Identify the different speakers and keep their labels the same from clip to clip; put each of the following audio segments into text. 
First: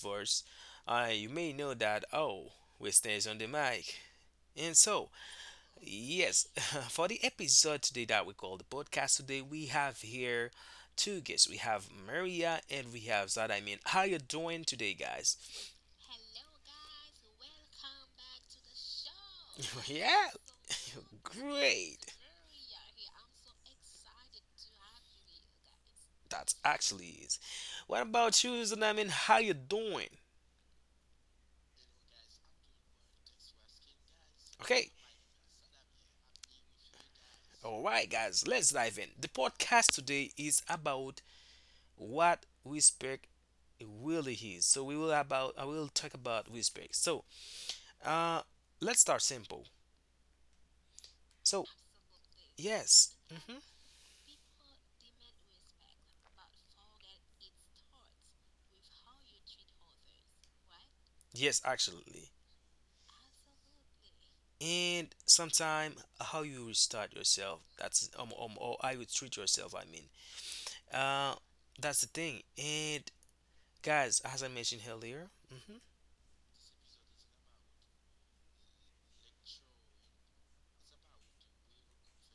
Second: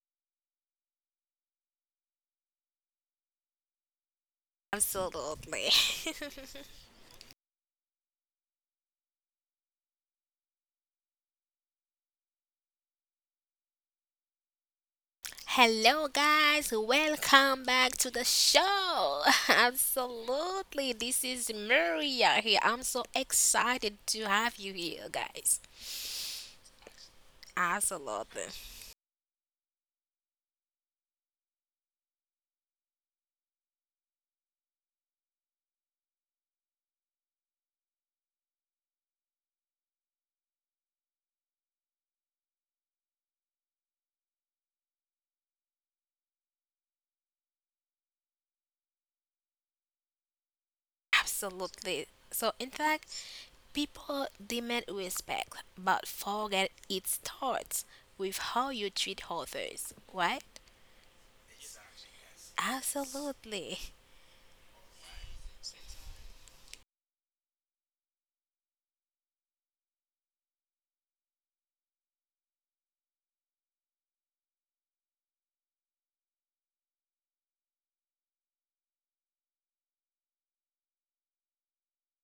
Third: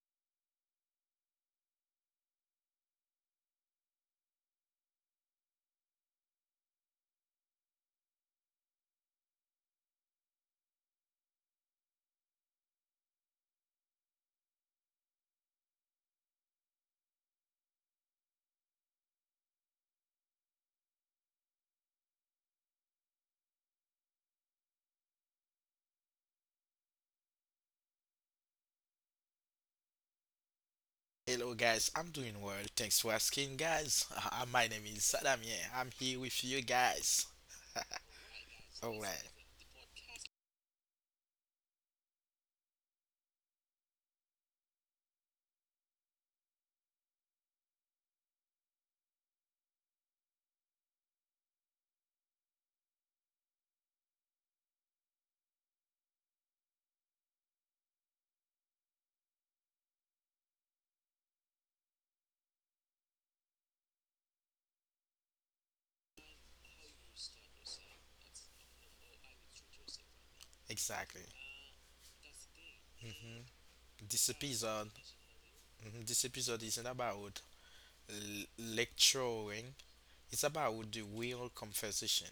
Speaker 1: voice, you may know that we stays on the mic. And so,
Speaker 2: Absolutely.
Speaker 1: yes, for the episode today that we call the podcast today, we have here two guests. We have Maria and we have Zad. I mean, how you doing today, guys?
Speaker 2: Hello, guys. Welcome back to the show.
Speaker 1: yeah,
Speaker 2: Absolutely. This is
Speaker 1: great.
Speaker 2: Maria here. I'm so excited to have you here, guys.
Speaker 1: That's actually is. What about
Speaker 2: Absolutely.
Speaker 1: you, Zad? I mean, how you doing?
Speaker 3: Hello guys, I'm doing well. Thanks for asking, guys. My name
Speaker 1: Okay.
Speaker 3: is Sadamien. I'm here with you guys.
Speaker 1: All right, guys, let's dive
Speaker 3: All
Speaker 1: in.
Speaker 3: right,
Speaker 1: The podcast today is about what respect really is. So we will about I will talk about respect. So, uh, let's start simple. So,
Speaker 2: Absolutely. So, in
Speaker 1: yes,
Speaker 2: fact,
Speaker 1: hmm
Speaker 2: people demand respect, but forget it starts with how you treat others, right?
Speaker 1: yes, actually,
Speaker 2: Absolutely.
Speaker 1: and sometime how you restart yourself. That's or how you treat yourself. I mean,
Speaker 3: exactly.
Speaker 1: uh, that's the thing. And guys,
Speaker 3: This
Speaker 1: as I mentioned
Speaker 3: episode,
Speaker 1: earlier,
Speaker 3: mhm, this episode isn't about l- lecturing. It's about the real conversation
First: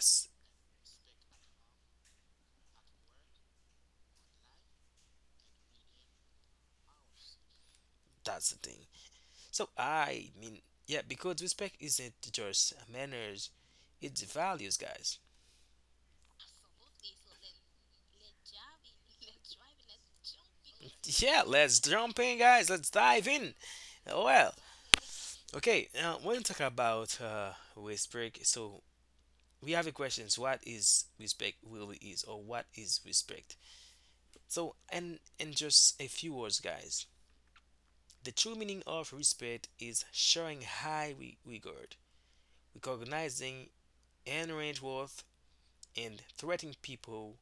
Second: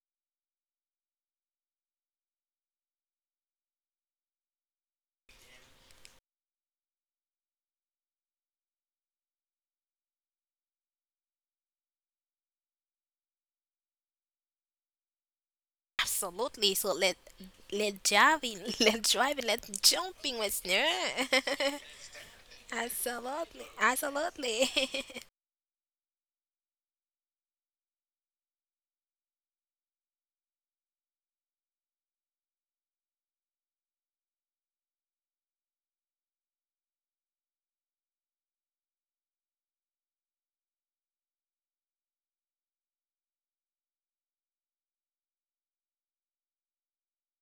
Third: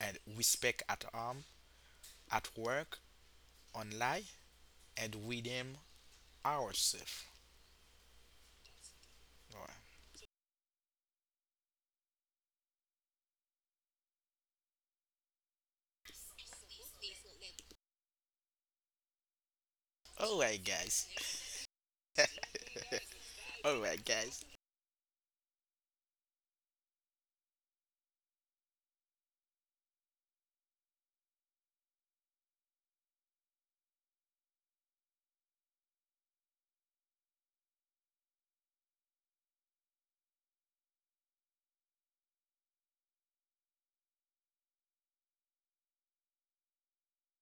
Speaker 3: and respect at home, at work, online, and within ourselves.
Speaker 1: that's the thing.
Speaker 3: All
Speaker 1: So
Speaker 3: right,
Speaker 1: I mean, yeah, because respect isn't just manners, it's values, guys.
Speaker 2: Absolutely. So let driving, let driving, let
Speaker 3: all
Speaker 2: jumping,
Speaker 3: right,
Speaker 2: listener.
Speaker 3: guys.
Speaker 1: Yeah, let's jump in, guys. Let's dive in.
Speaker 2: absolutely,
Speaker 3: All right, guys.
Speaker 1: Well,
Speaker 2: absolutely,
Speaker 1: okay. When we talk about respect, so we have a question: what is respect really is, or what is respect? So, and in just a few words, guys, the true meaning of respect is showing high regard, recognizing inherent worth, and treating people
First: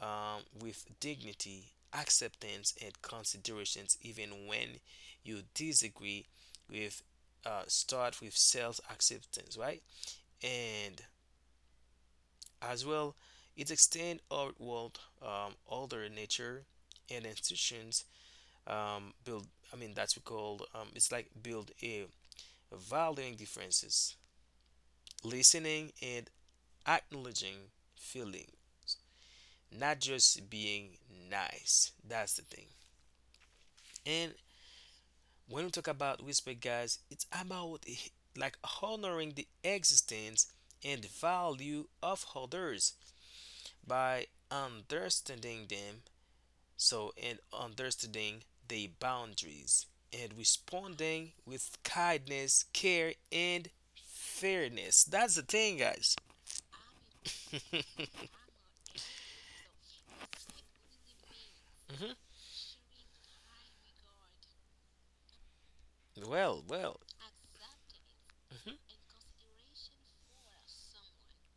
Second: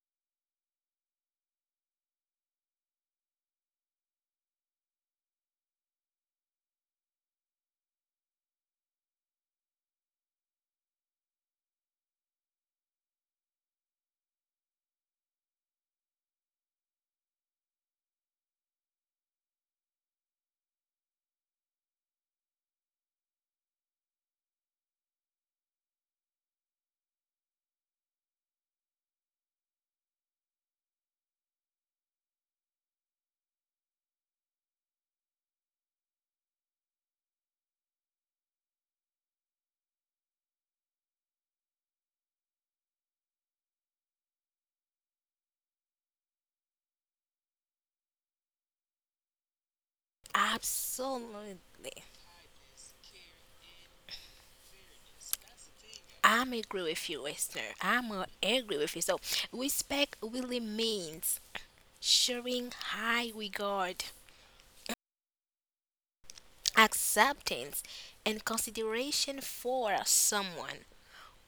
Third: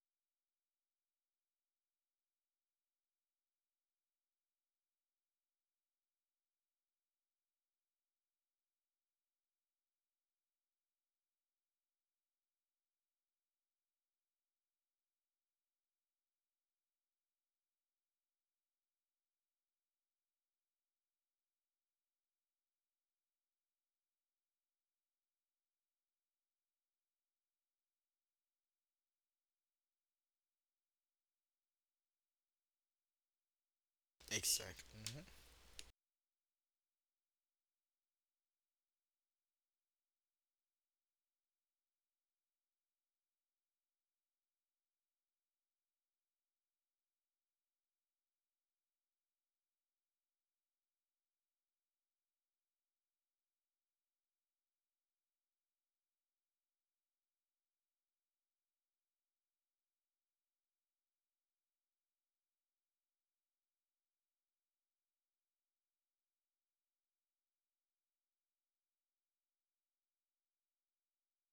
Speaker 1: with dignity, acceptance, and considerations, even when you disagree with. Start with self acceptance, right? And as well, it extends outward, older nature and institutions build. I mean, that's we call it's like build a valuing differences, listening and acknowledging feelings, not just being nice. That's the thing. And
Speaker 3: Exactly. Mhm.
Speaker 1: when we talk about respect, guys, it's about like honoring the existence and value of others by understanding them, so and understanding their boundaries and responding
Speaker 2: absolutely.
Speaker 1: with kindness, care, and fairness. That's the thing, guys.
Speaker 2: I'm agree with you, listener. I'm agree with you. So respect really means
Speaker 1: hmm
Speaker 2: showing high regard,
Speaker 1: Well, well.
Speaker 2: acceptance, and
Speaker 1: hmm
Speaker 2: consideration for someone,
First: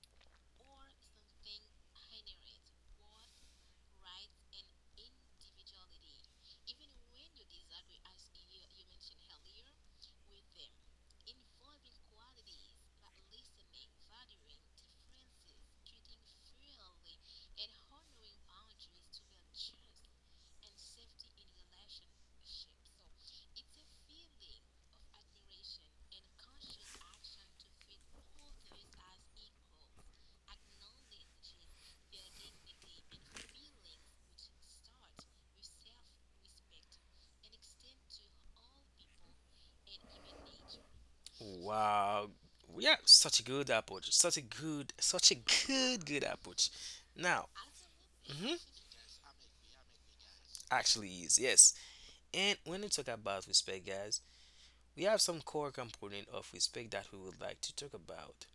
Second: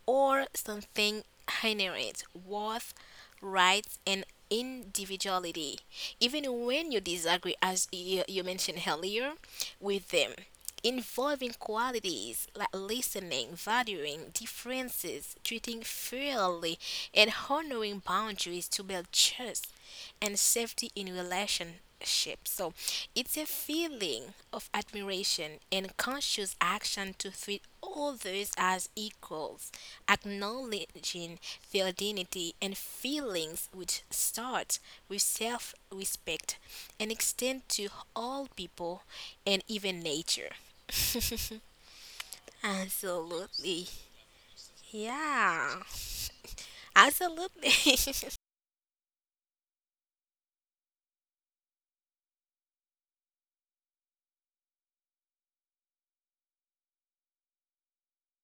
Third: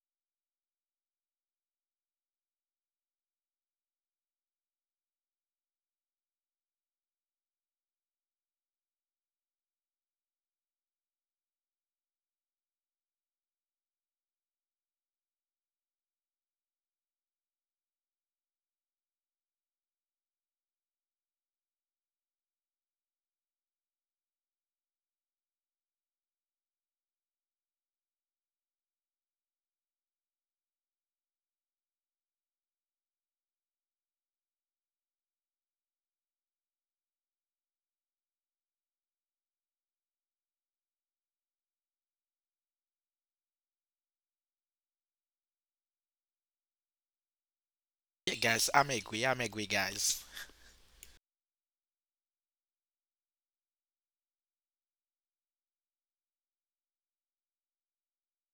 Speaker 2: or something, inherent worth, rights, and individuality, even when you disagree, as you mentioned earlier, with them. Involving qualities like listening, valuing differences, treating fairly, and honoring boundaries to build trust and safety in relation ship. So it's a feeling of admiration and conscious action to treat others as equals, acknowledging their dignity and feelings which start with self respect and extend to all people and even nature.
Speaker 1: Wow. Yeah, such a good
Speaker 2: Absolutely.
Speaker 1: approach. Such a good, such a
Speaker 2: Yeah.
Speaker 1: good, good approach. Now,
Speaker 2: Absolutely.
Speaker 3: Yeah,
Speaker 1: Mm-hmm.
Speaker 3: guys, I'm agree, guys.
Speaker 1: Actually is, yes. And when we talk about respect, guys, we have some core component of respect that we would like to talk about.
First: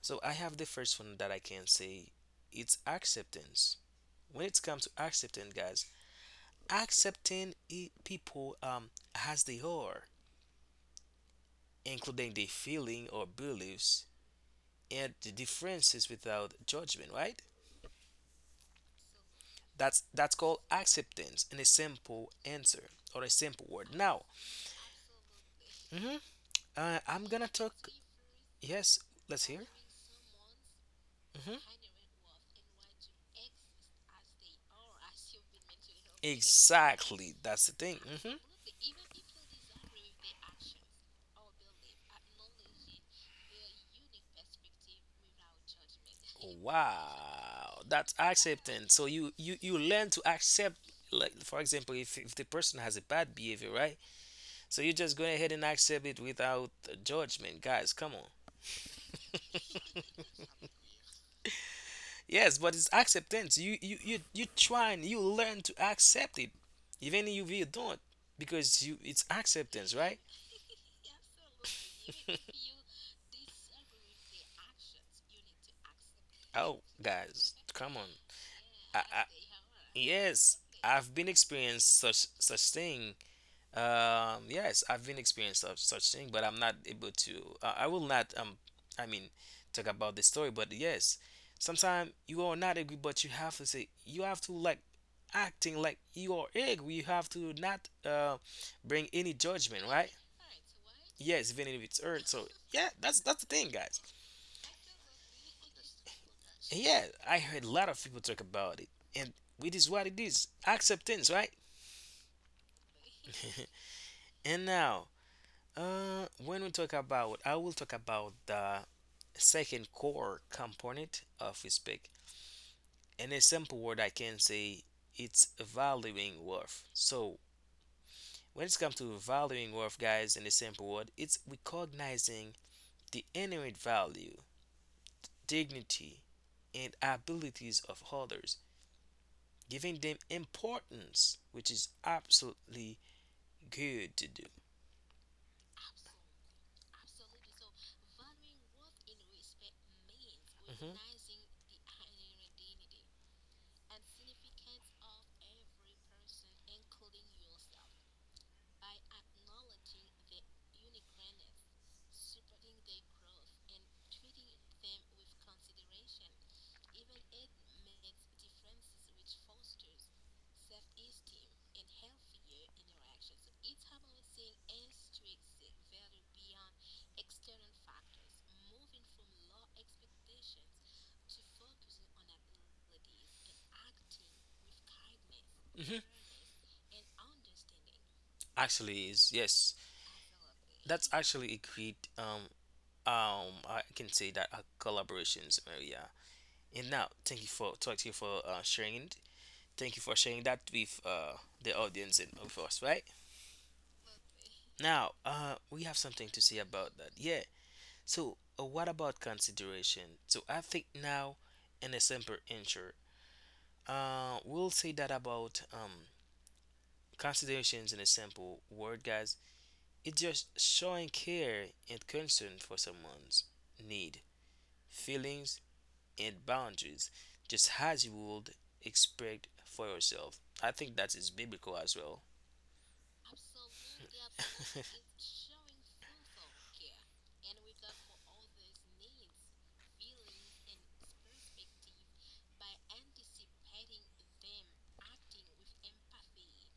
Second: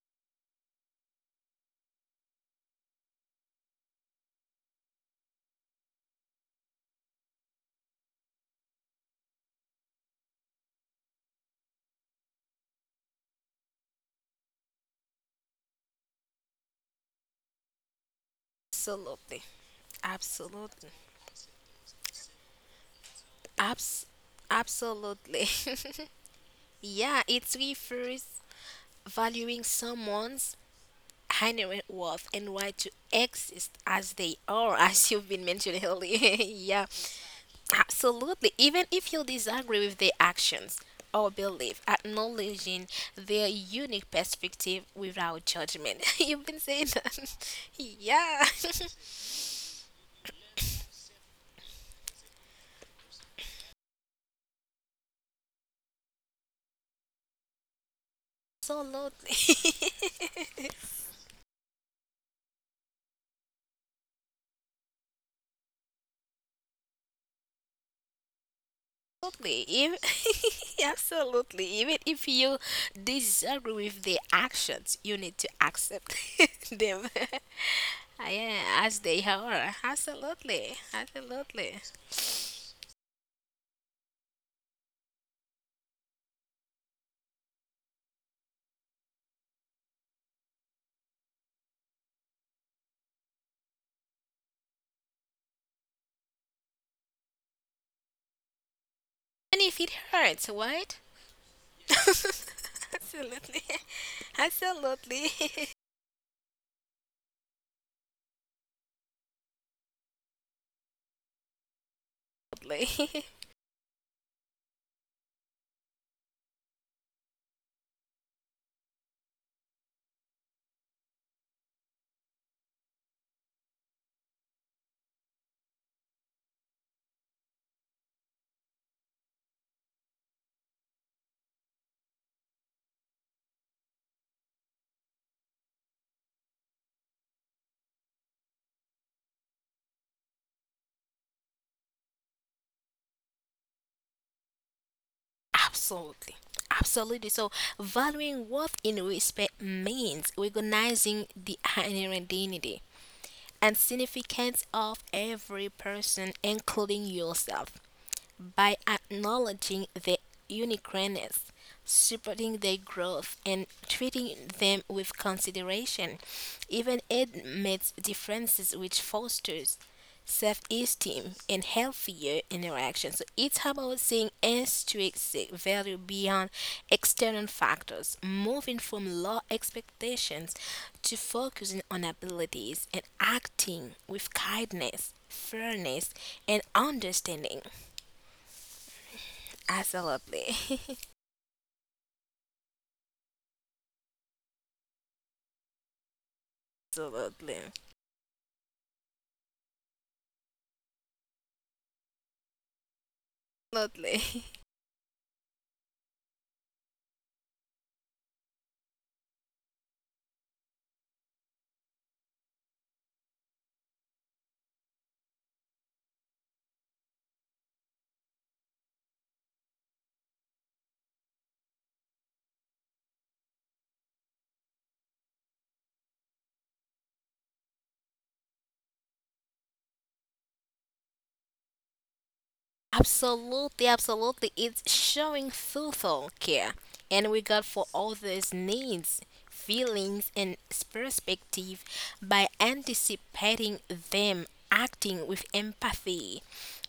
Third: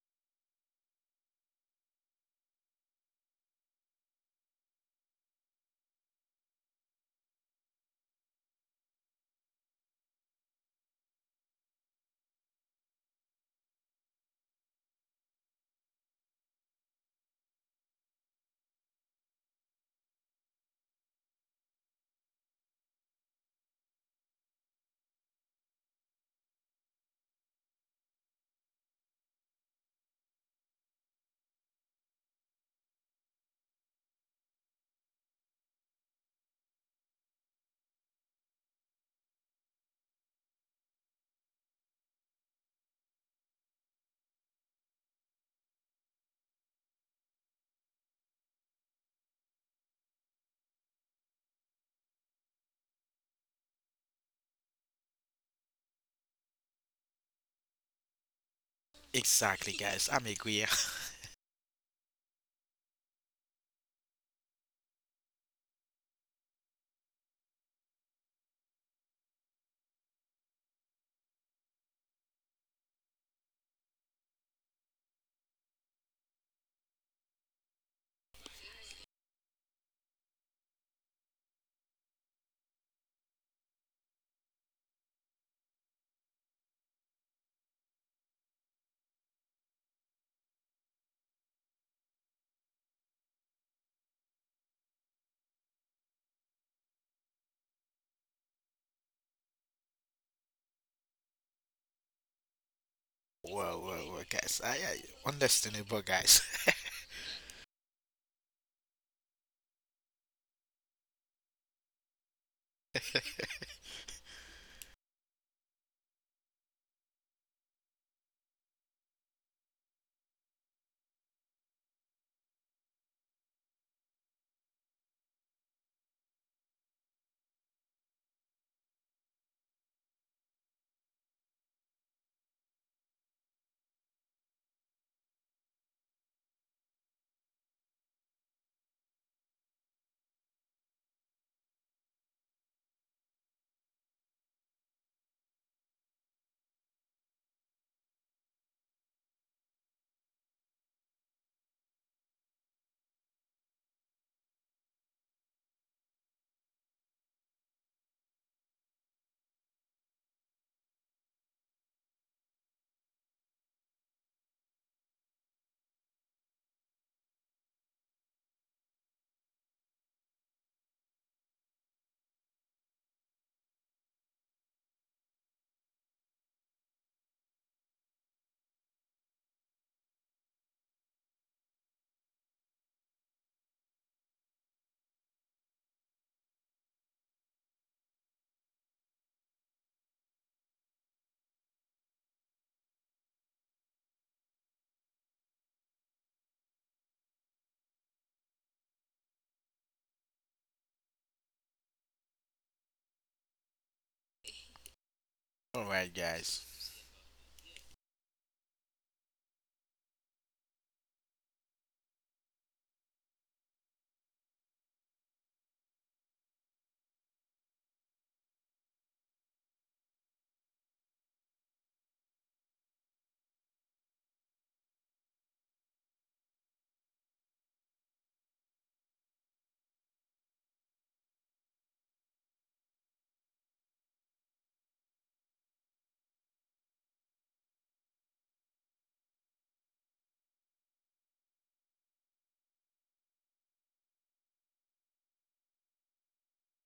Speaker 1: So I have the first one that I can say it's acceptance. When it comes to acceptance, guys, accepting people as they are, including their feeling or beliefs and the differences without judgment, right?
Speaker 2: Absolutely.
Speaker 1: That's called
Speaker 2: Absolutely.
Speaker 1: acceptance in a simple answer or a simple word.
Speaker 2: Abs-
Speaker 1: Now,
Speaker 2: Absolutely.
Speaker 1: hmm
Speaker 2: Yeah,
Speaker 1: I'm
Speaker 2: it
Speaker 1: gonna talk.
Speaker 2: refers
Speaker 1: Yes, let's
Speaker 2: valuing
Speaker 1: hear.
Speaker 2: someone's
Speaker 1: hmm
Speaker 2: inherent worth and right to exist as they are, as you've been mentioning earlier. Yeah,
Speaker 1: Exactly, that's the thing.
Speaker 2: absolutely. Even if you disagree with their actions or belief, acknowledging their unique perspective without judgment. You've been saying that.
Speaker 1: Wow, that's
Speaker 2: Yeah.
Speaker 1: acceptance. So you learn to accept. Like for example, if the person has a bad behavior, right? So you just go ahead and accept it without judgment, guys. Come on.
Speaker 2: Absolutely.
Speaker 3: Exactly, guys. I'm agree.
Speaker 1: Yes, but it's acceptance. You try and you learn to accept it, even if you don't, because you it's
Speaker 2: Absolutely,
Speaker 1: acceptance, right?
Speaker 2: if, absolutely. Even if you disagree with their actions, you need to accept
Speaker 1: Oh,
Speaker 2: them
Speaker 1: guys, come on.
Speaker 2: yeah, as
Speaker 1: I,
Speaker 2: they
Speaker 1: I,
Speaker 2: are.
Speaker 1: yes,
Speaker 2: Absolutely,
Speaker 1: I've been
Speaker 2: absolutely.
Speaker 1: experienced such thing. Yes, I've been experienced such thing, but I'm not able to. I will not. I mean, talk about the story, but yes, sometimes you are not angry, but you have to like acting like you are angry. You have to not bring any
Speaker 2: And if it
Speaker 1: judgment, right?
Speaker 2: hurts, what?
Speaker 1: Yes, even if it's hurt. So yeah, that's
Speaker 2: Absolutely,
Speaker 1: the thing,
Speaker 3: Well,
Speaker 1: guys.
Speaker 3: well, well, guys. I,
Speaker 2: absolutely,
Speaker 3: I understandable, guys.
Speaker 1: And yeah, I heard a lot of people talk about it, and it is what it is. Acceptance, right?
Speaker 2: absolutely.
Speaker 1: and now, when we talk about, I will talk about the second core component of respect. In a simple word, I can say it's valuing worth. So when it comes to valuing worth, guys, in a simple word, it's recognizing the inherent value, dignity, and abilities of others, giving them importance, which is absolutely good to do.
Speaker 2: Absolutely. Absolutely. So, valuing worth in respect means
Speaker 1: Mhm.
Speaker 2: recognizing the inherent dignity and significance of every person, including yourself by acknowledging their uniqueness, supporting their growth, and treating them with consideration, even amidst differences, which fosters self esteem and healthier interactions. So it's about seeing intrinsic value beyond external factors, moving from low expectations to focusing on abilities and acting with kindness,
Speaker 1: Mhm.
Speaker 2: fairness, and understanding.
Speaker 1: Actually, is yes.
Speaker 2: Absolutely.
Speaker 1: That's actually a great I can say that collaborations Maria. And now, thank you
Speaker 2: Absolutely.
Speaker 1: for thank you for sharing it. Thank you for sharing that with the audience and with us, right?
Speaker 2: Absolutely.
Speaker 1: Now,
Speaker 3: All
Speaker 1: we have
Speaker 3: right,
Speaker 1: something to
Speaker 3: guys.
Speaker 1: say about that. Yeah, so, what about consideration? So, I think now, in a simple intro, we'll say that about considerations in a simple word, guys. It's just showing care and concern for someone's need, feelings, and boundaries, just as you would expect for yourself. I think that is biblical as well.
Speaker 2: Absolutely, absolutely. It's showing thoughtful care and regard for others' needs, feelings, and perspective by anticipating them, acting with empathy,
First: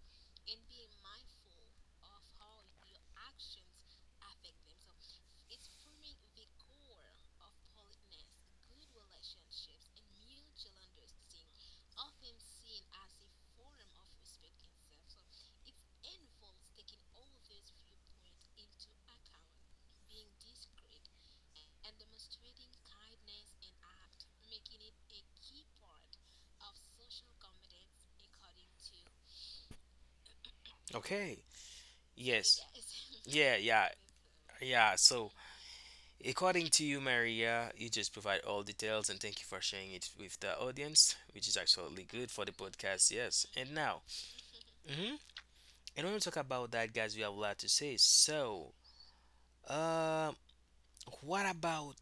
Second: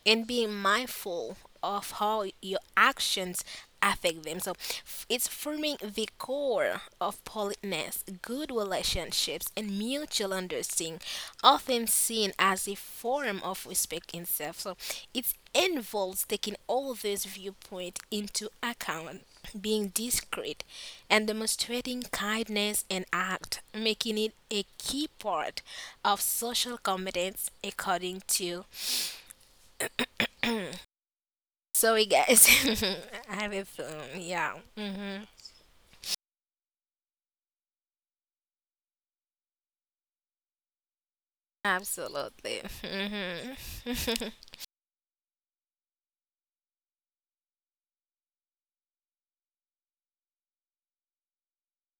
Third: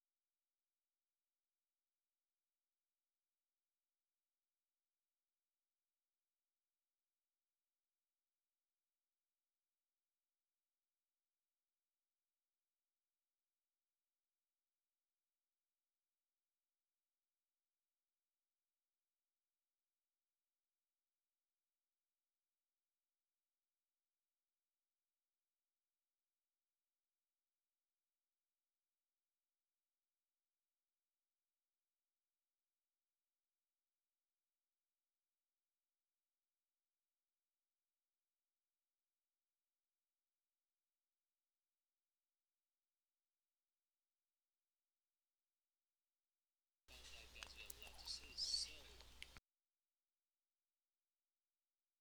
Speaker 2: and being mindful of how your actions affect them. So it's forming the core of politeness, good relationships, and mutual understanding, often seen as a form of respect itself. So it's involves taking all these viewpoints into account, being discreet, and demonstrating kindness and act, making it a key part of social competence according to
Speaker 1: okay.
Speaker 2: sorry guys.
Speaker 1: Yes.
Speaker 2: I have
Speaker 1: Yeah.
Speaker 2: a
Speaker 1: Yeah.
Speaker 2: phone. Yeah.
Speaker 1: Yeah.
Speaker 2: Hmm.
Speaker 1: So. According to you, Maria, you just provide all details and thank you for sharing it with the audience, which is absolutely good for the
Speaker 2: Absolutely.
Speaker 1: podcast. Yes.
Speaker 2: Hmm.
Speaker 1: And now, hmm and when we talk about that, guys, we have a lot to say. So, uh, what about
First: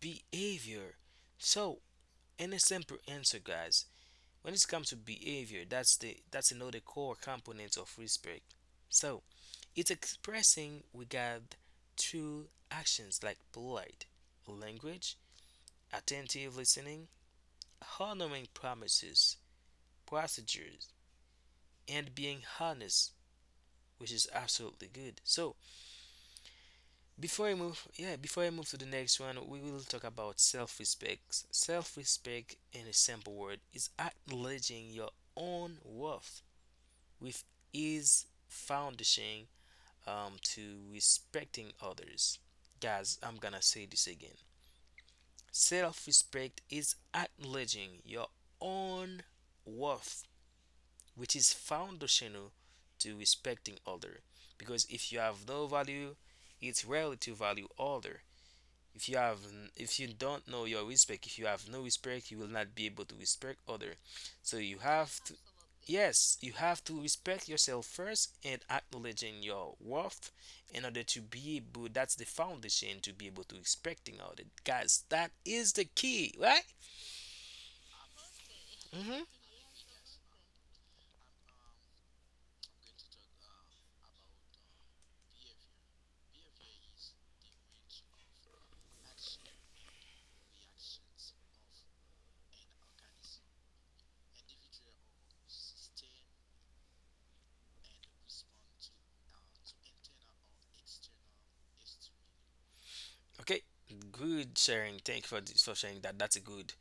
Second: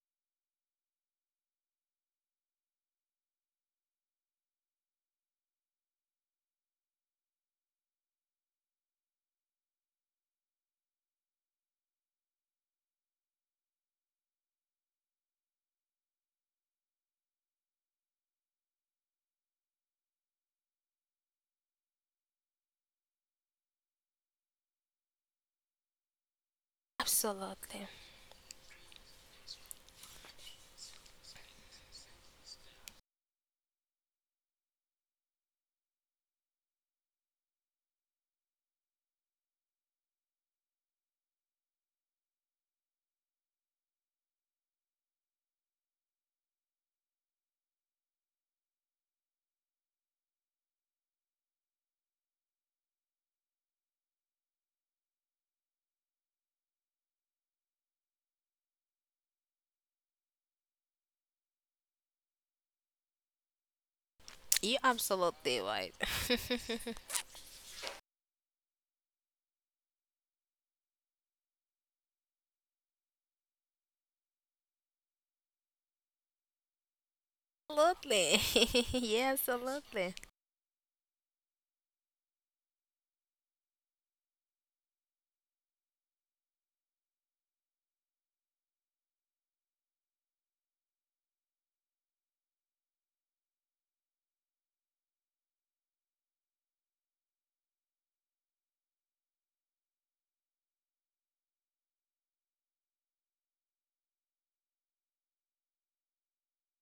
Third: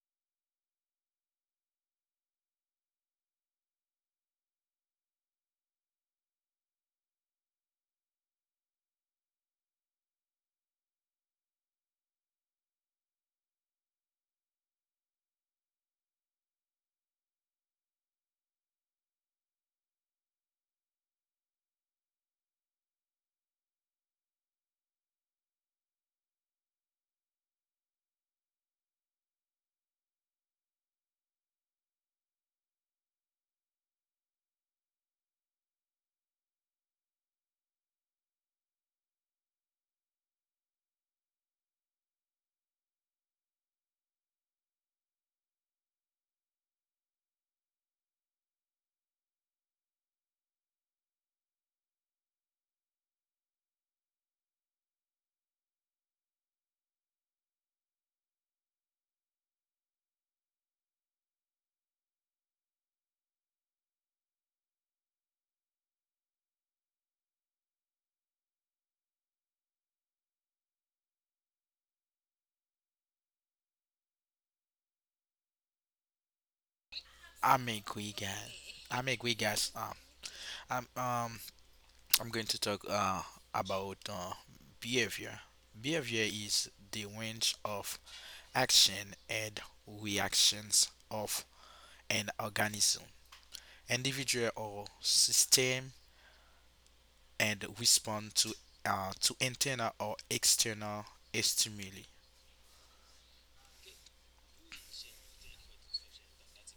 Speaker 1: behavior? So, in a simple answer, guys, when it comes to behavior, that's another core component of respect. So, it's expressing regard through actions like polite language, attentive listening, honoring promises, procedures, and being honest, which is absolutely good. So
Speaker 2: Absolutely.
Speaker 1: yeah, before I move to the next one, we will talk about self-respect. Self-respect, in a simple word, is acknowledging your own worth, with is foundation to respecting others. Guys, I'm gonna say this again. Self respect is acknowledging your own worth which is foundational to respecting other. Because if you have no value, it's rarely to value other. If you have, if you don't know your respect, if you have no respect, you will not be able to respect other. So
Speaker 2: You absolutely right.
Speaker 1: yes, you have to respect yourself first and acknowledging your worth in order to be able. That's the foundation to be able to respecting other. Guys, that is the key, right?
Speaker 3: I'm a we guys.
Speaker 2: Absolutely.
Speaker 3: I'm a
Speaker 1: Mm-hmm.
Speaker 3: we
Speaker 2: Yes,
Speaker 3: guys.
Speaker 2: absolutely.
Speaker 3: I'm um, I'm going to talk about behavior. Behavior is the range of action and reactions of an organism, individual or system, and respond to internal or external stimuli.
Speaker 1: Okay, good sharing. Thank you for this, for sharing that.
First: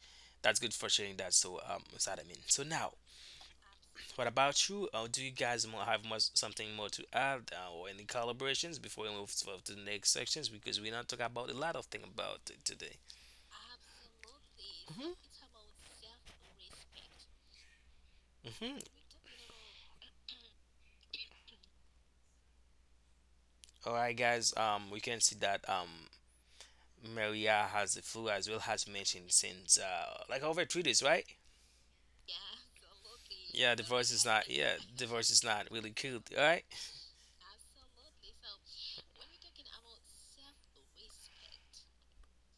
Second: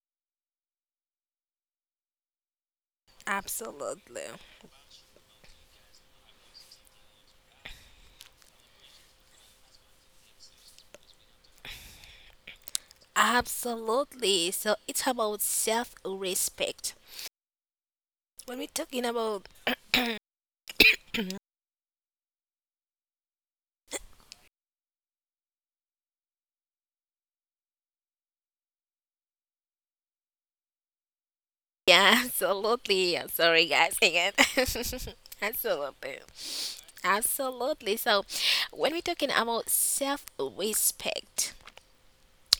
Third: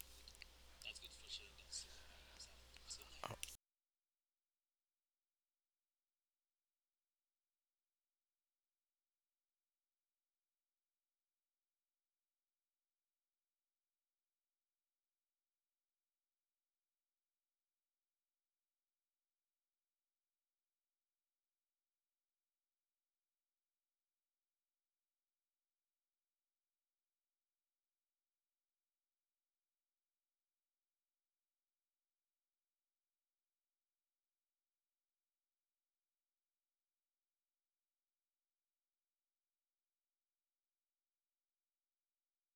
Speaker 1: That's good for sharing that. So what's that I mean? So now,
Speaker 2: Absolutely.
Speaker 1: what about you? Or do you guys more have much something more to add or any collaborations before we move to the next sections? Because we're not talking about a lot of thing about it today.
Speaker 2: Absolutely. So it's
Speaker 1: hmm
Speaker 2: about self respect. When we're
Speaker 1: hmm
Speaker 2: talking about
Speaker 1: All right, guys. We can see that Maria has the flu as well has mentioned since like over 3 days, right?
Speaker 2: yeah, absolutely. I'm sorry
Speaker 1: Yeah, the
Speaker 2: guys
Speaker 1: voice is
Speaker 2: again.
Speaker 1: not. Yeah, the voice is not really good.
Speaker 2: Absolutely.
Speaker 1: All right.
Speaker 2: Absolutely. So when we're talking about self respect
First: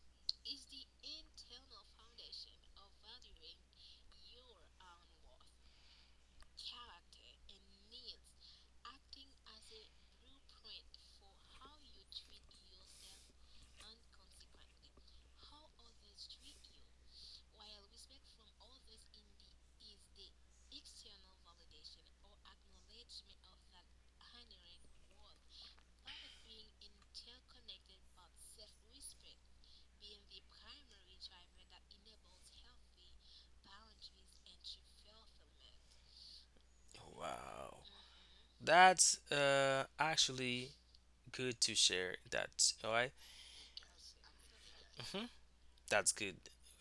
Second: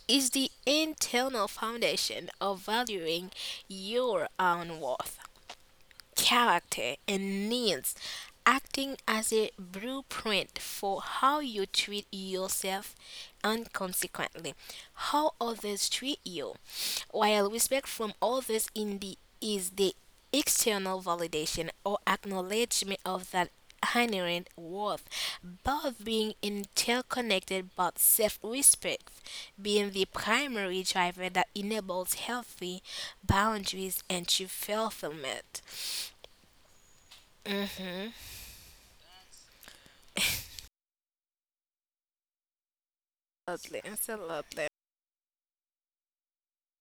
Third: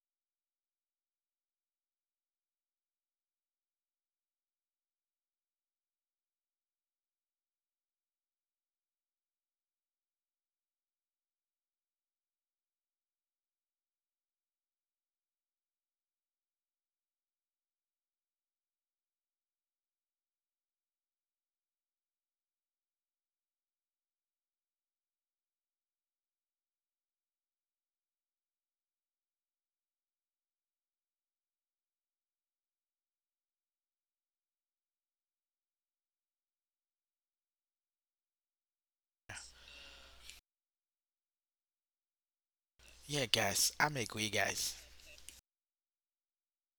Speaker 2: is the internal foundation of valuing your own worth, character and needs, acting as a blueprint for how you treat yourself and consequently how others treat you. While respect from others in the is the external validation or acknowledgement of that inherent worth, both being interconnected but self-respect being the primary driver that enables healthy boundaries and true fulfillment.
Speaker 1: Wow,
Speaker 2: Mm-hmm.
Speaker 1: that's actually good to share that. All right.
Speaker 3: Yeah, guys.
Speaker 2: Lovely.
Speaker 3: I'm
Speaker 2: It's
Speaker 3: a
Speaker 2: so
Speaker 3: we
Speaker 2: lovely.
Speaker 3: guys.
Speaker 1: Mm-hmm. That's good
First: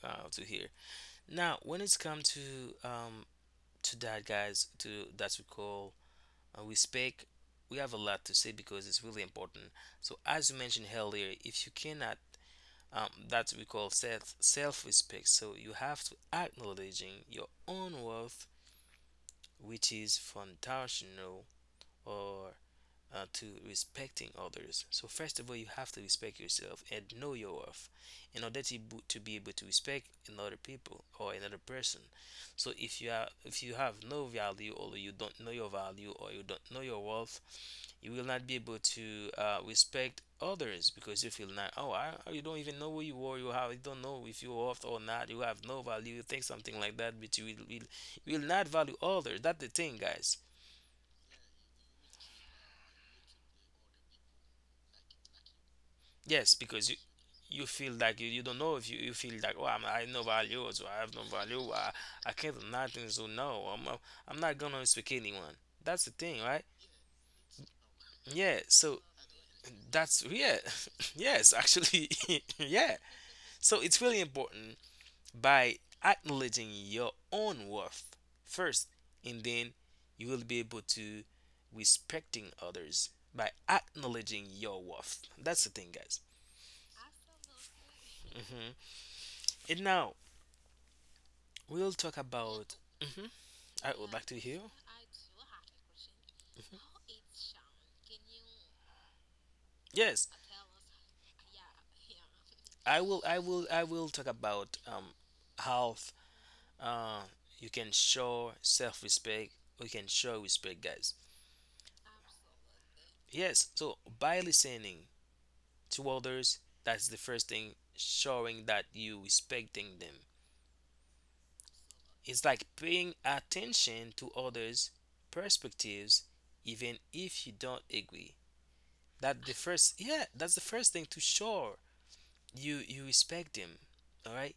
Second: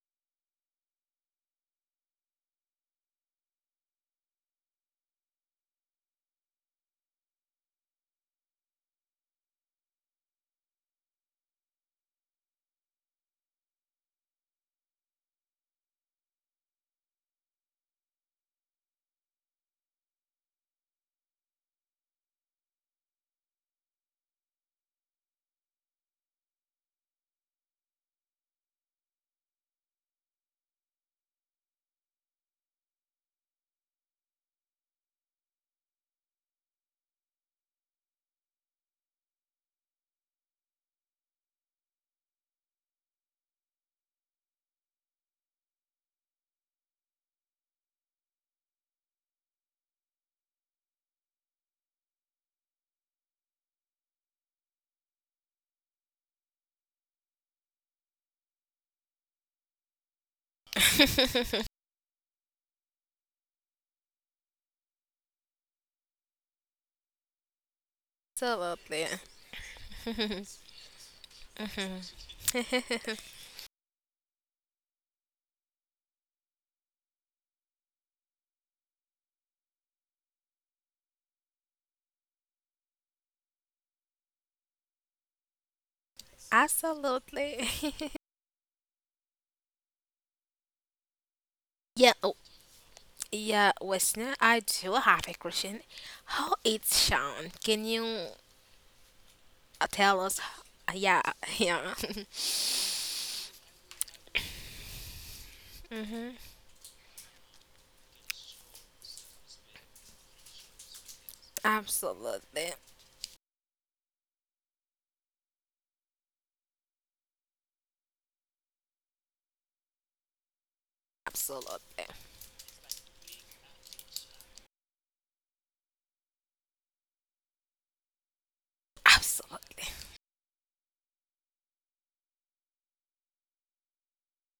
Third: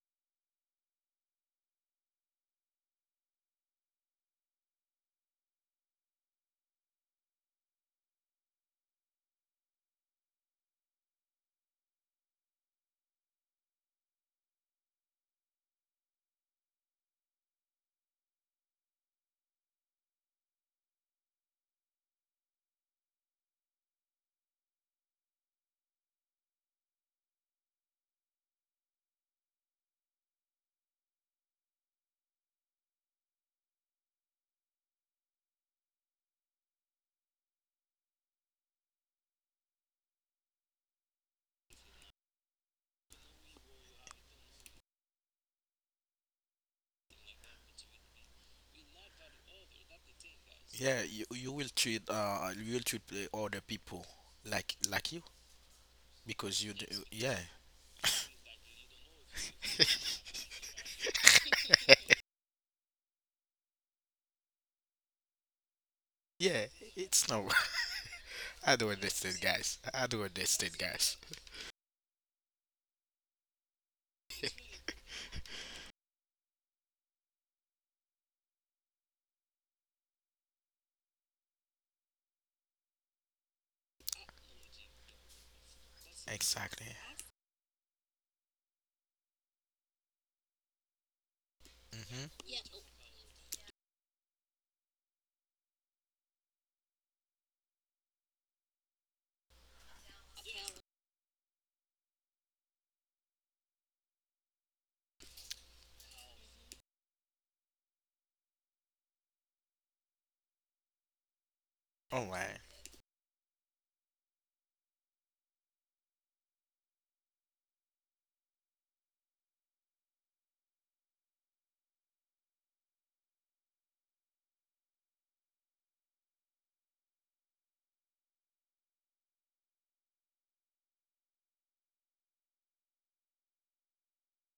Speaker 1: to hear. Now, when it's come to that, guys, to that we call we speak, we have a lot to say because it's really important. So, as you mentioned earlier, if you cannot that we call self respect. So you have to acknowledging your own worth which is foundational, or to respecting others. So first of all, you have to respect yourself and know your worth in order to be able to respect another people or another person. So if you have no value or you don't know your value or you don't know your worth, you will not be able to respect others, because you feel not you don't even know who you are, you don't know if you're worth or not, you have no value, you think something like that, but you will not value others, that's the thing, guys.
Speaker 3: Yeah, you will treat you will treat other people like you
Speaker 1: Yes,
Speaker 3: because you do,
Speaker 1: because you
Speaker 3: yeah.
Speaker 1: you feel like you don't know if you, you feel like I no value, so I have no value, I can't do nothing, so no, I'm not gonna speak anyone. That's the thing, right?
Speaker 3: Yeah, it's no.
Speaker 2: So
Speaker 1: Yeah.
Speaker 3: I don't
Speaker 1: So
Speaker 2: lovely.
Speaker 3: understand guys, I don't
Speaker 1: that's yeah
Speaker 3: understand guys.
Speaker 1: yes
Speaker 2: Mhm.
Speaker 1: actually yeah. So it's really important by acknowledging your own worth first, and then you will be able to respecting others by acknowledging your worth. That's the thing, guys.
Speaker 3: Exactly.
Speaker 2: Absolutely.
Speaker 1: And now we'll
Speaker 2: Yeah,
Speaker 1: talk
Speaker 2: oh,
Speaker 3: Mm-hmm.
Speaker 1: about. hmm
Speaker 2: yeah,
Speaker 1: I will back
Speaker 2: listener,
Speaker 1: to
Speaker 2: I
Speaker 1: you.
Speaker 2: do have a question. How it's sound? Can you
Speaker 1: Yes,
Speaker 2: tell us? Yeah. Yeah.
Speaker 1: I will talk about health.
Speaker 2: Mm-hmm.
Speaker 1: Uh, you can show self-respect. We can show respect, guys.
Speaker 3: All right.
Speaker 2: Absolutely.
Speaker 1: Yes. So by listening to others, that's the first thing. Showing that you respecting them.
Speaker 2: Absolutely.
Speaker 1: It's like paying attention to others' perspectives, even if you don't agree.
Speaker 2: Absolutely.
Speaker 1: Yeah, that's the first thing to show you respect them. All right,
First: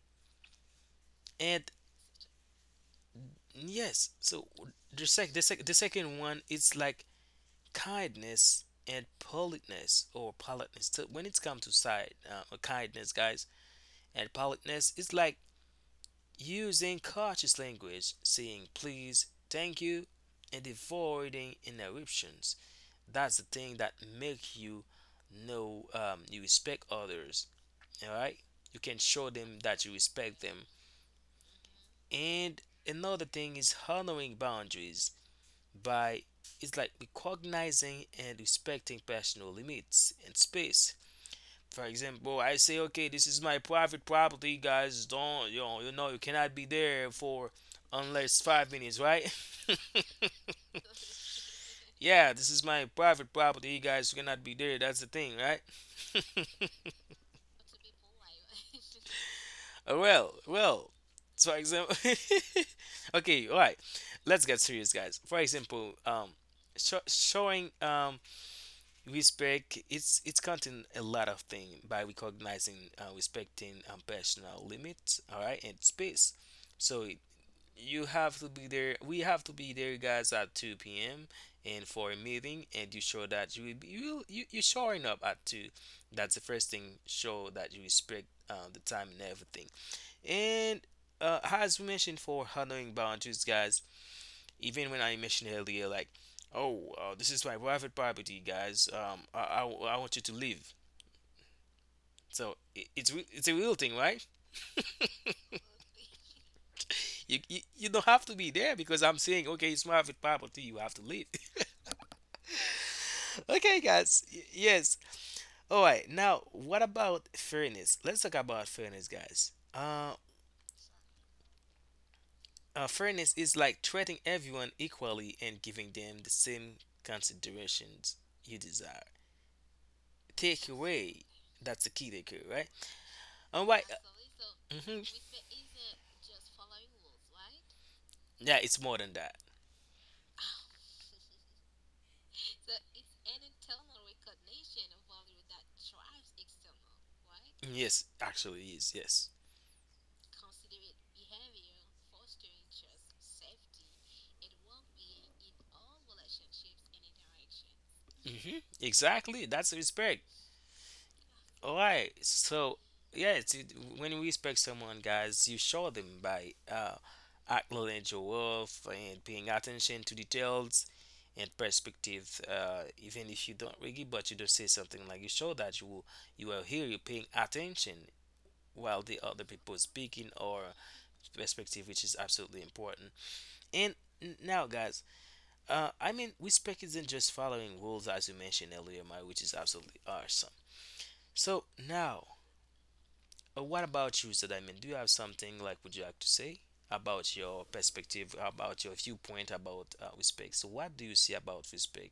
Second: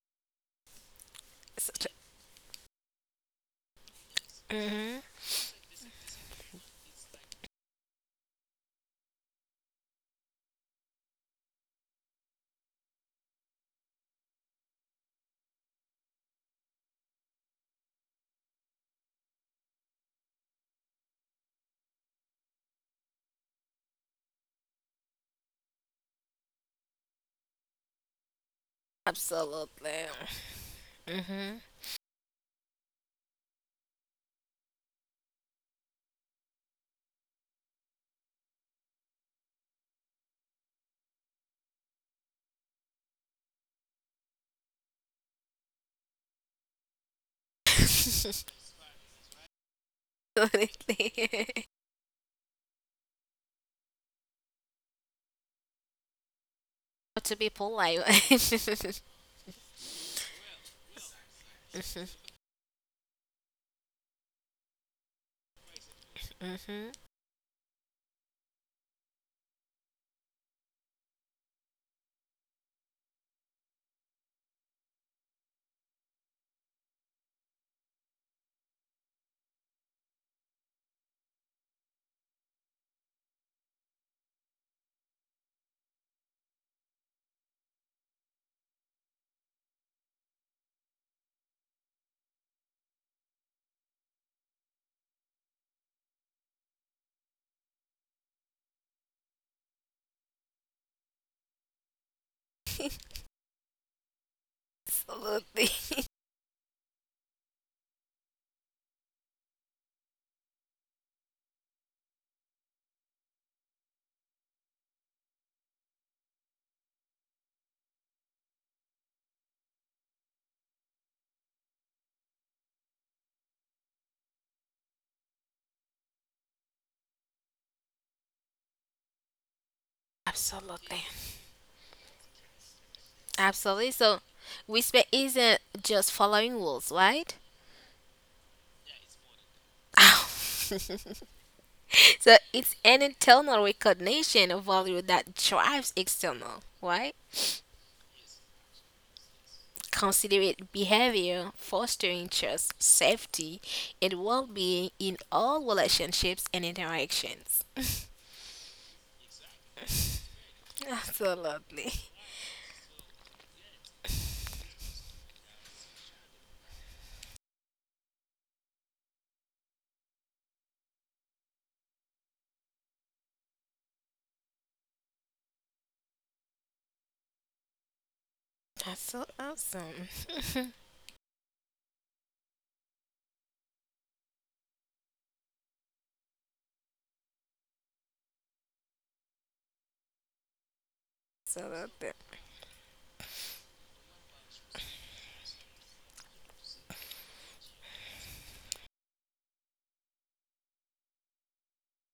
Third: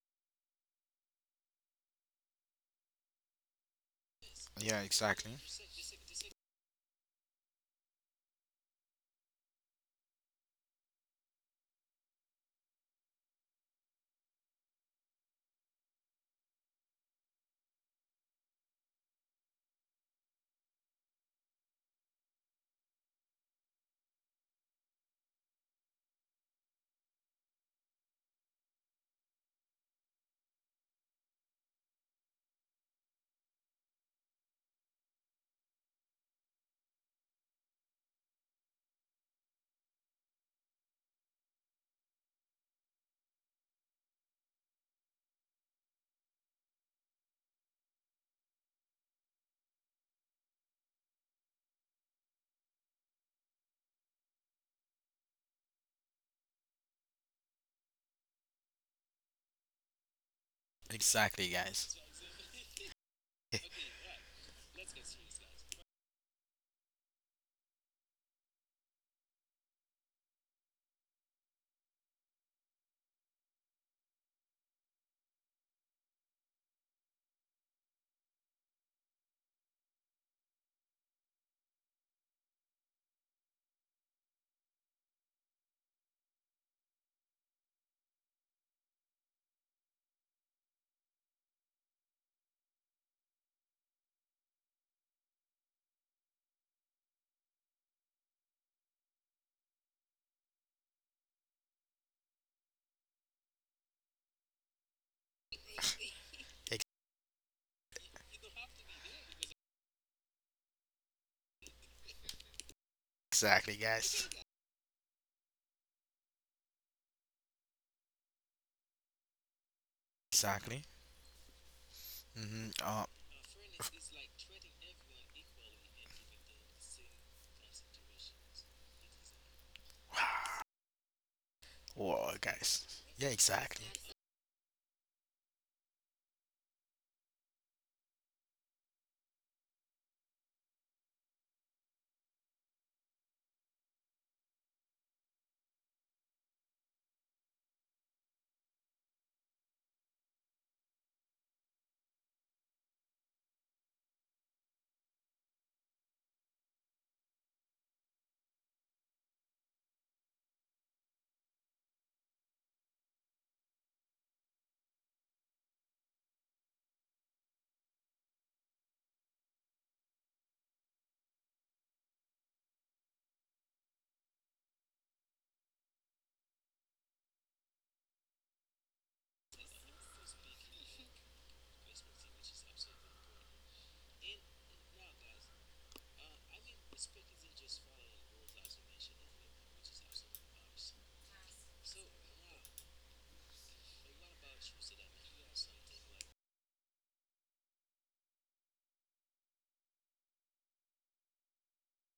Speaker 1: and
Speaker 2: Such
Speaker 1: yes, so
Speaker 3: Yeah,
Speaker 2: mhm.
Speaker 1: the
Speaker 3: exactly,
Speaker 1: sec the, sec- the second one it's like kindness and politeness or politeness. So when it's come to side kindness, guys, and politeness, it's like using cautious language, saying please, thank you, and avoiding interruptions. That's the thing that make you know you respect others, all right, you can show them that you
Speaker 2: Absolutely.
Speaker 1: respect them,
Speaker 2: Mm-hmm.
Speaker 1: and another thing is honoring boundaries by it's like recognizing and respecting personal limits and space. For example, I say okay, this is my private property, guys, don't, you know you cannot be there for unless 5 minutes, right?
Speaker 2: Absolutely.
Speaker 1: yeah, this is my private property, you guys cannot be there, that's the thing, right?
Speaker 2: But to be polite.
Speaker 1: Well, well.
Speaker 3: exactly
Speaker 1: For
Speaker 3: guys.
Speaker 1: example,
Speaker 2: Mhm,
Speaker 1: okay, all right. Let's get serious, guys. For example,
Speaker 2: mhm.
Speaker 1: showing respect, it's counting a lot of things by recognizing, respecting personal limits, all right, and space. So it- you have to be there. We have to be there, guys, at 2 p.m. and for a meeting, and you show that you will be, you will- you're showing up at two. That's the first thing. Show that you respect the time and everything. And as we mentioned for handling boundaries, guys, even when I mentioned earlier, like, oh, this is my private property, guys. I want you to leave. It's a real thing, right?
Speaker 2: Absolutely.
Speaker 3: Ex-
Speaker 1: You don't have to be there because I'm saying, okay, it's my private property. You have to leave.
Speaker 3: exactly
Speaker 1: Okay,
Speaker 3: guys.
Speaker 1: guys. Yes. All right. Now, what about fairness? Let's talk about fairness, guys.
Speaker 3: Exactly. Mm-hmm.
Speaker 1: Fairness is like treating everyone equally and giving them the same considerations you desire. Take
Speaker 2: Absolutely.
Speaker 1: away. That's the key
Speaker 3: Wow
Speaker 1: takeaway, right?
Speaker 3: guys, yeah,
Speaker 1: And
Speaker 3: exactly.
Speaker 1: why?
Speaker 2: Absolutely. So
Speaker 1: Hmm.
Speaker 2: respect isn't just following rules, right?
Speaker 1: Yeah, it's more than that.
Speaker 2: So it's an internal recognition of value that drives external, right?
Speaker 1: Yes, actually, it is. Yes.
Speaker 2: Considerate behavior, fostering trust, safety, and well being in all relationships and interactions.
Speaker 1: Hmm. Exactly. That's respect. All
Speaker 2: Absolutely.
Speaker 1: right. So, yeah, when you respect someone, guys, you show them by acknowledging your worth and paying attention to details and perspective. Even if you don't really, but you don't say something like you show that you are here, you're paying attention
Speaker 2: That's
Speaker 1: while the
Speaker 2: so
Speaker 1: other people
Speaker 2: awesome.
Speaker 1: speaking or perspective, which is absolutely important. And now, guys, I mean, respect isn't just following rules, as you mentioned earlier, Mike, which is absolutely awesome. So
Speaker 2: Absolutely.
Speaker 1: now, what about you, Zed? I mean, do you have something like would you like to say about your perspective, about your viewpoint about respect? So, what do you see about respect?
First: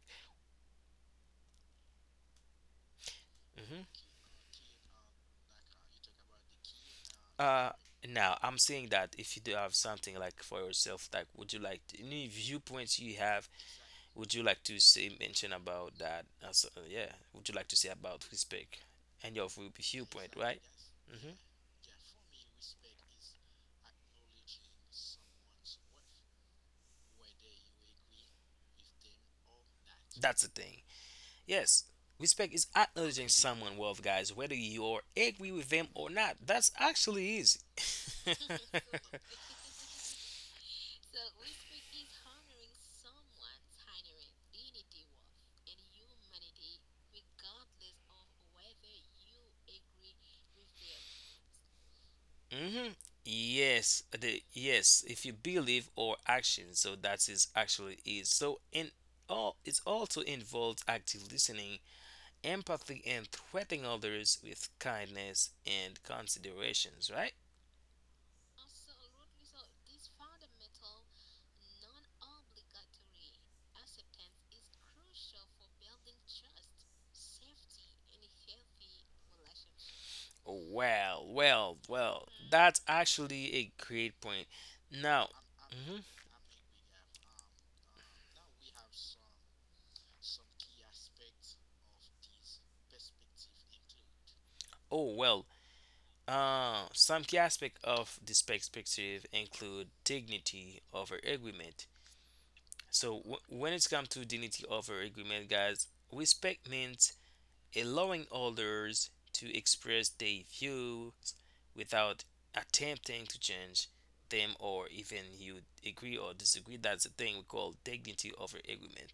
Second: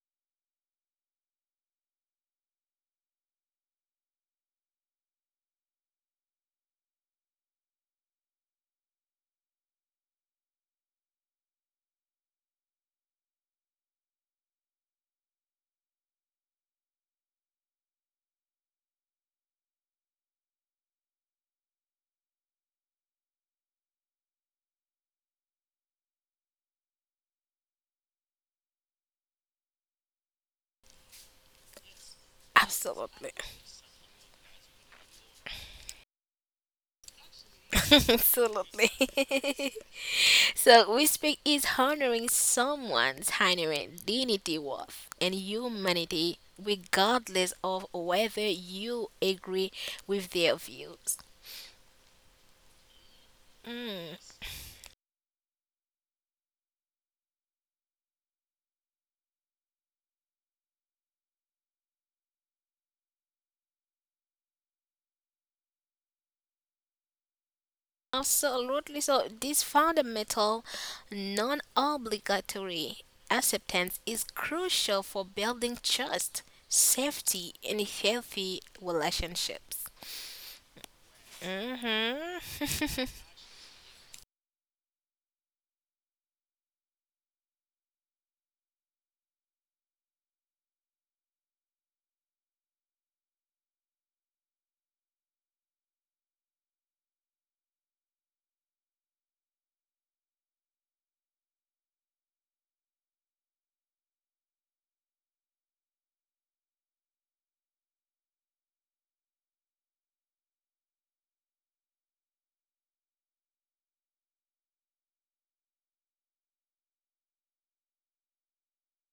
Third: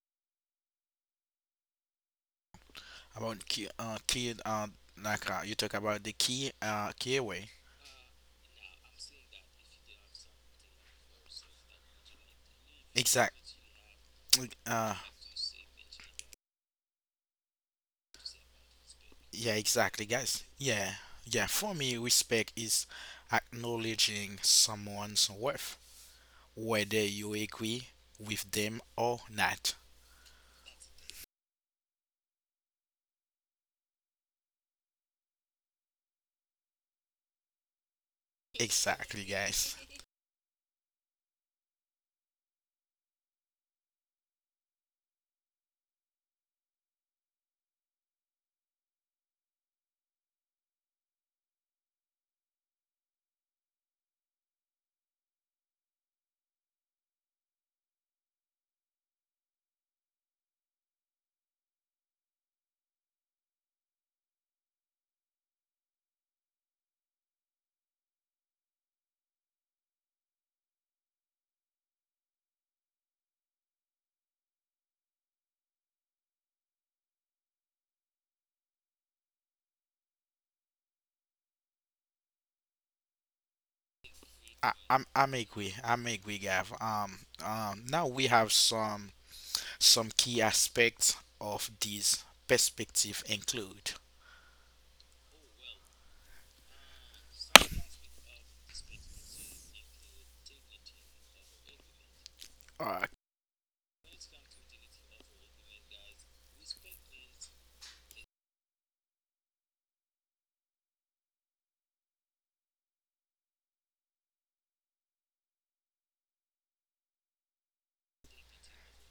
Speaker 3: About key,
Speaker 1: Hmm.
Speaker 3: key, like you talk about the key, key way.
Speaker 1: Uh, now, I'm saying that if you do have something like for yourself, like would you like any viewpoints you have.
Speaker 3: Exact.
Speaker 1: Would you like to
Speaker 3: Uh,
Speaker 1: say mention about that? As, yeah, would you like to say about respect and your
Speaker 3: yeah, exactly,
Speaker 1: viewpoint,
Speaker 3: guys.
Speaker 1: right?
Speaker 3: Yeah,
Speaker 1: Hmm.
Speaker 3: yeah. For me, respect is acknowledging someone's worth, whether you agree with them or not.
Speaker 1: That's the thing. Yes, respect is acknowledging
Speaker 2: Absolutely.
Speaker 1: someone worth, guys, whether you agree with them or not. That's actually easy.
Speaker 2: Absolutely.
Speaker 3: Exactly, guys.
Speaker 2: So respect is honoring someone's inherent dignity, worth, and humanity, regardless of whether you agree with their views.
Speaker 1: Hmm. Yes,
Speaker 2: Mm,
Speaker 1: the yes. If you believe or action, so that is actually is. So in all, it also involves active listening empathy and treating others with kindness and considerations, right?
Speaker 2: absolutely. So this fundamental, non-obligatory acceptance is crucial for building trust, safety, and healthy relationships.
Speaker 1: Well, well, well, that's
Speaker 2: Mm-hmm.
Speaker 1: actually a great point.
Speaker 3: I, I'm
Speaker 1: Now,
Speaker 3: I'm agree.
Speaker 1: mhm.
Speaker 3: I'm agree, Gav. Now we have some key aspects of this perspective include.
Speaker 1: Oh well, some key aspect of this perspective include dignity over agreement.
Speaker 3: Uh,
Speaker 1: So when it comes to dignity over agreement, guys, respect means allowing others to express their views without attempting to change them or even you agree or disagree. That's the thing we call dignity over agreement.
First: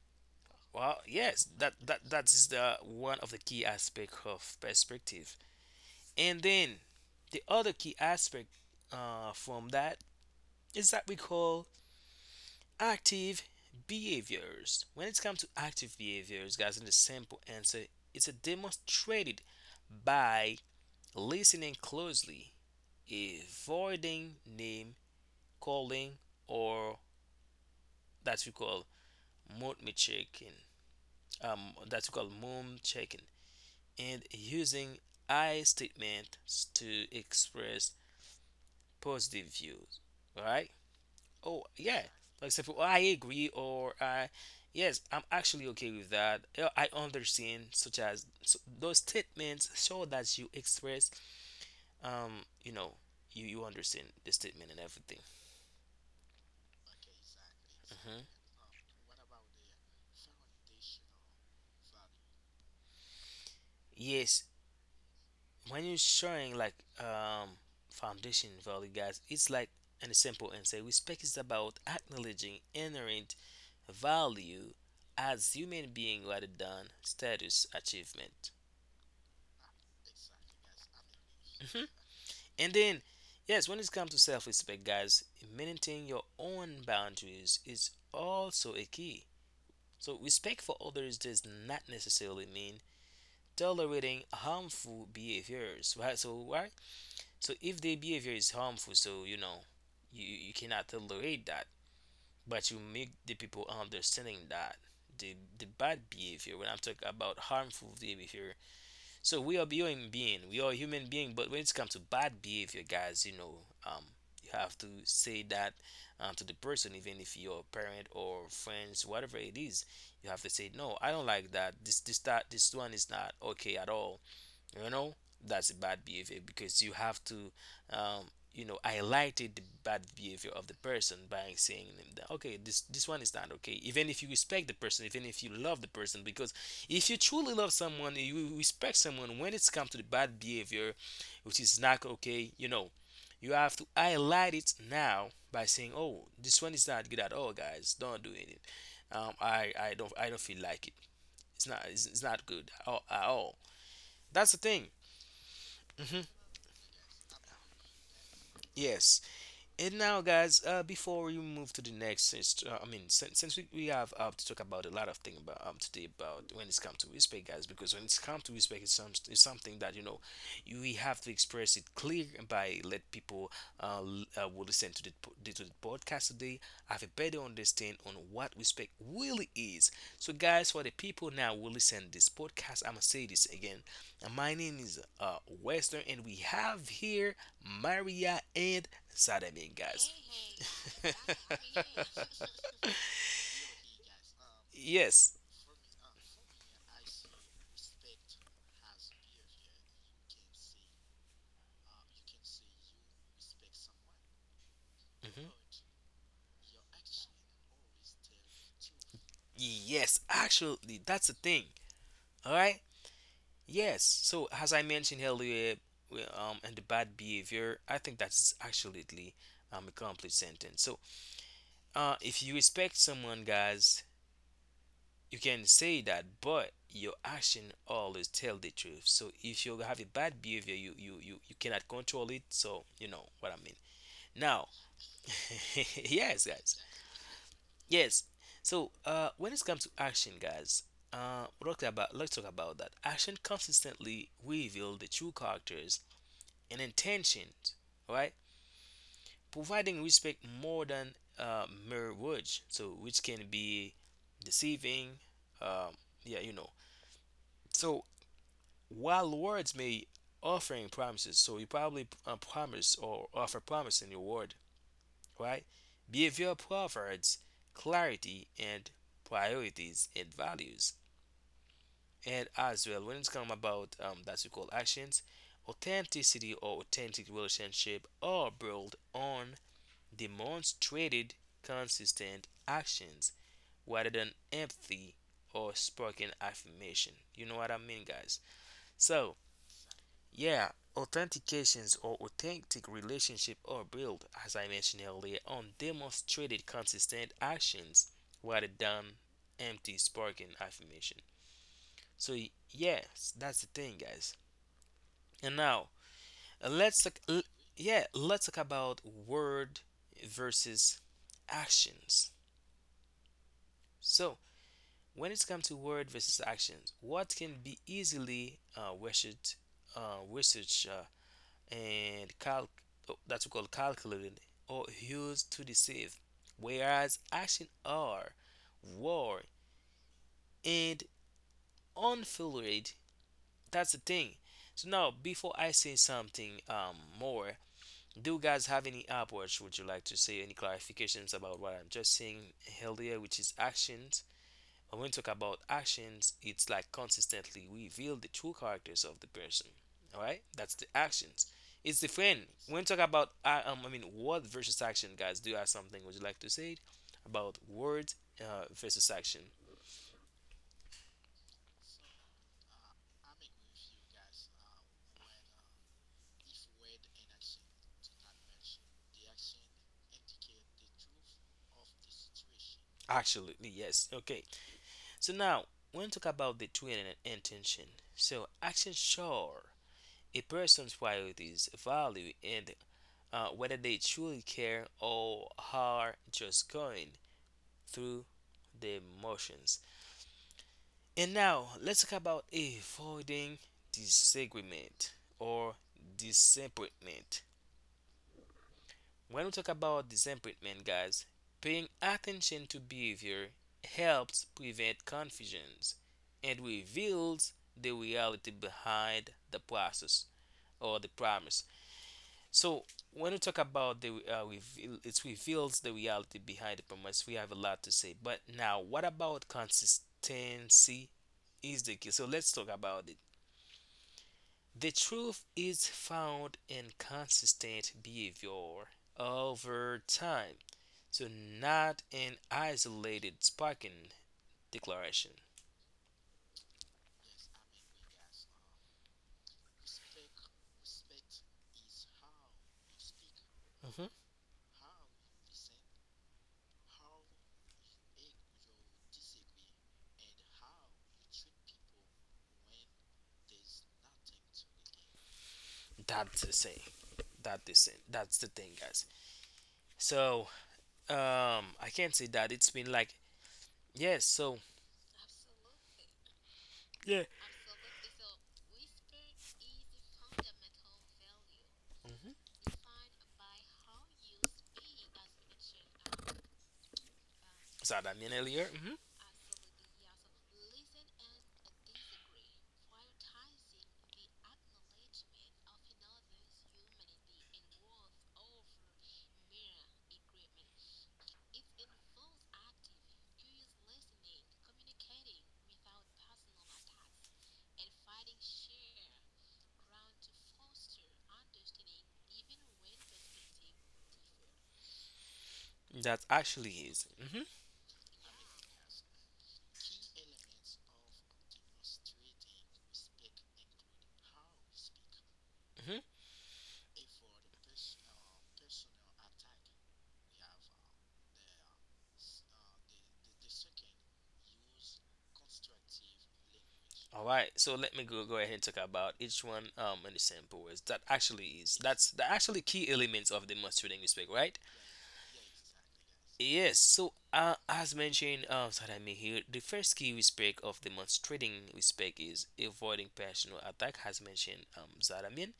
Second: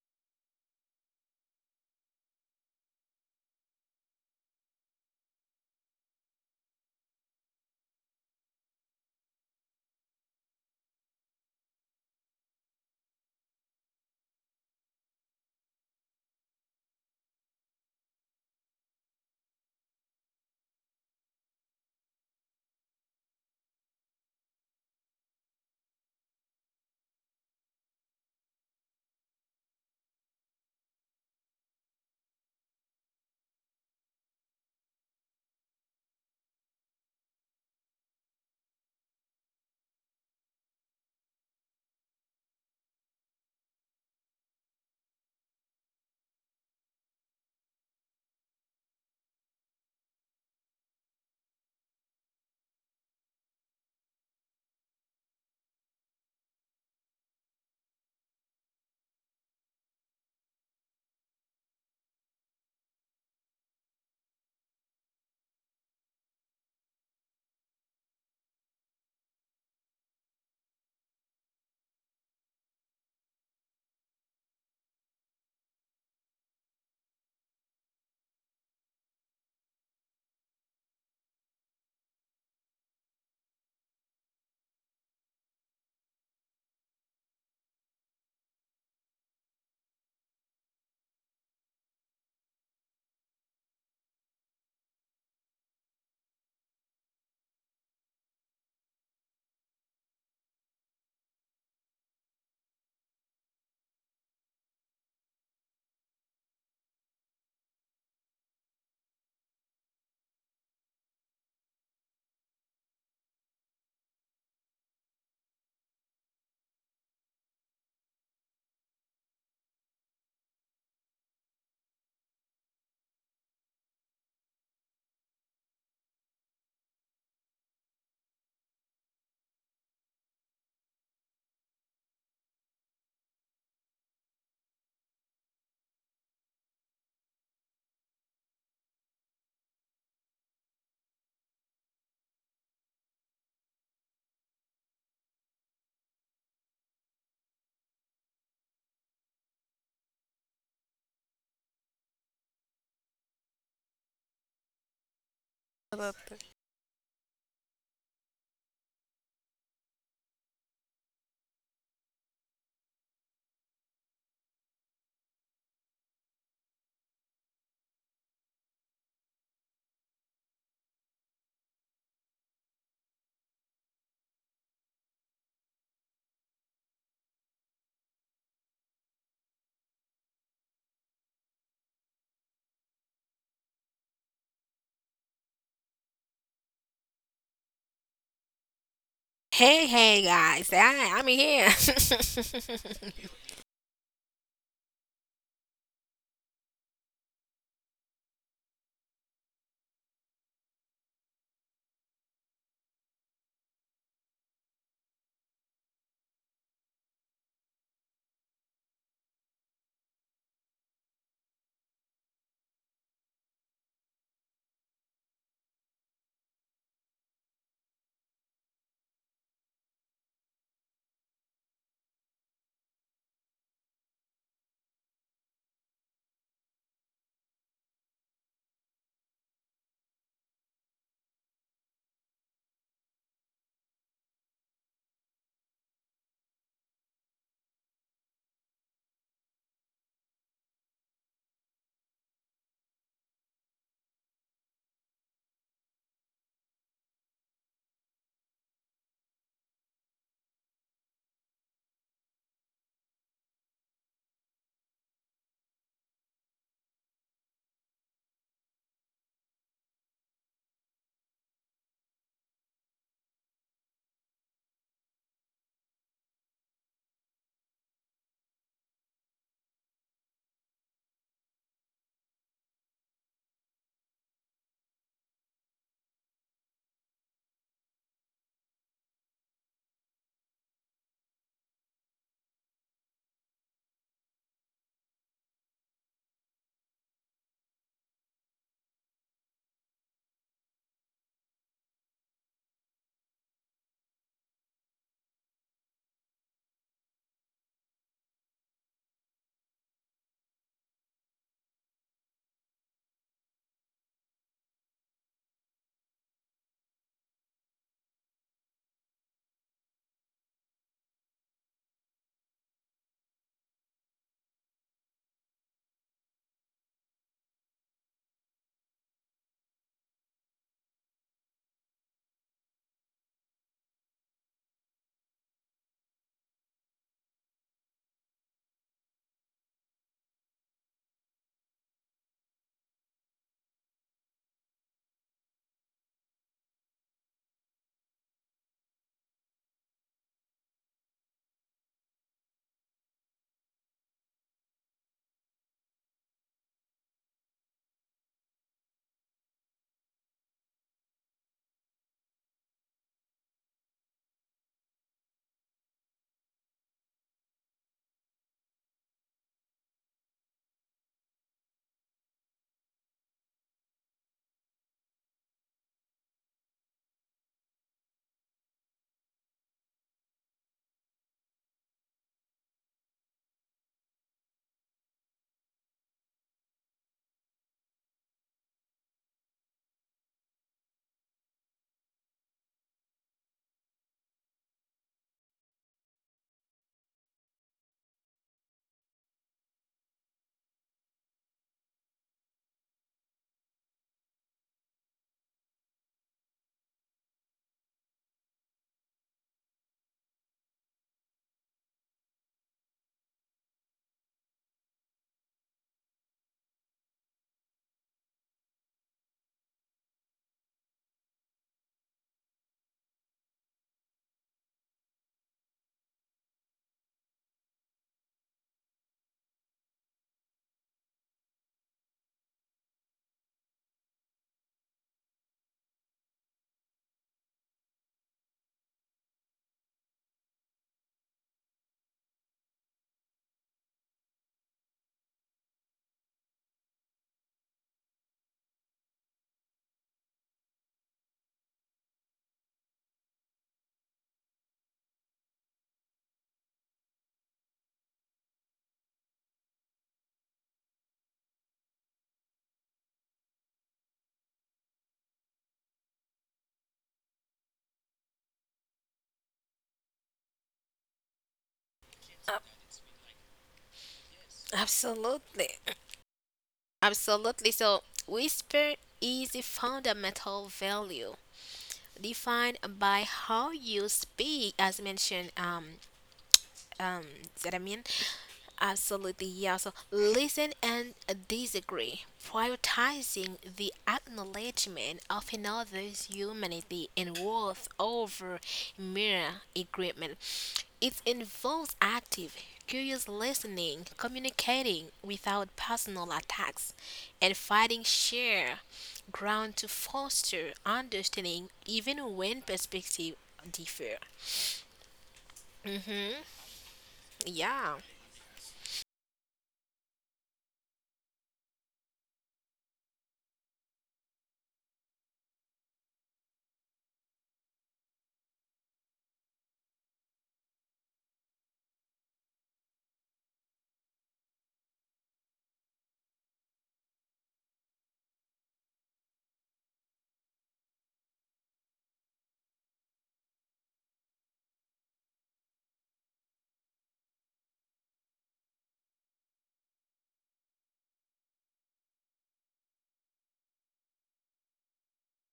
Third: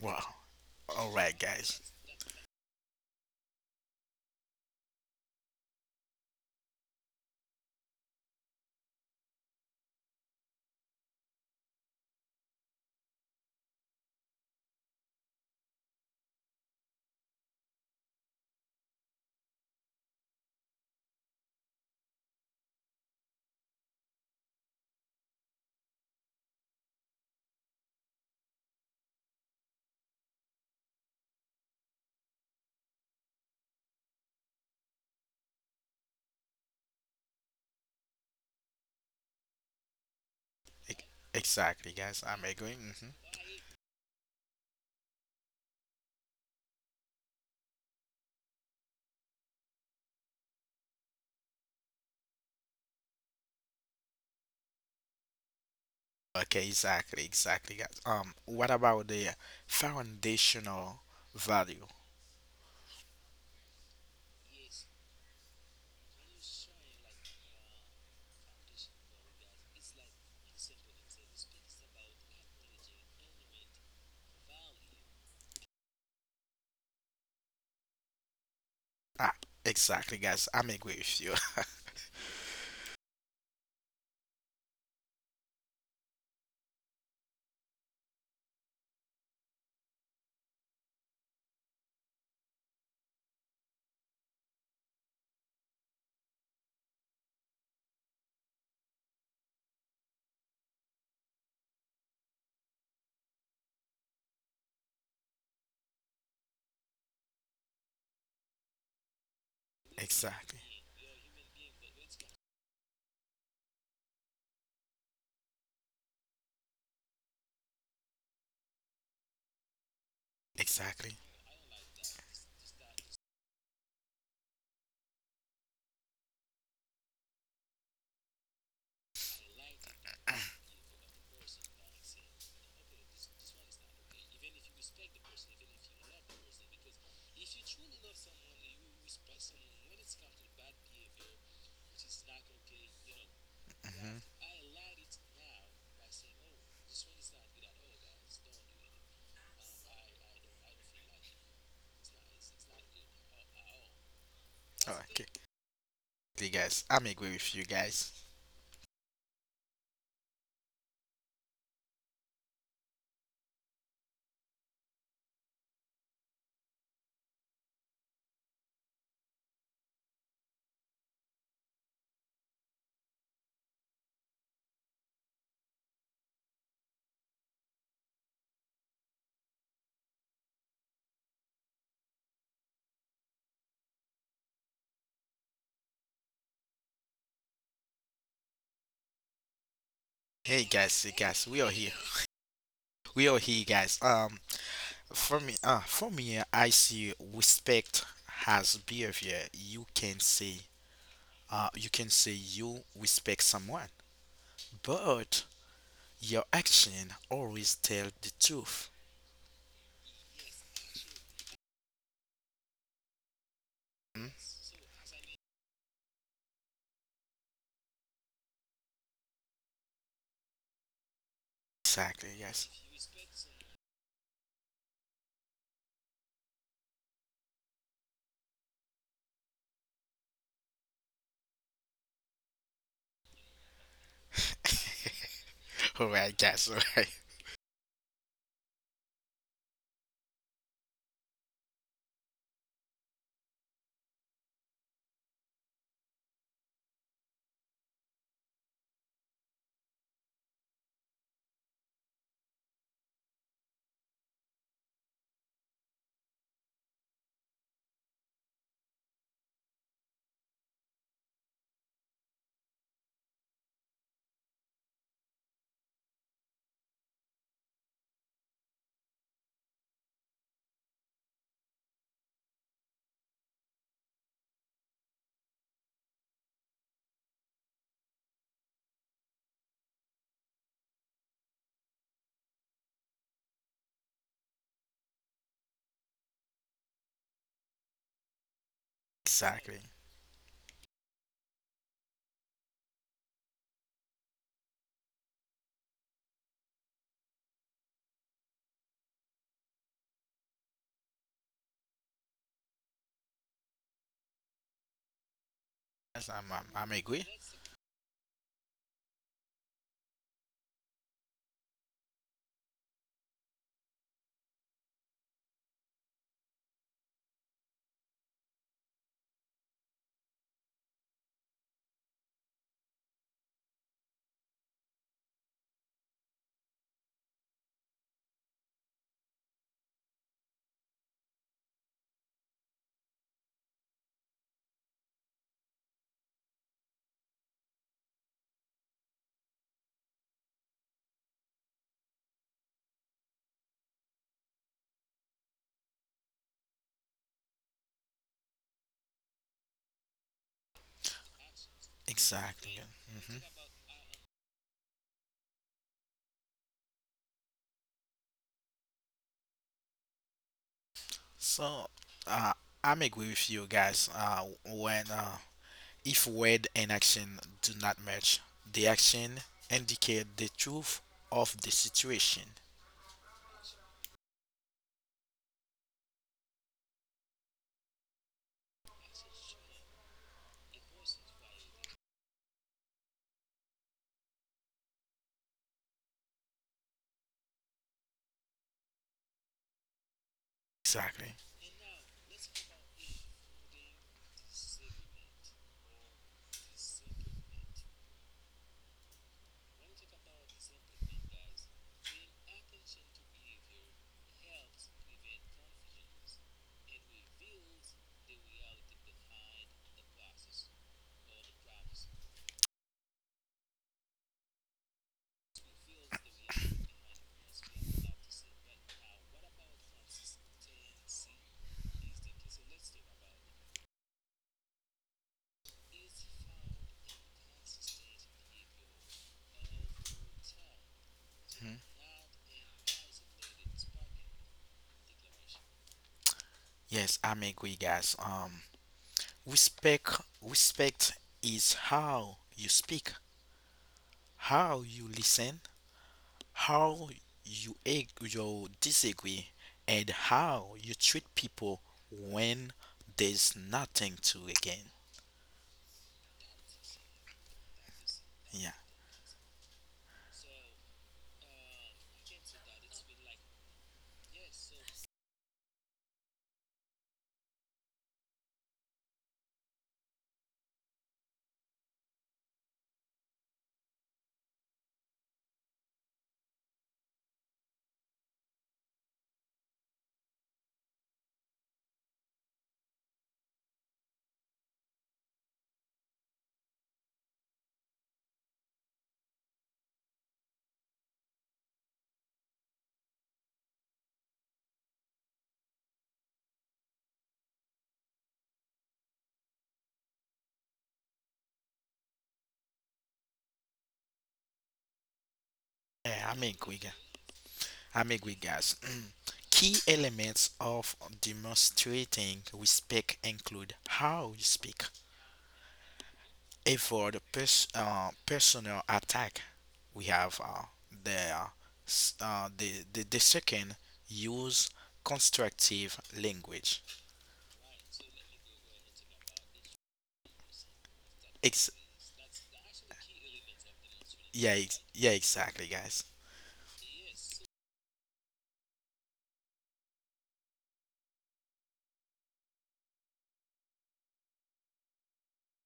Speaker 3: well,
Speaker 1: Well,
Speaker 3: all right,
Speaker 1: yes, that
Speaker 3: guys.
Speaker 1: that that is the one of the key aspect of perspective. And then the other key aspect from that is that we call active behaviors. When it comes to active behaviors, guys, in the simple answer, it's a demonstrated by listening closely, avoiding name calling or that we call mom checking, um, that we call mom checking, and using I statements to express positive views. Right?
Speaker 3: Ex-
Speaker 1: Oh
Speaker 3: Exactly,
Speaker 1: yeah.
Speaker 3: guys. I'm
Speaker 1: For example,
Speaker 3: agreeing.
Speaker 1: I
Speaker 3: Hmm.
Speaker 1: agree or I yes, I'm actually okay with that. I understand. Such as so those statements show that you express um you know you understand the statement and everything.
Speaker 3: Okay, exactly, guys.
Speaker 1: Hmm.
Speaker 3: What about the foundational value?
Speaker 1: Yes, when you're showing like um foundation value, guys, it's like an simple answer. Respect is about acknowledging inherent value as human being rather than status achievement.
Speaker 3: Ah, exactly, guys. I'm agree with you.
Speaker 1: Hmm. And then, yes, when it comes to self-respect, guys, maintaining your own boundaries is also a key. So respect for others does not necessarily mean tolerating harmful behaviors, right? So right. So if their behavior is harmful, so you know, you cannot tolerate that, but you make the people understanding that the bad behavior. When I'm talking about harmful behavior, so
Speaker 3: exactly,
Speaker 1: we are human being, but when it comes to bad behavior, guys, you know, um, you have to say that to the person, even if you're a parent or friends, whatever it is, you have to say no, I
Speaker 3: exactly.
Speaker 1: don't like that. This one is not okay at all, you know. That's a bad behavior because you have to um, you know highlighted the bad behavior of the person by saying them that okay this one is not okay, even if you respect the person, even if you love the person, because if you truly love someone you respect someone when it's come to the bad behavior, which is not okay, you know, you have to
Speaker 3: Hmm.
Speaker 1: highlight it now by saying oh this one is not good at all, guys, don't do it. I don't I don't feel like it. It's not good at all. That's the thing.
Speaker 3: Okay, Okay,
Speaker 2: Absolutely.
Speaker 3: guys. I'm agree with you, guys.
Speaker 1: Yes, and now, guys, before we move to the next, since I mean, since we have to talk about a lot of things about today about when it's come to respect, guys, because when it's come to respect, it's something that you know we have to express it clear and by let people will listen to the to the podcast today, have a better understand on what respect really is. So, guys, for the people now who listen this podcast, I'm gonna say this again. My name is Western, and we have here Maria and Sad, I mean,
Speaker 2: Hey,
Speaker 1: guys.
Speaker 2: hey,
Speaker 3: Hey,
Speaker 2: guys.
Speaker 3: guys, hey,
Speaker 2: I'm
Speaker 3: guys. We are
Speaker 2: here.
Speaker 3: here. We are here, guys. For
Speaker 1: Yes.
Speaker 3: me, for me, I see respect has behavior. You can say, you can say you respect someone, but
Speaker 1: Mhm.
Speaker 3: your action always tell the truth.
Speaker 1: Yes, actually, that's the thing. All right. Yes.
Speaker 3: Mm?
Speaker 1: So as I mentioned earlier, and the bad behavior, I think that's actually a complete sentence. So,
Speaker 3: Exactly.
Speaker 1: if you
Speaker 3: Yes.
Speaker 1: respect someone, guys, you can say that, but your action always tell the truth. So, if you have a bad behavior, you cannot control it. So, you know what I mean. Now,
Speaker 3: All right,
Speaker 1: yes,
Speaker 3: guys. All
Speaker 1: guys.
Speaker 3: right.
Speaker 1: Yes. So when it comes to action, guys, we'll talk about let's talk about that. Action consistently reveal the true characters and intentions, right? Providing respect more than mere words, so which can be deceiving. Um, yeah, you know. So while words may offering promises, so you probably promise or offer promise in your word, right? Behavior provides clarity and priorities and values. And as well, when it's come about that we call actions, authenticity or authentic relationship are built on demonstrated consistent actions rather than empty or spoken affirmation. You know what I mean, guys? So,
Speaker 3: Exactly.
Speaker 1: yeah, authentications or authentic relationship are built, as I mentioned earlier, on demonstrated consistent actions rather than empty spoken affirmation. So, yes, that's the thing, guys. And now
Speaker 3: Yes, I'm, I'm,
Speaker 1: uh,
Speaker 3: I'm
Speaker 1: let's
Speaker 3: agree.
Speaker 1: talk, l- yeah, let's talk about word versus actions. So when it comes to word versus actions, what can be easily research and calc oh, that's called calculated or used to deceive, whereas action are war and unfiltered. That's the thing. So now before I say something more, do you guys have any upwards? Would you like to say any clarifications about what I'm just saying earlier, which is actions? When we talk about actions, it's like consistently reveal the true characters of the person. All right, that's the actions. It's different
Speaker 3: Exactly.
Speaker 1: when we talk about
Speaker 3: Hmm.
Speaker 1: I mean word versus action, guys. Do you have something? Would you like to say about word versus action?
Speaker 3: So, uh, I'm agree with you guys. When If word and action do not match, the action indicate the truth of the situation.
Speaker 1: Absolutely, yes. Okay, so now when we talk about the twin and intention, so action sure a person's priorities, value, and whether they truly care or are just going through the motions. And
Speaker 3: Exactly.
Speaker 1: now let's talk about avoiding disagreement or disappointment. When we talk about disappointment, guys, paying attention to behavior helps prevent confusions and reveals the reality behind the process or the promise. So when we talk about the reveal, it reveals the reality behind the promise. We have a lot to say, but now what about consistency? Is the key. So let's talk about it. The truth is found in consistent behavior over time, so
Speaker 3: Mhm.
Speaker 1: not in isolated sparking declaration.
Speaker 3: Yes, I'm agree, guys. Respect is how you speak,
Speaker 1: Hmm.
Speaker 3: how you listen, how you disagree, and how you treat people when there's nothing to again.
Speaker 1: That's the same. That is it. That's the
Speaker 3: Yeah,
Speaker 1: thing, guys. So I can't say that
Speaker 2: Ab-
Speaker 1: it's been like yes. So
Speaker 2: Absolutely.
Speaker 1: yeah.
Speaker 2: Absolutely. So, whisper is a fundamental value defined by how you speak, as mentioned. Um, that I
Speaker 1: So
Speaker 2: mean,
Speaker 1: that I mean earlier.
Speaker 2: absolutely, yeah. So listen and disagree. Prioritizing the acknowledgement of another's humanity and worth over mere agreement. It involves active, curious listening, communicating without personal attacks, and finding shared ground to foster understanding even when perspectives differ.
Speaker 1: Hmm. That
Speaker 3: yeah,
Speaker 2: Hmm.
Speaker 1: actually is. Hmm.
Speaker 2: Yeah,
Speaker 3: I'm agree, guys. Key elements of demonstrating respect include how you speak,
Speaker 1: Hmm.
Speaker 3: avoid personal attack. We have the, uh, the second use constructive language.
Speaker 1: All right. So let me go ahead and talk about each one in the sample words. That actually
Speaker 3: Ex-
Speaker 1: is. That's the actually key elements of the must respect, right?
Speaker 3: exactly, guys.
Speaker 1: Yes. So as mentioned, so that I mean here, the first key respect of the must respect is avoiding personal attack. As mentioned, so that I mean,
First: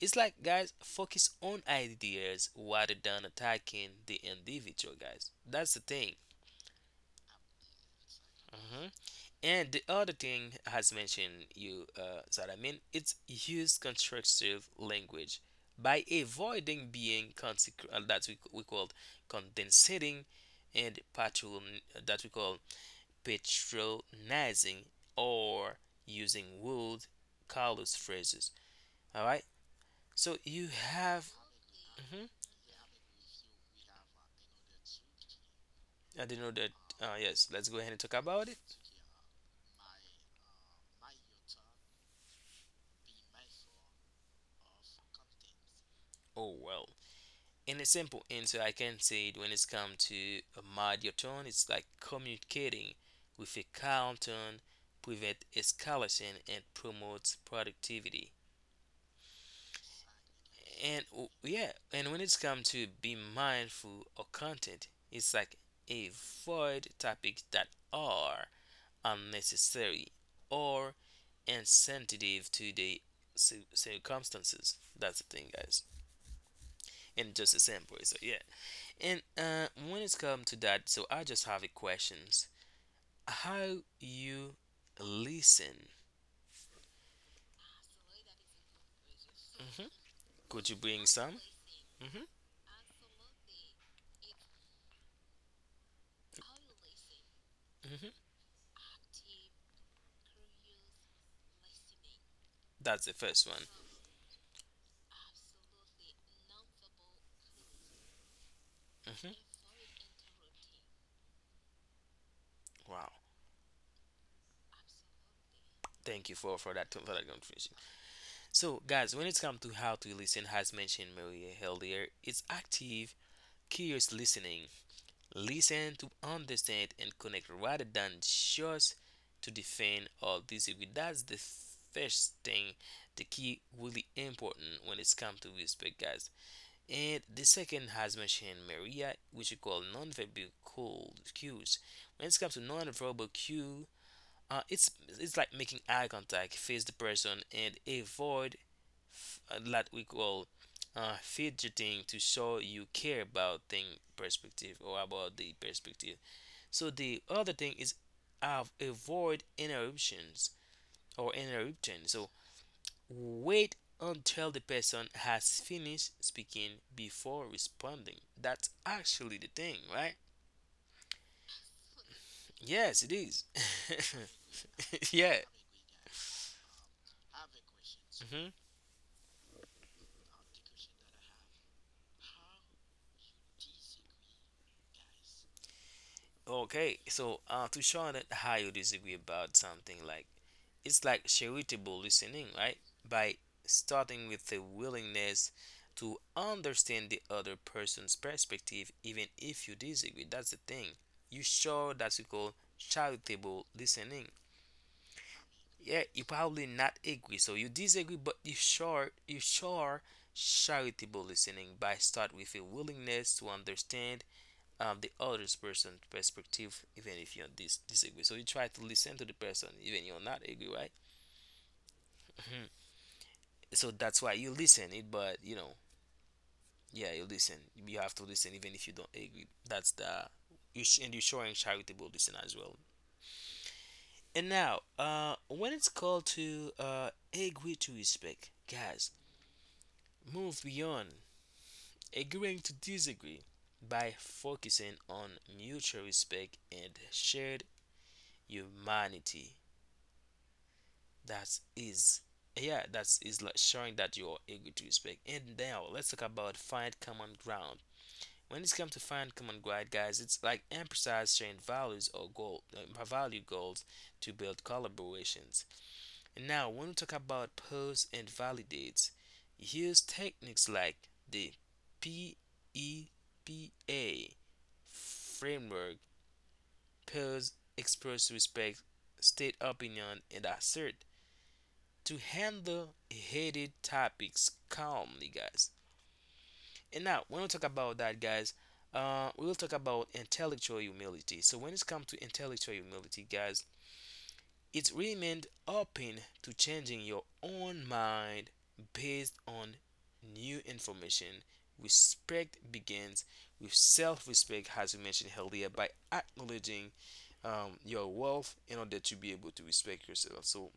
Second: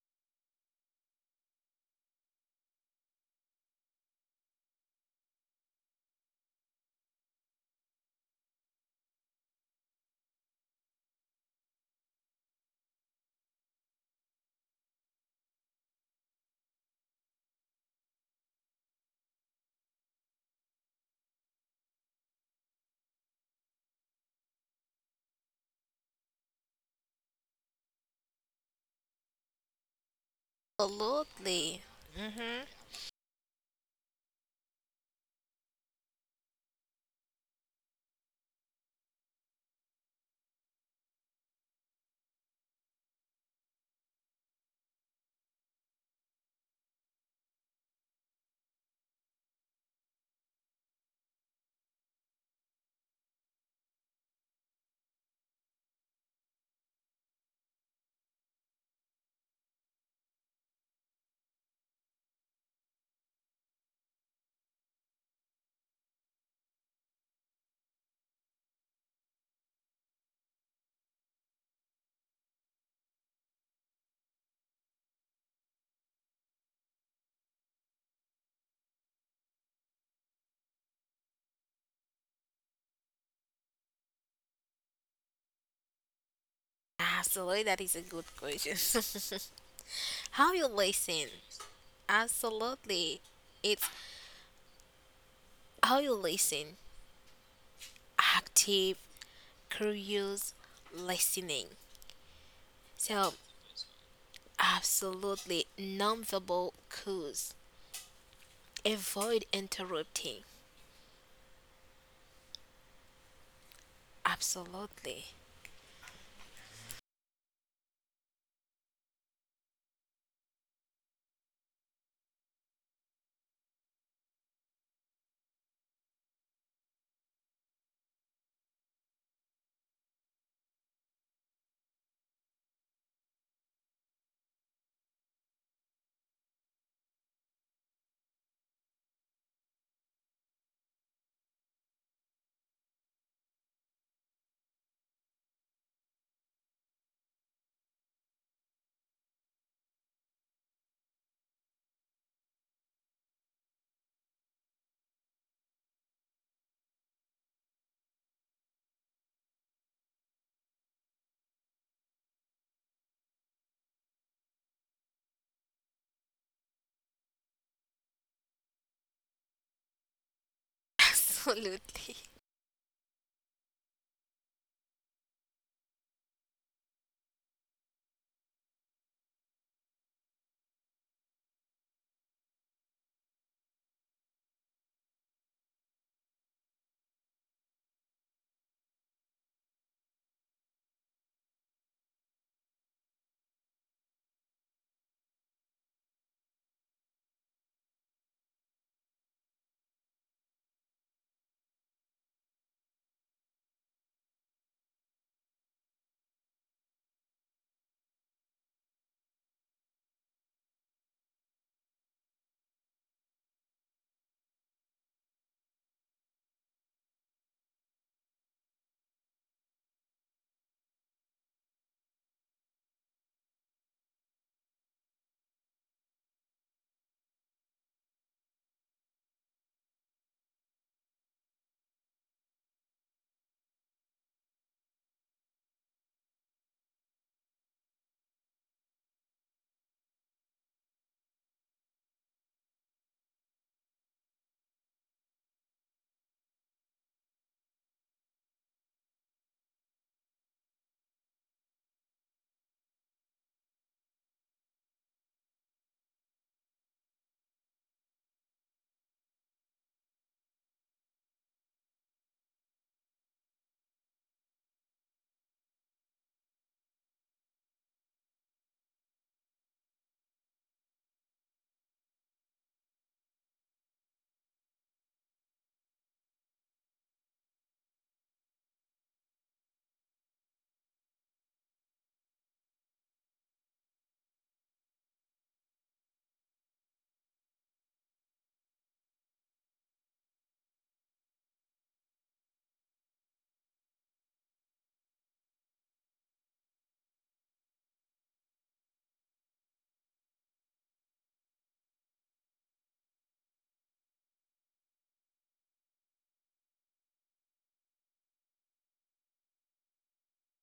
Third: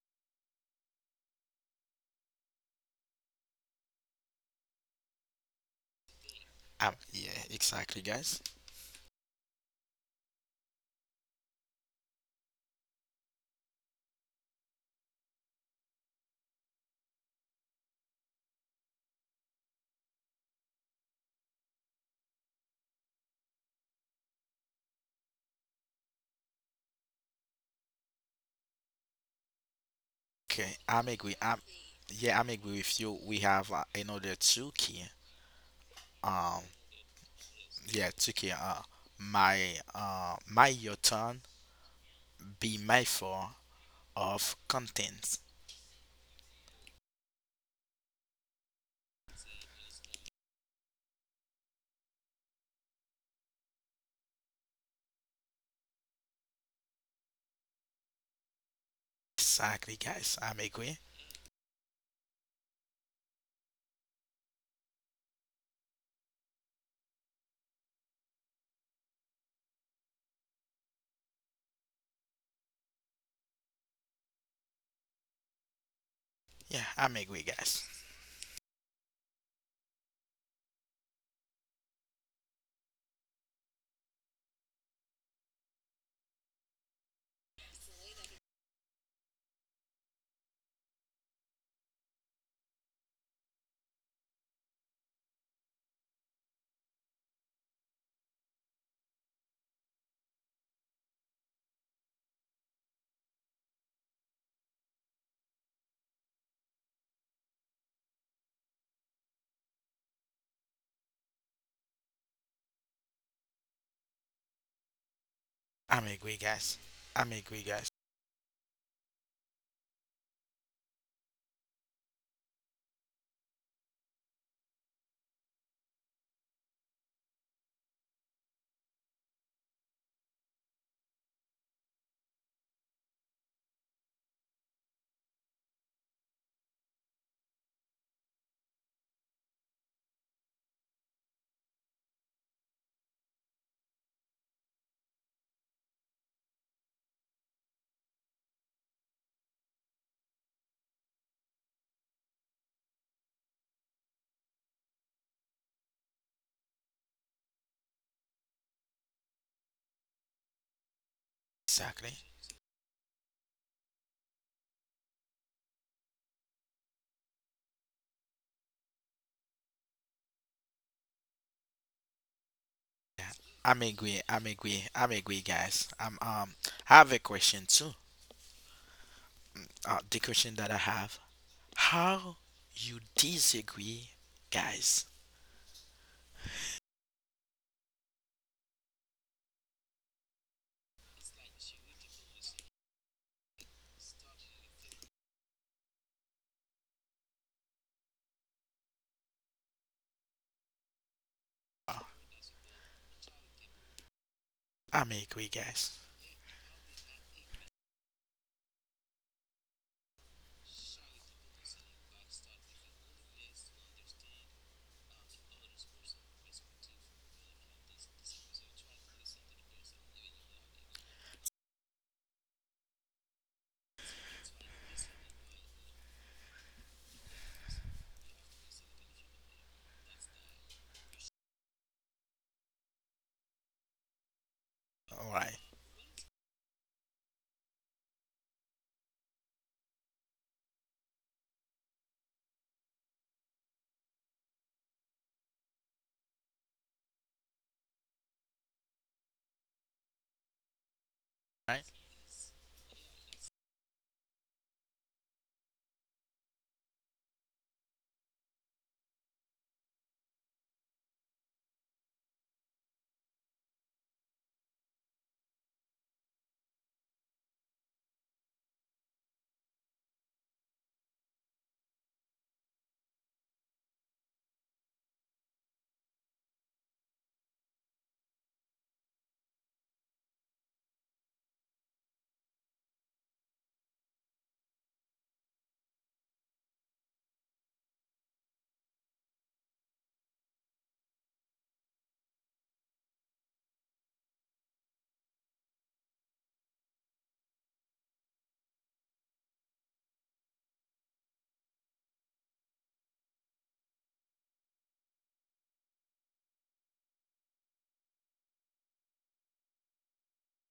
Speaker 1: it's like guys focus on ideas rather than attacking the individual, guys. That's the thing.
Speaker 3: Yeah, exactly, guys.
Speaker 1: And the other thing I has mentioned you that I mean it's use constructive language by avoiding being that we called condensing and patron that we call patronizing or using wold callous phrases. All right, so you
Speaker 3: Okay,
Speaker 1: have.
Speaker 2: absolutely.
Speaker 1: Mhm.
Speaker 3: yeah, I'm
Speaker 2: Mm-hmm.
Speaker 3: agree with you. We have another two key.
Speaker 1: I didn't know
Speaker 3: Um,
Speaker 1: that. Yes, let's go ahead and talk
Speaker 3: Yeah,
Speaker 1: about
Speaker 3: Tiki,
Speaker 1: it.
Speaker 3: my your turn, be mindful of contents.
Speaker 1: Oh well. In a simple answer I can say it when it's come to a mightier tone, it's like communicating with a calm tone prevent escalation and promotes productivity.
Speaker 3: Exactly, guys. I'm agree.
Speaker 1: And oh, yeah, and when it's come to be mindful of content, it's like avoid topics that are unnecessary or insensitive to the circumstances. That's the thing, guys.
Speaker 3: Yeah, I'm
Speaker 1: And
Speaker 3: agree,
Speaker 1: just a
Speaker 3: guys.
Speaker 1: sample, so yeah. And when it's come to that, so I just have a questions. How you listen?
Speaker 2: Ah, absolutely, that is a good question.
Speaker 1: Hmm.
Speaker 2: How
Speaker 1: Could you
Speaker 2: you
Speaker 1: bring some?
Speaker 2: listen?
Speaker 1: Hmm.
Speaker 2: Absolutely. It's how you listen.
Speaker 1: Hmm.
Speaker 2: Active, curious, listening.
Speaker 1: That's the first
Speaker 2: So,
Speaker 1: one.
Speaker 2: absolutely, nonverbal cues.
Speaker 1: Hmm.
Speaker 2: Avoid interrupting.
Speaker 1: Wow.
Speaker 2: Absolutely.
Speaker 3: I'm
Speaker 1: Thank you
Speaker 3: agree, guys.
Speaker 1: for that
Speaker 3: I'm agree,
Speaker 1: contribution.
Speaker 3: guys.
Speaker 1: So guys, when it comes to how to listen, as mentioned Maria earlier, it's active, curious listening. Listen to understand and connect rather than just to defend or disagree. That's the first thing, the key really important when it's come to respect, guys. And the second has mentioned Maria, which we call nonverbal cues. When it comes to nonverbal cue, uh, it's it's like making eye contact, face the person, and avoid that we call fidgeting to show you care about thing perspective or about the perspective. So the other thing is avoid interruptions or interruption.
Speaker 3: Exactly.
Speaker 1: So wait until the person has finished speaking before responding. That's actually the thing, right?
Speaker 2: Absolutely.
Speaker 1: Yes, it is.
Speaker 3: I'm
Speaker 1: Yeah.
Speaker 3: agree, guys. I have a question too.
Speaker 1: Mhm.
Speaker 3: The question that I have: how you disagree, guys?
Speaker 1: Okay, so to show that how you disagree about something, like it's like charitable listening, right? By starting with the willingness to understand the other person's perspective, even if you disagree. That's the thing. You show that's you call charitable listening.
Speaker 3: I'm agree,
Speaker 1: Yeah,
Speaker 3: guys.
Speaker 1: you probably not agree, so you disagree, but you sure charitable listening by start with a willingness to understand the other person's perspective, even if you disagree. So you try to listen to the person, even you're not agree, right? So that's why you listen it, but you know, yeah, you listen. You have to listen even if you don't agree. That's the and you're showing charitable listen as well. And now,
Speaker 3: All right.
Speaker 1: when it's called to agree to respect, guys, move beyond agreeing to disagree by focusing on mutual respect and shared humanity. That
Speaker 3: Right.
Speaker 1: is, yeah, that is like showing that you're eager to speak. And now let's talk about find common ground. When it comes to find common ground, guys, it's like emphasize sharing values or goal, value goals to build collaborations. And now when we talk about pose and validates, use techniques like the PEPA framework, pose, express respect, state opinion, and assert to handle heated topics calmly, guys. And now, when we talk about that, guys, we will talk about intellectual humility. So, when it comes to intellectual humility, guys, it remained open to changing your own mind based on new information. Respect begins with self respect, as we mentioned earlier, by acknowledging your wealth in order to be able to respect yourself. So,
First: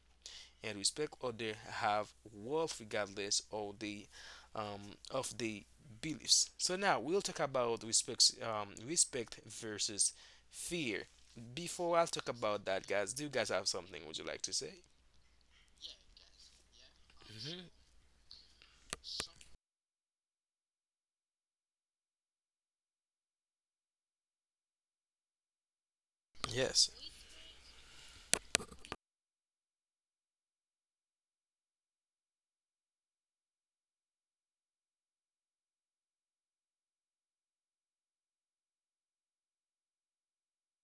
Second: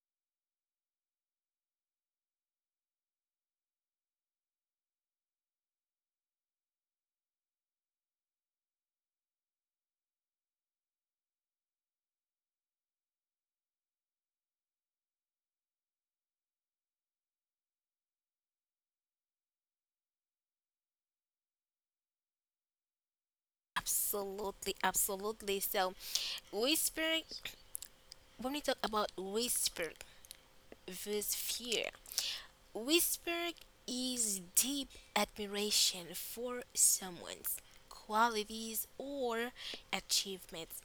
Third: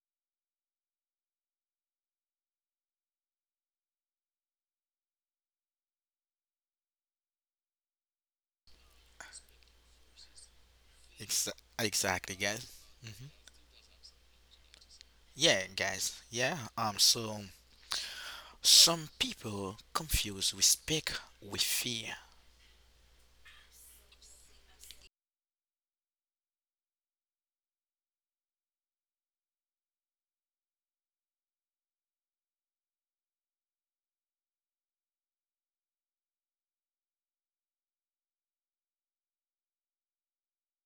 Speaker 1: and respect others have worth regardless um, of the beliefs. So now we'll talk about respect respect versus fear.
Speaker 3: Ex-
Speaker 1: Before I talk
Speaker 3: exactly,
Speaker 1: about
Speaker 3: guys.
Speaker 1: that, guys, do
Speaker 3: Hmm.
Speaker 1: you guys have something would you like to say?
Speaker 3: Yeah, guys. Yeah. So.
Speaker 1: Hmm.
Speaker 3: Some people confuse respect with fear.
Speaker 2: Absolutely. Absolutely. So,
Speaker 1: Yes.
Speaker 2: whispering, when we talk about whispering, versus fear. Whisper is deep admiration for someone's qualities or achievements,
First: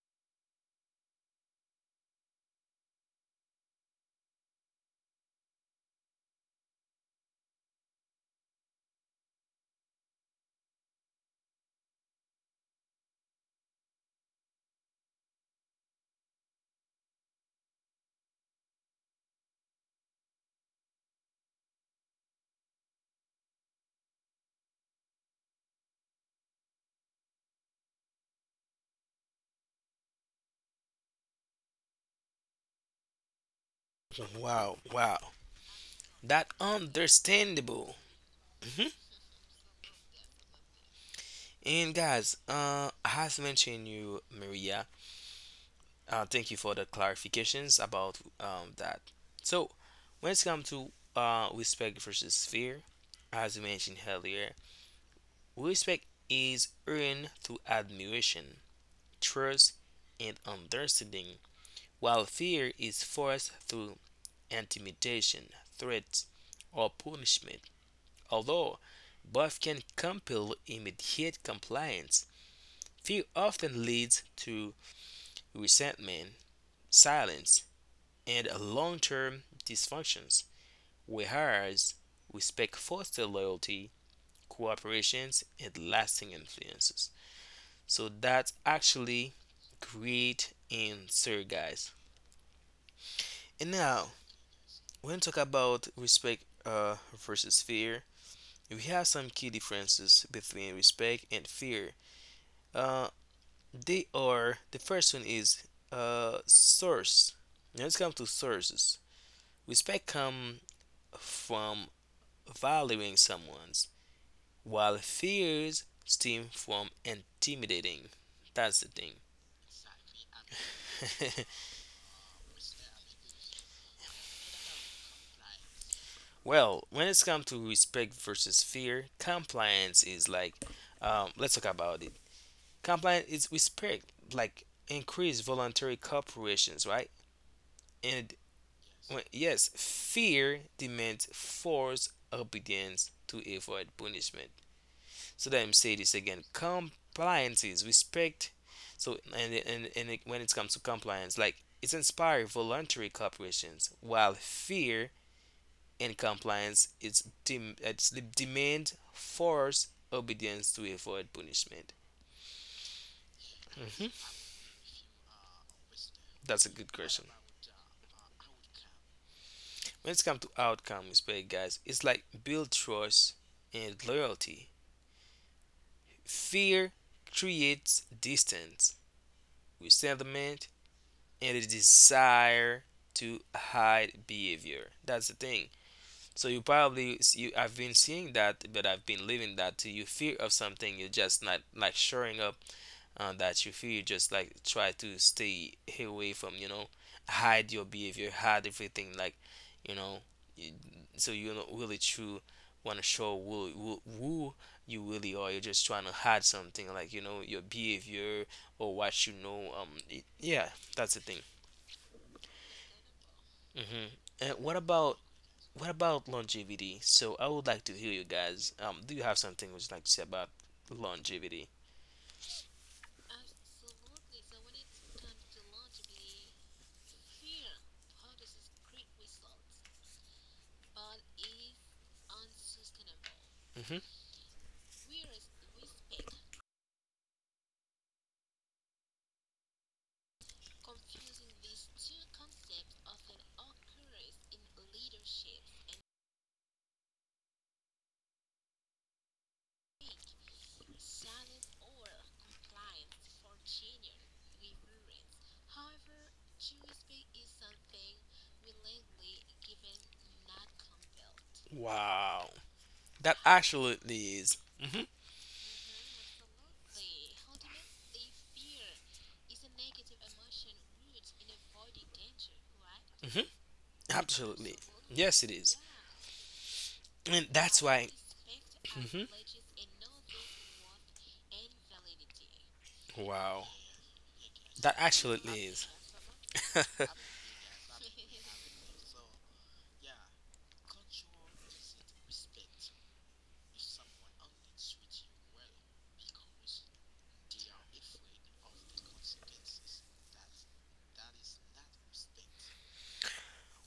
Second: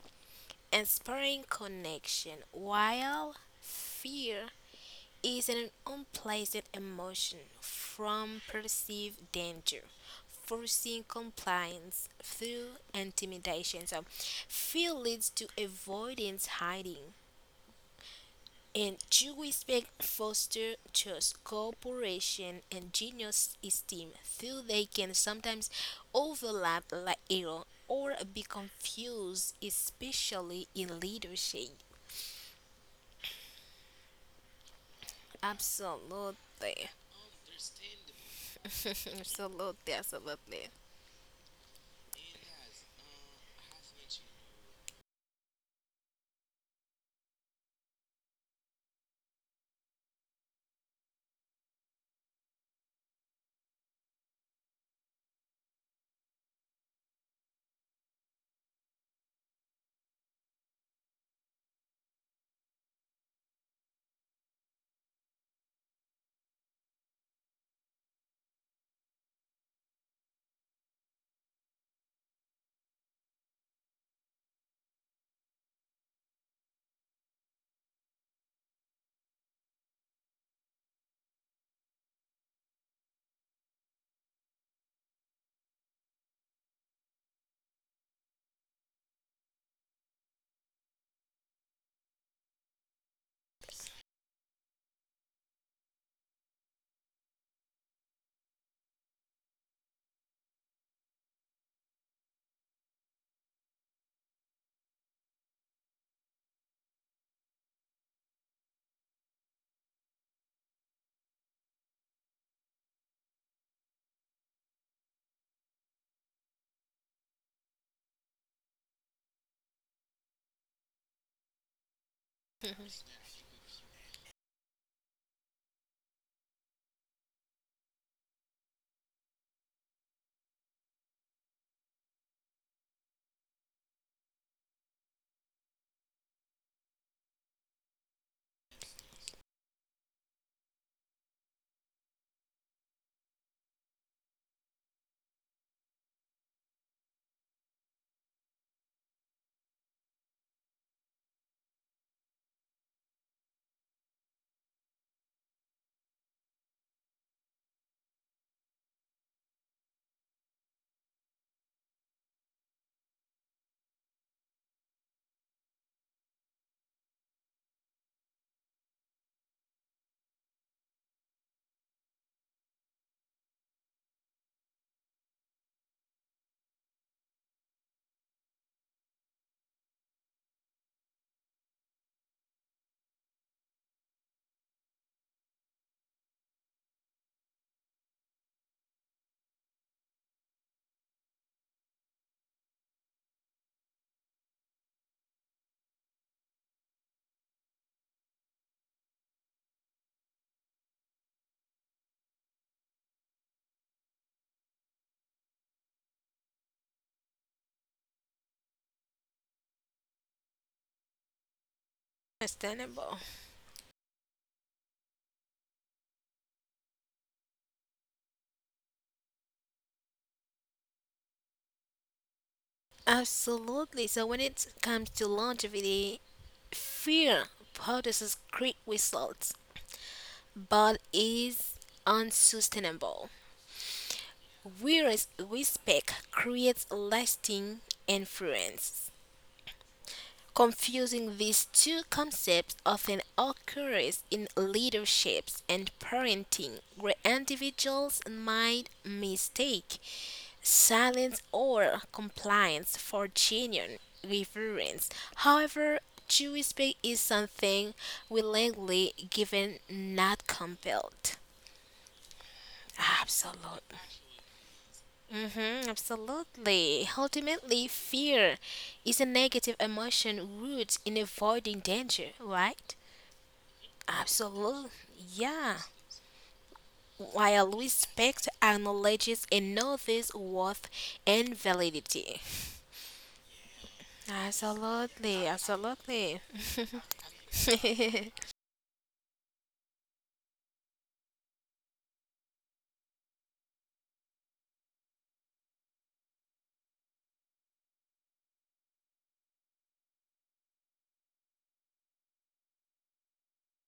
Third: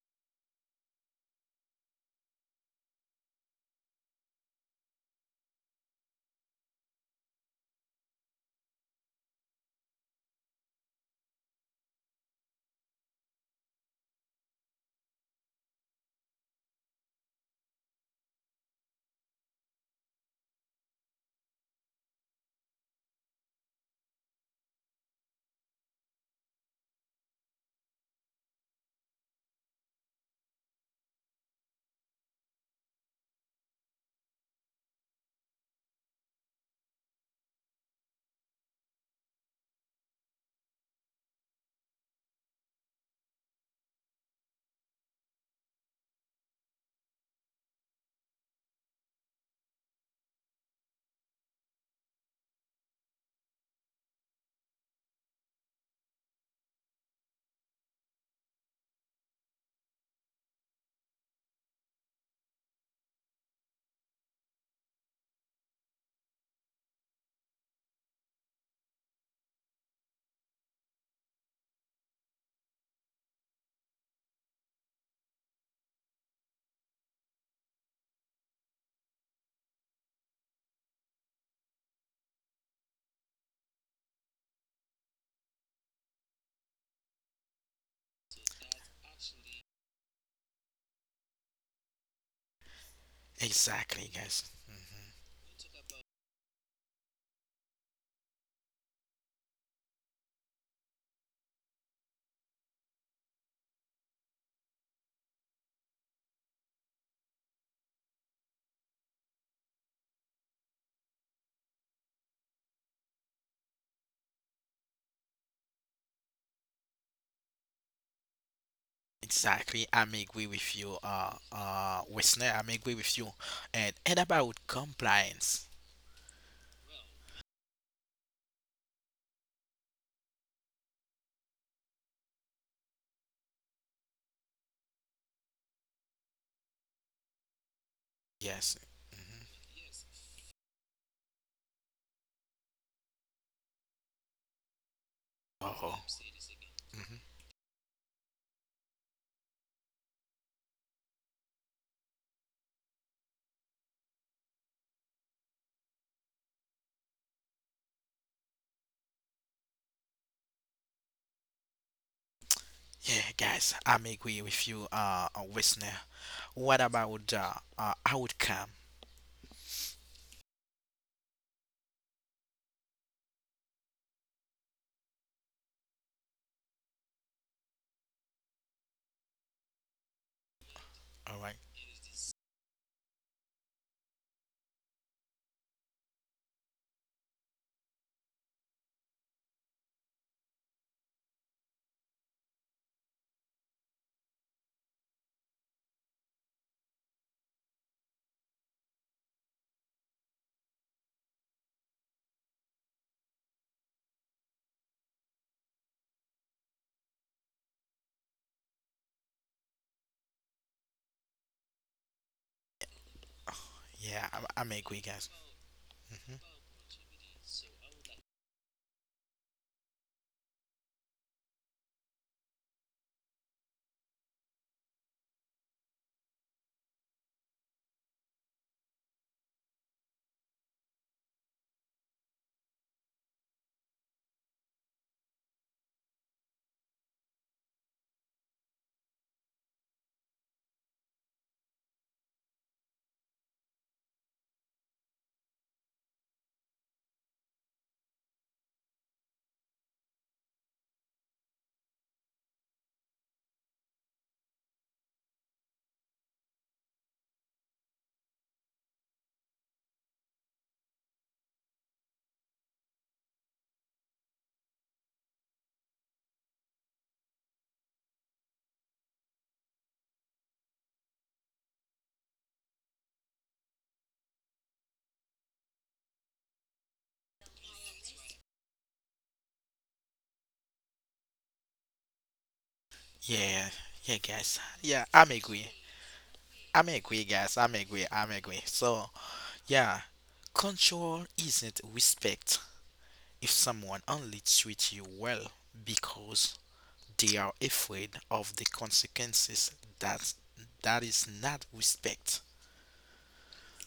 Speaker 2: inspiring connection, while fear is an unpleasant emotion from perceived danger, forcing compliance through intimidation. So, fear leads to avoidance, hiding, and to respect, foster trust, cooperation and genius esteem, though they can sometimes overlap like error or be confused, especially in leadership?
Speaker 1: Wow, wow. That
Speaker 2: Absolutely.
Speaker 1: understandable.
Speaker 2: Absolutely, absolutely.
Speaker 1: And guys, as mentioned you, Maria, thank you for the clarifications about that. So, when it's come to respect versus fear, as we mentioned earlier, respect is earned through admiration, trust, and understanding, while fear is forced through intimidation, threats, or punishment. Although both can compel immediate compliance, fear often leads to resentment, silence, and long term dysfunctions, whereas respect fosters loyalty, cooperations, and lasting influences. So that's actually great answer, guys. And now,
Speaker 3: Exactly, guys. Mhm.
Speaker 1: when we talk about respect versus fear, we have some key differences between respect and fear. Uh, they are the first one is source. Now let's come to sources. Respect come from valuing someone's while fears stem from intimidating. That's the thing.
Speaker 3: Exactly. I'm agree with you, Wesley. I'm agree with you. And about compliance.
Speaker 1: Well, when it's come to respect versus fear, compliance is like, let's talk about it. Compliance is respect, like increased voluntary corporations, right? And
Speaker 3: Yes.
Speaker 1: when,
Speaker 3: Mhm.
Speaker 1: yes, fear demands forced obedience to avoid punishment. So let me say
Speaker 3: Oh.
Speaker 1: this again.
Speaker 3: Hmm.
Speaker 1: Compliance is respect. So and it, when it comes to compliance, like it's inspiring voluntary corporations, while fear and compliance is it's the demand force obedience to avoid punishment.
Speaker 3: Yeah, guys. I'm
Speaker 1: Hmm.
Speaker 3: agree with you, Wesley.
Speaker 1: That's a
Speaker 3: What
Speaker 1: good
Speaker 3: about
Speaker 1: question.
Speaker 3: the outcome?
Speaker 1: When it comes to outcome respect, guys, it's like build trust and loyalty. Fear creates distance, resentment
Speaker 3: All
Speaker 1: and
Speaker 3: right.
Speaker 1: a desire to hide behavior. That's the thing. So you probably you I've been seeing that, but I've been living that. To you fear of something, you're just not like showing up on that. You fear you just like try to stay away from you know hide your behavior, hide everything like you know. You, so you're not really true. Want to show who you really are. You're just trying to hide something like you know your behavior or what you know. Yeah, that's the thing.
Speaker 2: Understandable.
Speaker 1: Mm-hmm.
Speaker 3: Yeah,
Speaker 1: And
Speaker 3: I'm agree, guys.
Speaker 1: what about
Speaker 3: Hmm.
Speaker 1: longevity? So I would like to hear you guys. Do you have something would you like to say about longevity?
Speaker 2: Absolutely. So when it comes to longevity, fear produces great results, but is unsustainable.
Speaker 1: Mm-hmm.
Speaker 2: Whereas respect creates lasting influence. Confusing these two concepts often occurs in leaderships and parenting, where individuals might mistake silence or compliance for genuine reverence. However, true respect is something willingly given, not compelled.
Speaker 1: Wow, that
Speaker 2: Absolutely.
Speaker 1: absolutely is.
Speaker 2: Mm-hmm, absolutely. Ultimately, fear is a negative emotion rooted in avoiding danger, right?
Speaker 1: Mm-hmm. Absolutely,
Speaker 2: Absolutely,
Speaker 1: yes, it is,
Speaker 2: yeah.
Speaker 1: and
Speaker 2: While
Speaker 1: that's why.
Speaker 2: respect
Speaker 1: Mm-hmm.
Speaker 2: acknowledges another's worth and validity.
Speaker 1: Wow,
Speaker 3: Yeah, yeah, guys.
Speaker 1: that
Speaker 3: Yeah, I'm
Speaker 2: Absolutely,
Speaker 1: absolutely
Speaker 3: agree.
Speaker 1: is.
Speaker 2: absolutely.
Speaker 3: So, yeah, control isn't respect if someone only treats you well because they are afraid of the consequences. That that is not respect.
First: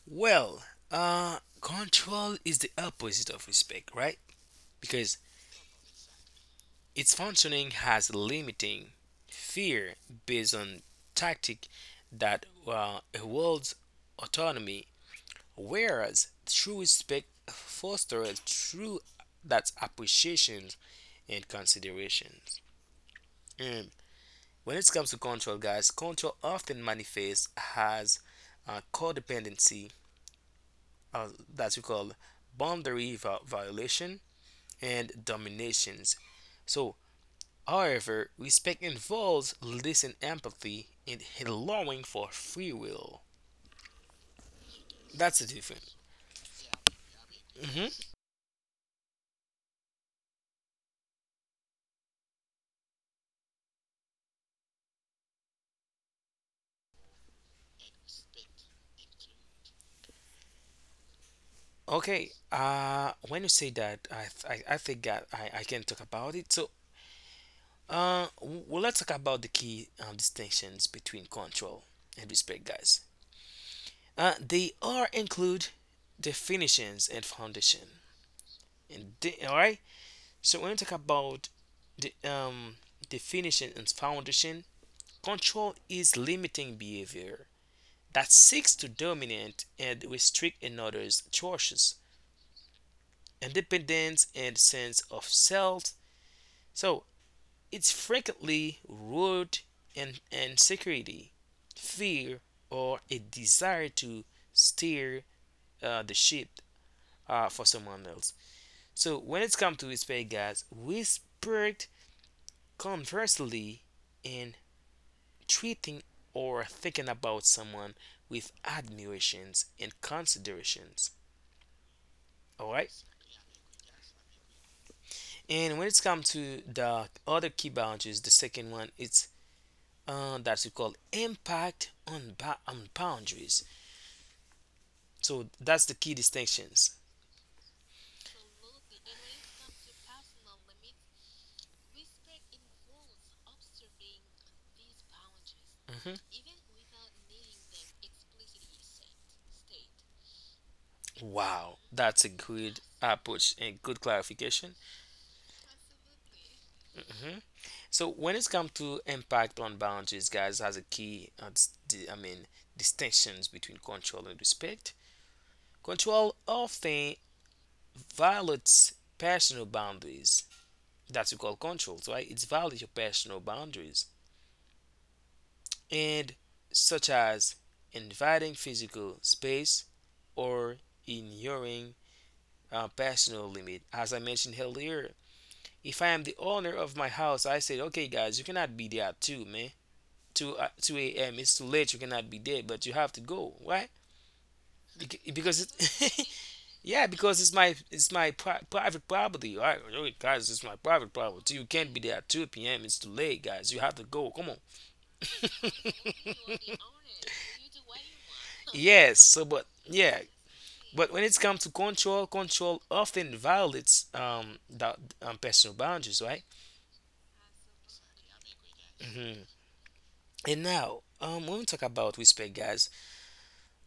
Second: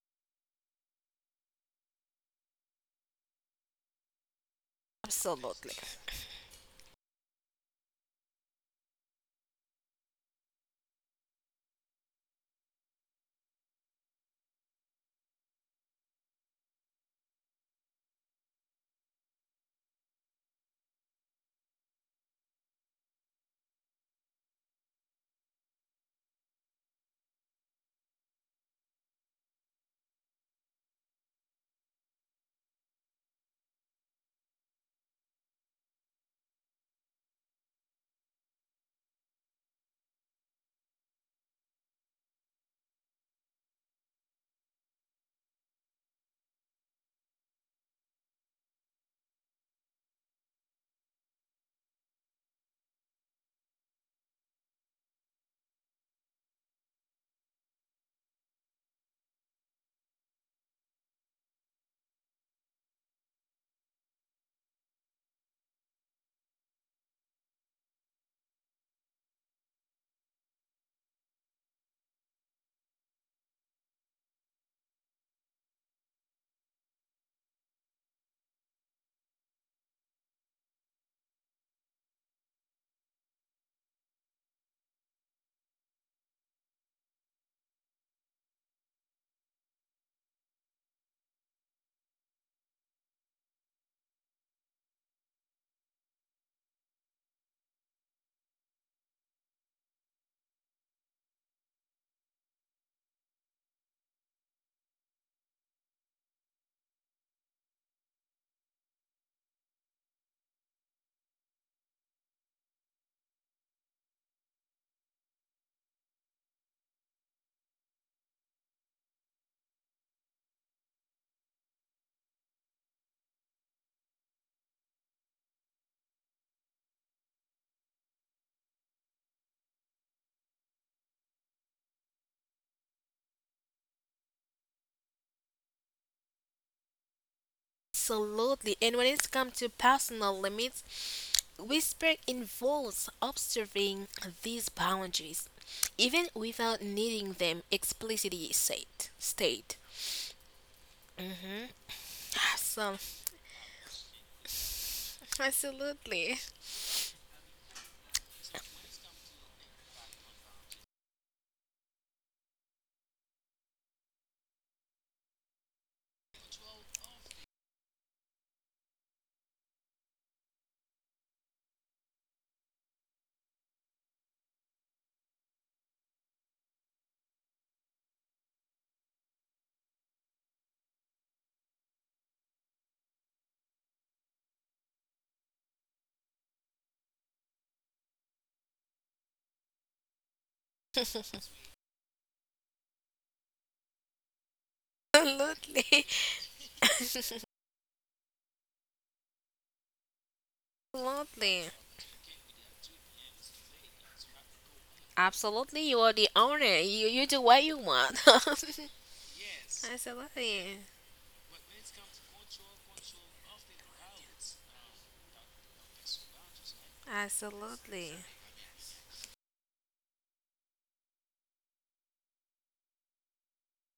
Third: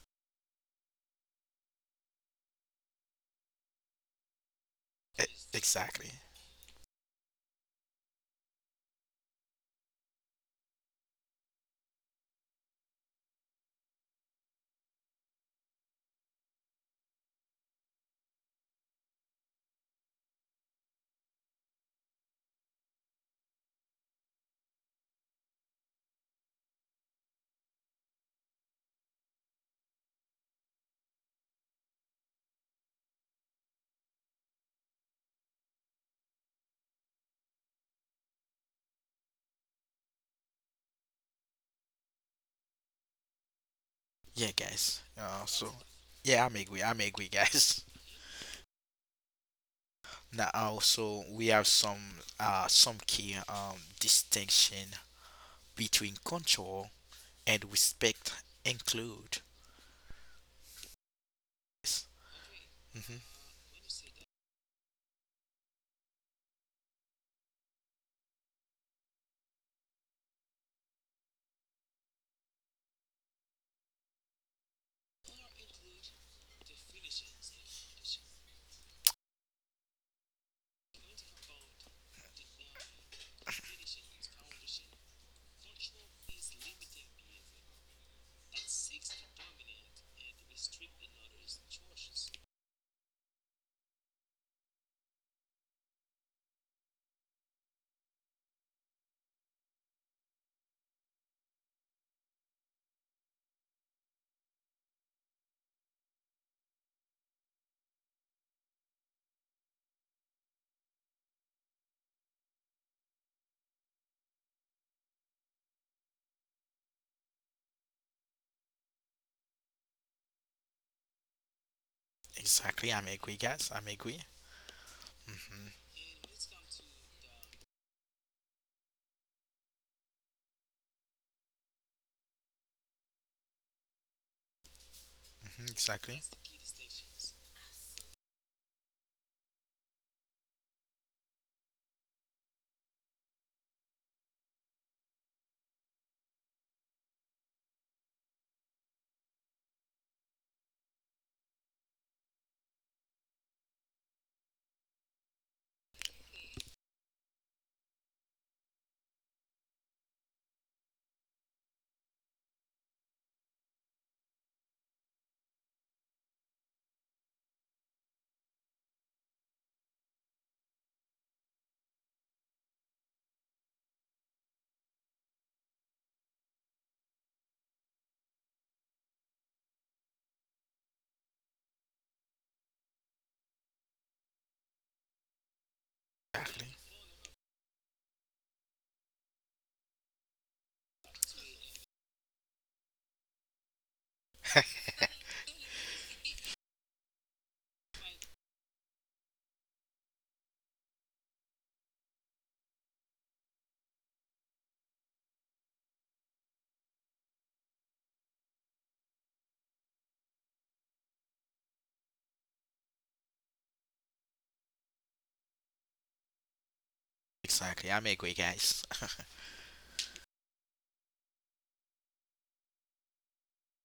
Speaker 1: Well, control is the opposite of respect, right? Because
Speaker 3: E-
Speaker 2: Absolutely.
Speaker 3: exactly.
Speaker 1: its functioning has limiting fear based on tactic that erodes autonomy, whereas true respect fosters true that's appreciations and considerations. And when it comes to control, guys, control often manifests as a codependency uh, that we call boundary violation and dominations. So however, respect involves listening empathy and allowing for free will.
Speaker 3: Yeah, guys.
Speaker 1: That's the difference.
Speaker 3: Yeah, I'm agree, guys.
Speaker 1: Hmm.
Speaker 3: Now also we have some key distinction between control and respect include.
Speaker 1: Okay.
Speaker 3: Hmm.
Speaker 1: When you say that, I think that I can talk about it. So, well, let's talk about the key distinctions between control and respect, guys. They are include definitions and foundation. And all right. So when you talk about the definition and foundation, control is limiting behavior that seeks to dominate and restrict another's choices, independence, and sense of self. So it's frequently rooted in insecurity, fear, or a desire to steer the ship for someone else. So when it's come to respect, guys, respect conversely in treating or thinking about someone with admirations and considerations. All
Speaker 3: Exactly.
Speaker 1: right.
Speaker 3: I'm agree, guys. I'm agree. Mhm.
Speaker 1: And when it's come to the other key boundaries, the second one it's that we call impact on on boundaries. So that's the key
Speaker 3: Exactly.
Speaker 1: distinctions.
Speaker 2: Absolutely. And when it comes to personal limits, whisper involves observing these boundaries, even
Speaker 1: Hmm.
Speaker 2: without needing them explicitly said. State. Hmm.
Speaker 1: Wow, that's a
Speaker 2: Awesome.
Speaker 1: good approach and good clarification.
Speaker 2: Absolutely.
Speaker 1: Hmm. So when it's come to impact on boundaries, guys, has a key. I mean distinctions between control and respect. Control often violates personal boundaries. That's what we call control, right? It's violates your personal boundaries and such as inviting physical space or ignoring personal limit. As I mentioned earlier, if I am the
Speaker 3: Exactly.
Speaker 1: owner of my house, I said, okay, guys, you cannot be there at 2, man. 2, 2 a.m. It's too late. You cannot be there, but you have to go. Why? Because
Speaker 2: Absolutely.
Speaker 1: it, yeah, because it's my private property. All right, guys, it's my private
Speaker 2: Absolutely.
Speaker 1: property. You can't be there at 2 p.m. It's too late, guys. You have to go. Come on.
Speaker 2: Absolutely. You are the owner. You do what you want.
Speaker 1: Yes, so but yeah,
Speaker 2: Absolutely.
Speaker 1: but when it's come to control, control often violates that personal boundaries, right?
Speaker 3: Exactly.
Speaker 2: Absolutely.
Speaker 3: I'm agree, guys.
Speaker 1: Hmm. And now, when we talk about respect, guys,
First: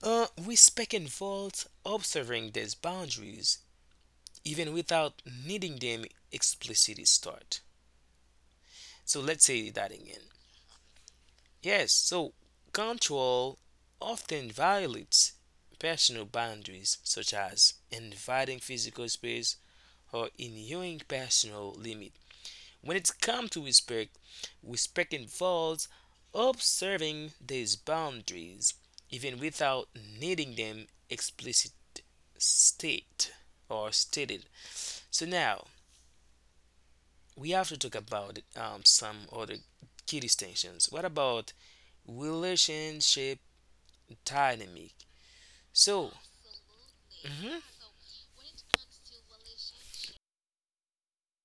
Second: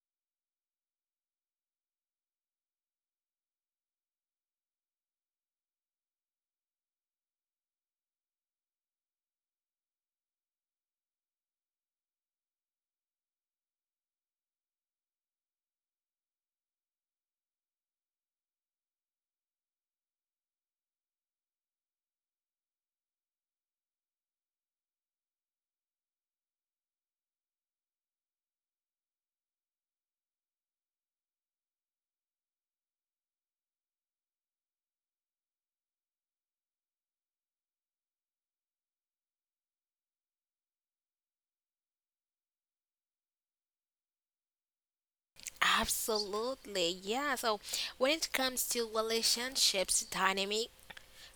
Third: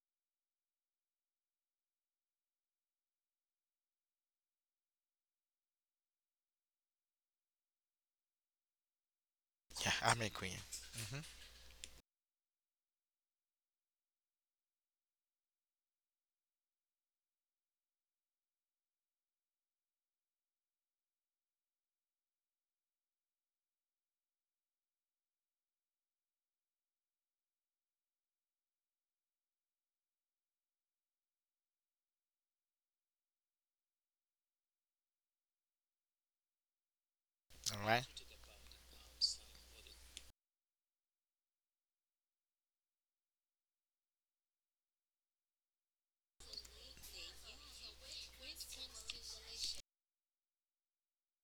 Speaker 1: respect involves observing these boundaries even without needing them explicitly start. So let's say that
Speaker 3: Yeah, I'm
Speaker 1: again.
Speaker 3: agree. Mhm.
Speaker 1: Yes, so control often violates personal boundaries, such as invading physical space or inhering personal limit. When it comes to respect, respect involves observing these boundaries even without needing them explicit state or stated. So now we have to
Speaker 3: All
Speaker 1: talk
Speaker 3: right.
Speaker 1: about some other key distinctions. What about relationship dynamic? So,
Speaker 2: Absolutely, yeah.
Speaker 1: hmm,
Speaker 2: So when it comes to relationships dynamic,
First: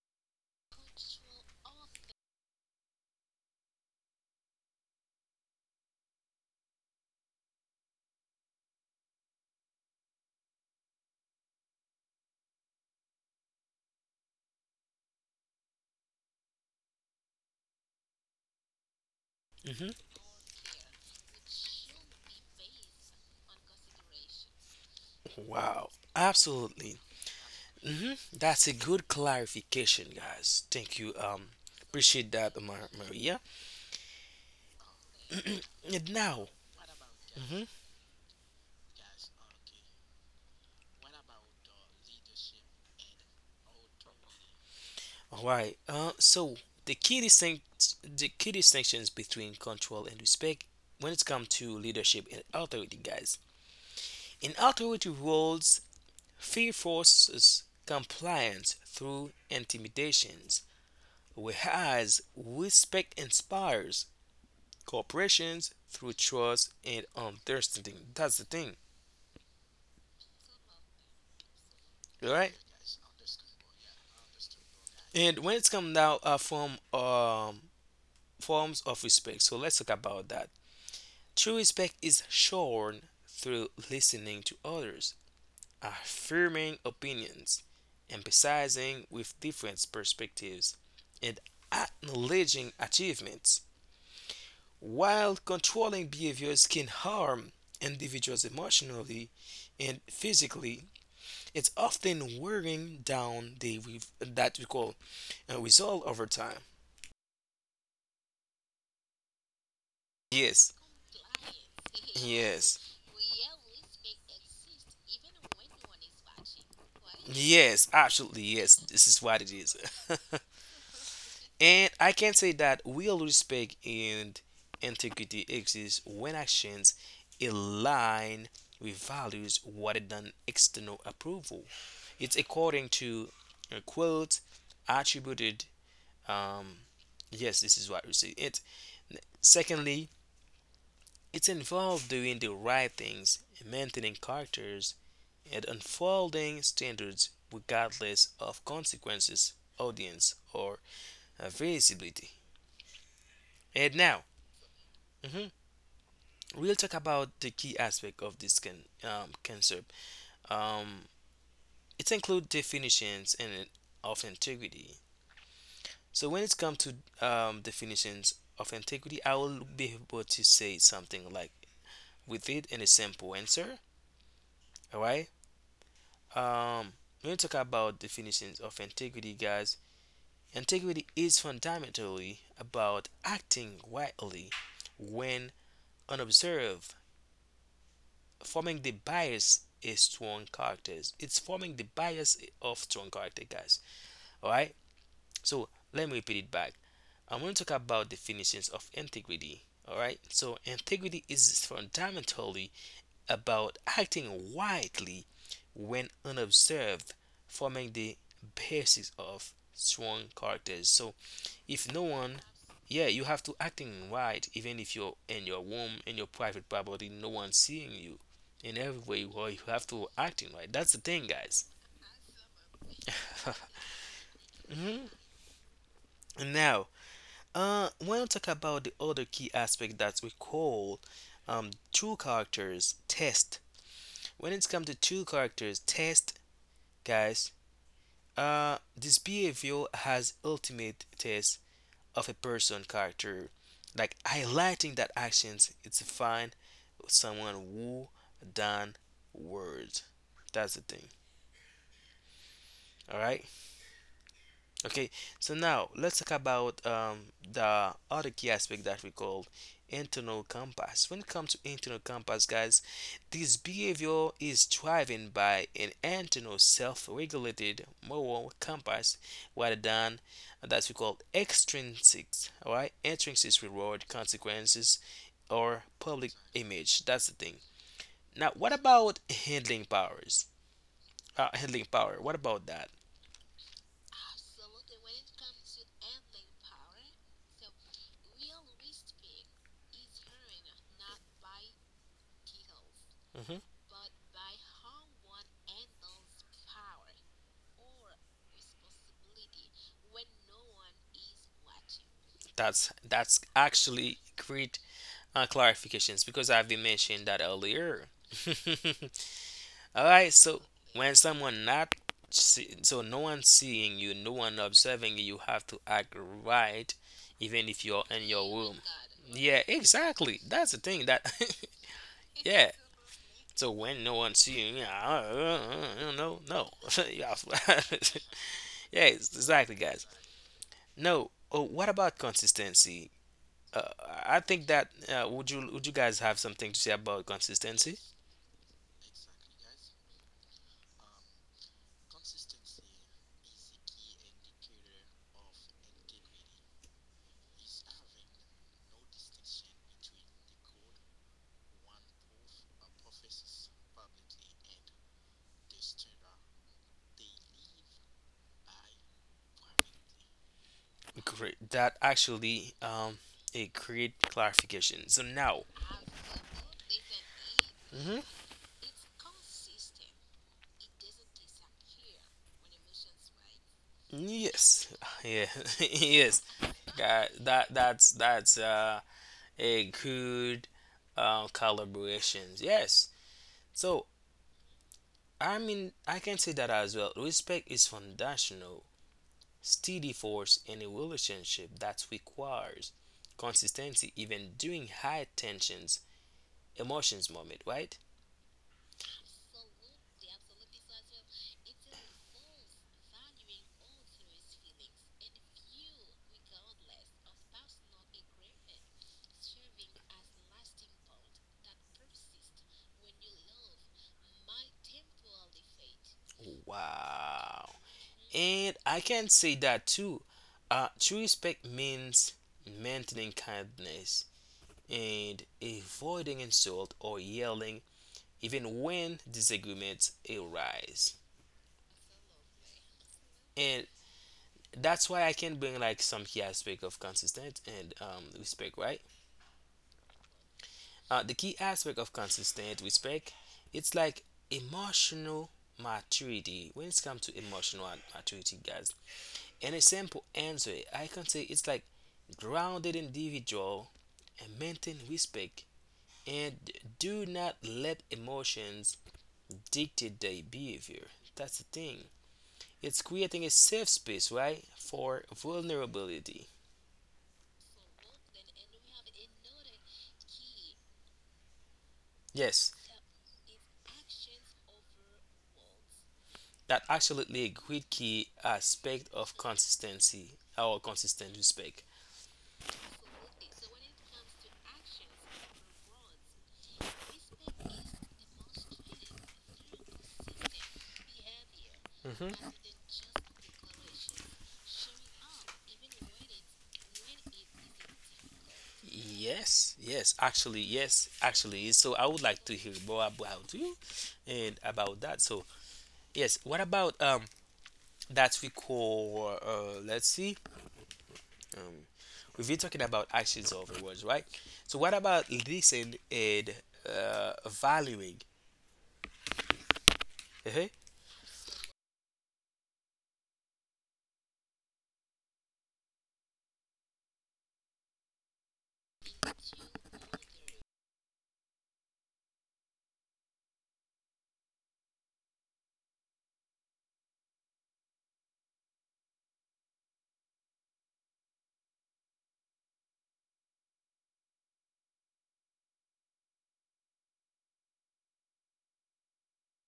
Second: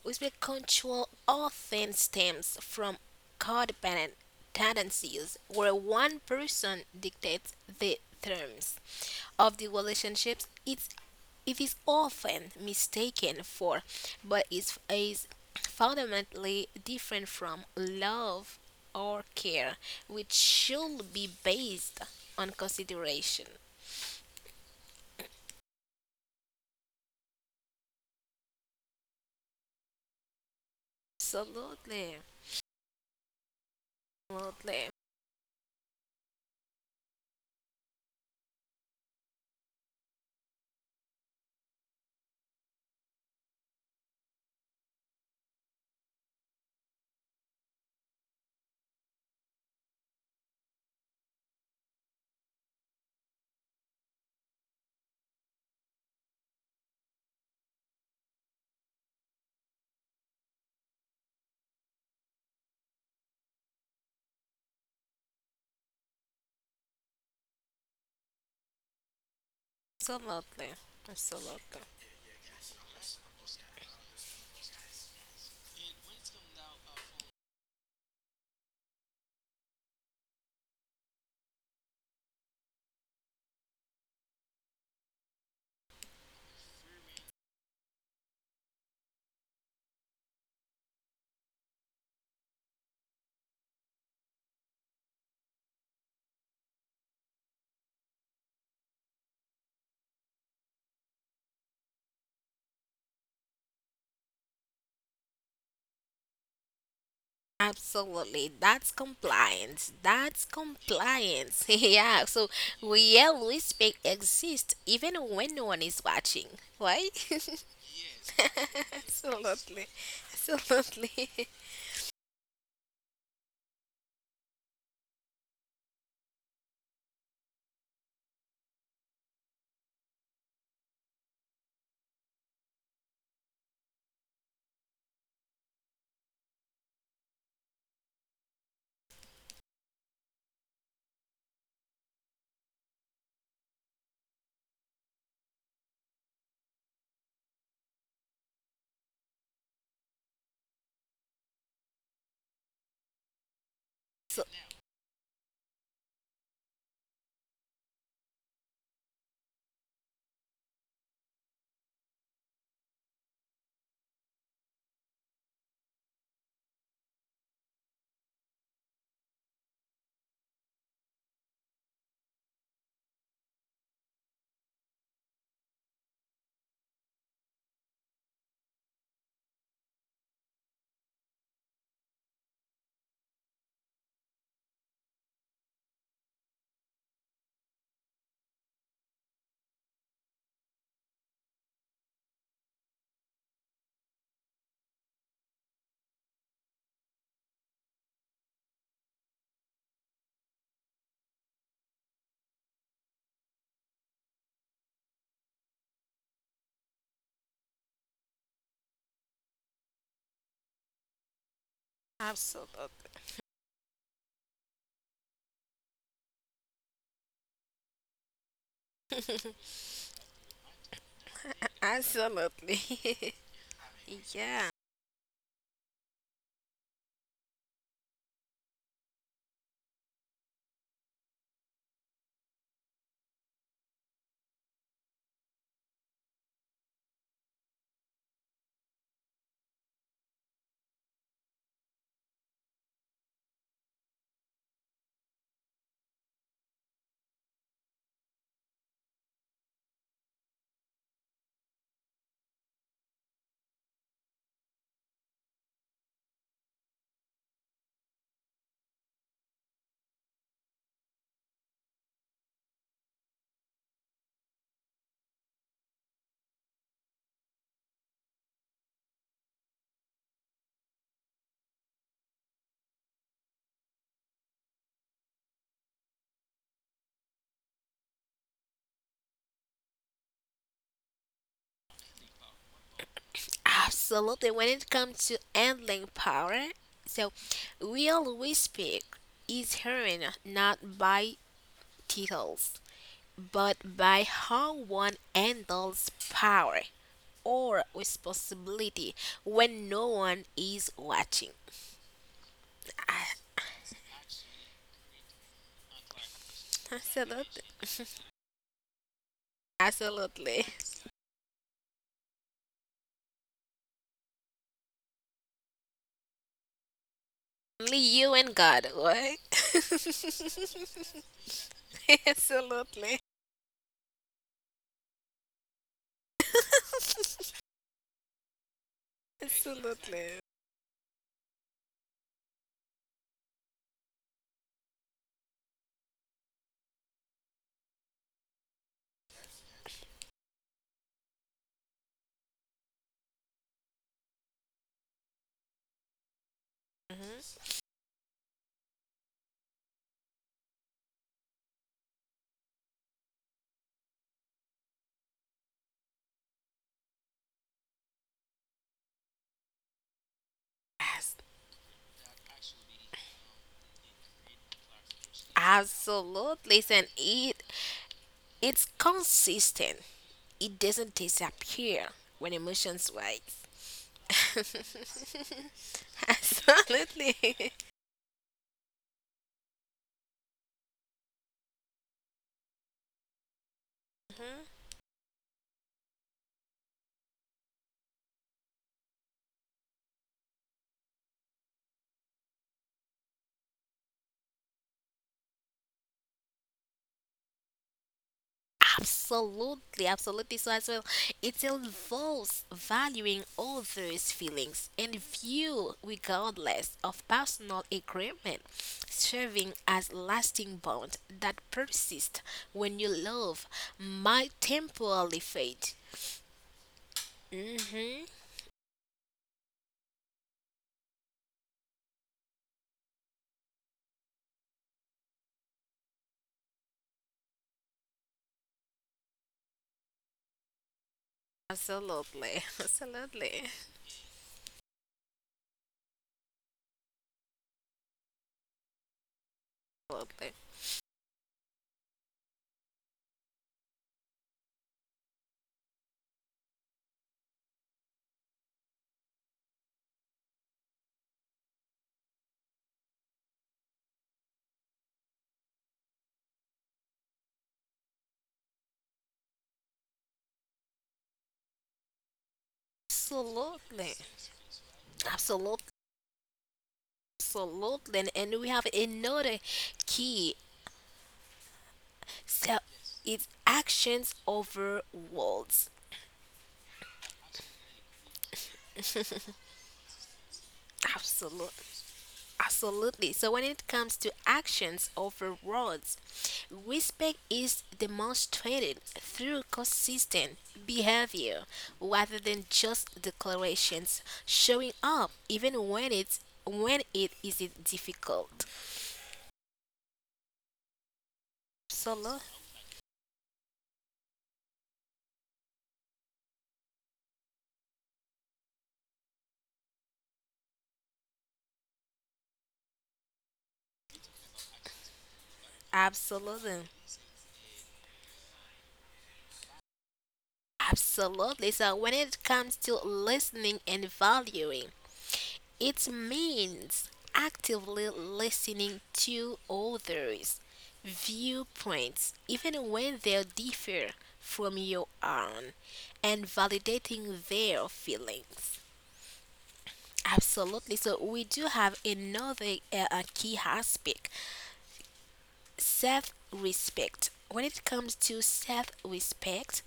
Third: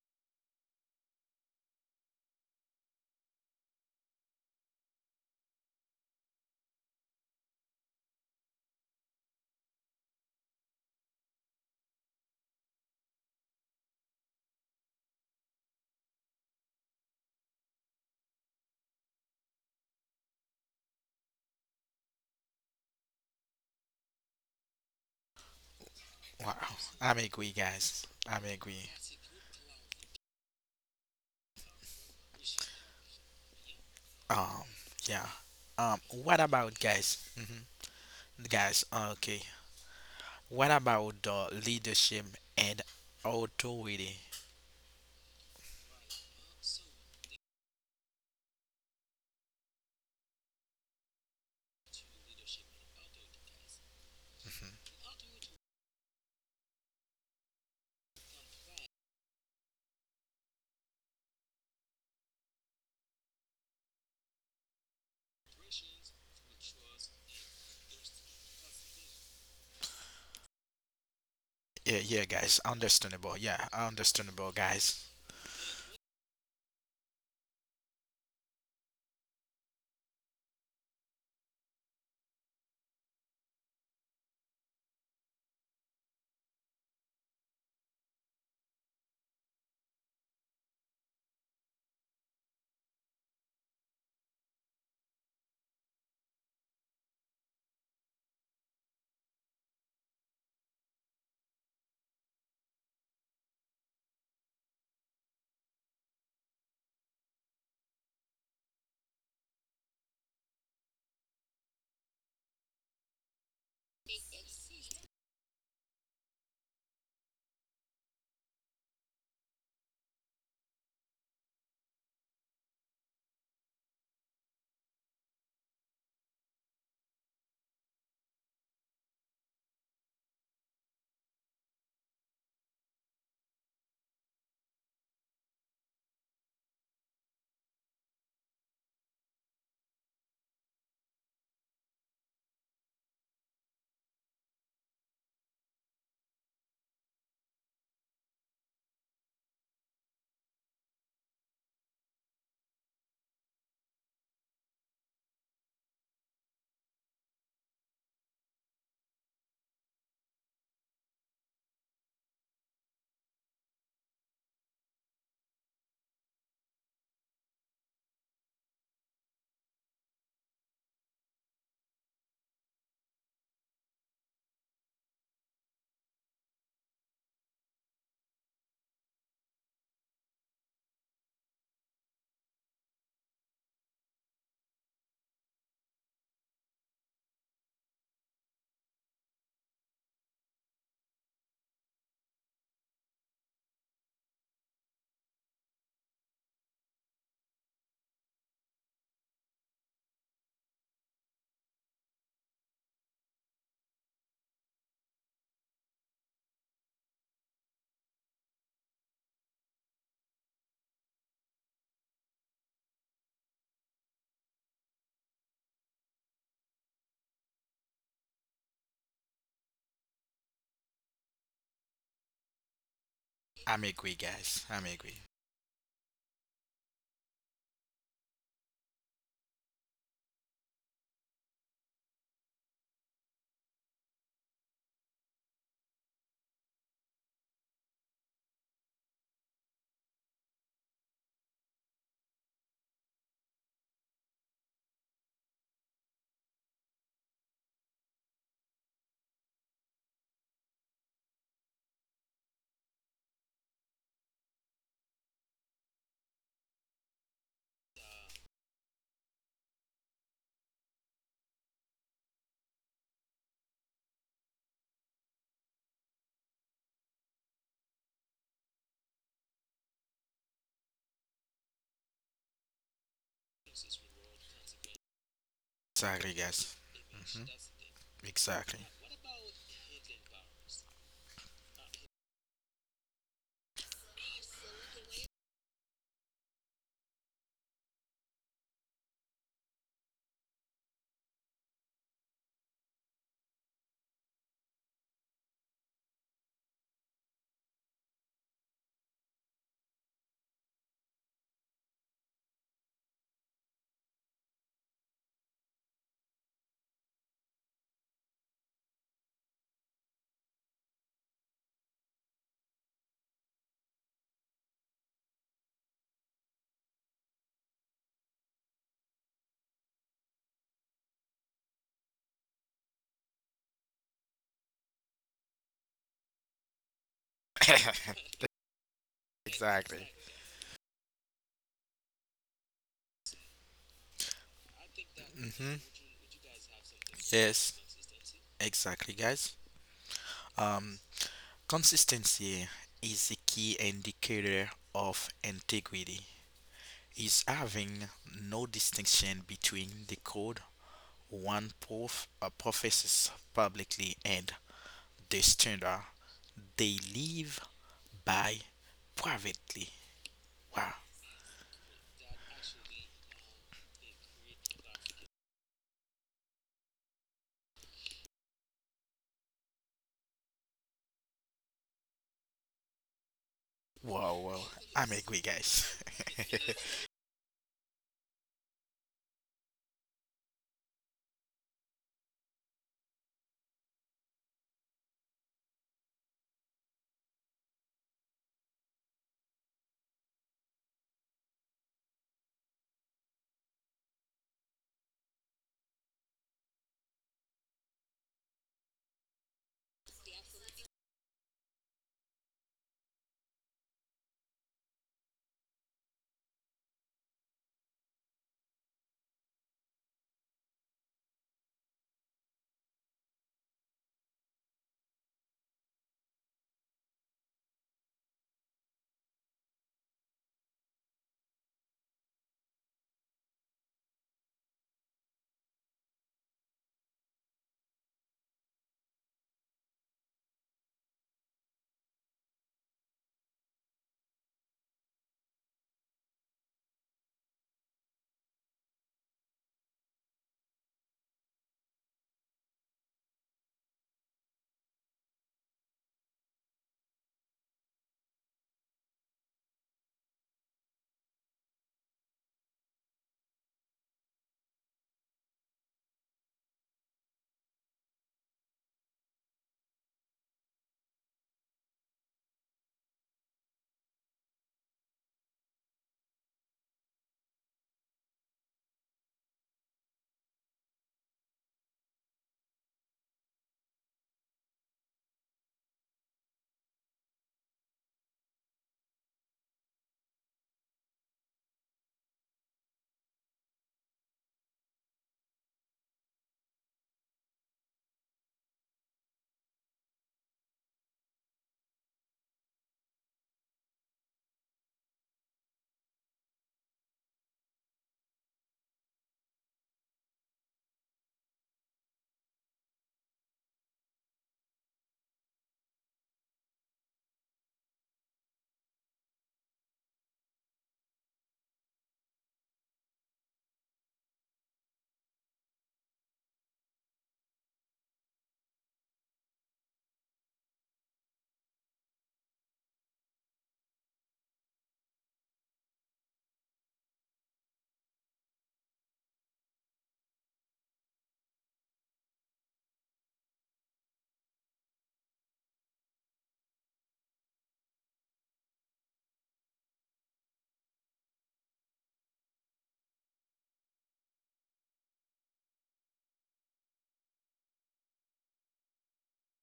Speaker 2: we will control often stems from codependent tendencies where one person dictates the terms of the relationships. It is often mistaken for, but is fundamentally different from love or care,
Speaker 1: hmm.
Speaker 2: which should be based on consideration.
Speaker 1: Wow.
Speaker 3: Wow.
Speaker 1: Absolutely.
Speaker 3: I'm agree, guys.
Speaker 1: Hmm.
Speaker 3: I'm
Speaker 1: That's a
Speaker 3: agree.
Speaker 1: good clarification, guys. Thank you.
Speaker 2: Absolutely.
Speaker 1: Appreciate that, Maria.
Speaker 3: Um.
Speaker 2: Absolutely.
Speaker 3: Yeah.
Speaker 1: And
Speaker 3: What
Speaker 1: now,
Speaker 3: about guys?
Speaker 1: mhm,
Speaker 3: Mhm. Guys. Okay. What about the leadership and authority?
Speaker 1: all right. So the key distinct, the key distinctions between control and respect when it comes to leadership and authority, guys. In
Speaker 3: Mhm.
Speaker 1: authority roles, fear forces compliance through intimidations, whereas respect inspires corporations through trust and understanding. That's the thing,
Speaker 2: Absolutely. Absolutely.
Speaker 3: Yeah. Yeah,
Speaker 1: all right?
Speaker 3: guys. Understandable. Yeah. Understandable, guys.
Speaker 1: And when it's come now from forms of respect, so let's talk about that. True respect is shown through listening to others, affirming opinions, emphasizing with different perspectives, and acknowledging achievements. While controlling behaviors can harm individuals emotionally and physically, it's often wearing down the that we call result over time.
Speaker 2: Absolutely. That's compliance. That's
Speaker 1: Yes,
Speaker 2: compliance. Yeah. So
Speaker 1: yes,
Speaker 2: real respect exists even when no one is watching. Why?
Speaker 1: yes, absolutely, yes. This is what it is.
Speaker 2: Absolutely. Absolutely.
Speaker 1: And I can say that real respect and integrity exists when actions align with values rather than external approval. It's according to a quote attributed. Um, yes, this is what we say. It secondly, it's involved doing the right things, maintaining characters, and unfolding standards regardless of consequences, audience, or visibility. And
Speaker 2: So
Speaker 1: now, mhm, we'll talk about the key aspect of this concept. Um, it includes definitions and of integrity. So when it comes to definitions of integrity, I will be able to say something like with it in a simple answer. All right. Um, when you talk about definitions of integrity, guys, integrity is fundamentally about acting wisely when unobserved, forming the bias is strong characters. It's forming the bias of strong character, guys. All right. So let me repeat it back. I'm going to talk about definitions of integrity. All right. So integrity is fundamentally about acting wildly when unobserved, forming the basis of strong characters. So, if no one, yeah, you
Speaker 2: absolutely.
Speaker 1: have to acting right, even if you're in your room, in your private property, no one seeing you. In every way, well, you have to acting right. That's the thing, guys.
Speaker 2: Absolutely.
Speaker 3: I'm agree,
Speaker 2: Yeah.
Speaker 3: guys. I'm
Speaker 1: Hmm.
Speaker 3: agree.
Speaker 1: Now, when we talk about the other key aspect that we call true characters test. When it's come to true characters test, guys, this behavior has ultimate test of a person character, like highlighting that actions it's define someone who done words. That's the thing. All right. Okay, so now let's talk about the other key aspect that we call internal compass. When it comes to internal compass, guys, this behavior is driven by an internal self-regulated moral compass rather than that we call extrinsic, all right? Intrinsic reward, consequences, or public
Speaker 3: Exactly, guys.
Speaker 1: image. That's the
Speaker 3: Hmm.
Speaker 1: thing. Now, what
Speaker 3: Exactly.
Speaker 1: about handling powers? Handling power. What about that?
Speaker 2: Absolutely. When it comes to handling power, so will we speak is hearing not by titles,
Speaker 1: Mhm.
Speaker 2: but by how one handles power or responsibility when no one is watching.
Speaker 1: That's
Speaker 2: Ah,
Speaker 1: that's actually great clarifications because I've been mentioning that
Speaker 2: absolutely.
Speaker 1: earlier. All right,
Speaker 2: Absolutely.
Speaker 1: so when someone not see, so no one seeing you, no one observing you, you have to act right, even
Speaker 2: Only
Speaker 1: if you're
Speaker 2: you
Speaker 1: in
Speaker 2: and
Speaker 1: your
Speaker 2: God,
Speaker 1: room.
Speaker 2: right?
Speaker 1: Yeah, exactly. That's the thing that yeah.
Speaker 2: Absolutely.
Speaker 1: So when no one seeing you, no, no, you have- yeah, it's- exactly, guys.
Speaker 3: Exactly.
Speaker 2: Absolutely.
Speaker 1: No. Oh, what about consistency? uh, I think that uh, would you
Speaker 3: Hmm.
Speaker 1: would you guys have something to say about
Speaker 3: Yes.
Speaker 1: consistency?
Speaker 3: Exactly, guys. Um, consistency is a key indicator of integrity.
Speaker 2: Mhm.
Speaker 3: Is having no distinction between the code one professes publicly and the standard they live by privately. Wow,
Speaker 1: Great. That actually it create clarification. So now,
Speaker 2: Absolutely. Listen, it
Speaker 1: hmm,
Speaker 2: it's consistent. It doesn't disappear when emotions rise.
Speaker 3: wow, wow!
Speaker 1: yes,
Speaker 3: I'm agree,
Speaker 1: yeah,
Speaker 3: guys.
Speaker 1: yes, that
Speaker 2: Absolutely.
Speaker 1: that that's that's uh a good collaborations. Yes. So
Speaker 2: Mm-hmm.
Speaker 1: I mean I can say that as well. Respect is foundational, steady force in a relationship that requires consistency even during high tensions emotions moment, right?
Speaker 2: Absolutely, absolutely. So as well, it involves valuing others' feelings and view regardless of personal agreement, serving as lasting bond that persists when your love might temporarily fade.
Speaker 1: Wow.
Speaker 2: Hmm.
Speaker 1: And I can say that too. True respect means maintaining kindness and avoiding insult or yelling even when disagreements arise.
Speaker 2: Absolutely. Absolutely.
Speaker 1: And that's why I can bring like some key aspect of consistent and respect, right?
Speaker 2: Absolutely.
Speaker 1: The key aspect of consistent respect, it's like emotional maturity. When it's come to emotional maturity, guys, and a simple answer, I can say it's like grounded individual and maintain respect and do not let emotions dictate their behavior. That's the thing. It's creating a safe space, right, for
Speaker 2: Absolutely. Absolutely.
Speaker 1: vulnerability.
Speaker 2: Absolutely. And- and we have another key. So
Speaker 1: Yes,
Speaker 2: it's actions over words.
Speaker 1: that absolutely a great key aspect of consistency, our consistent
Speaker 2: Absolutely.
Speaker 1: respect.
Speaker 2: Absolutely. So when it comes to actions over words, respect is demonstrated through consistent behavior rather than just declarations, showing up even when it's when it is difficult.
Speaker 1: Yes, yes, actually, yes, actually. So I would
Speaker 2: Absolutely.
Speaker 1: like to hear more about you and about that. So yes, what about that we call let's see um, we've been talking about actions of words, right, so what about listening and
Speaker 2: Absolutely.
Speaker 1: valuing uh-huh.
Speaker 2: Absolutely. So when it comes to listening and valuing, it means actively listening to others' viewpoints, even when they differ from your own, and validating their feelings. Absolutely. So we do have another key aspect self respect. When it comes to self respect,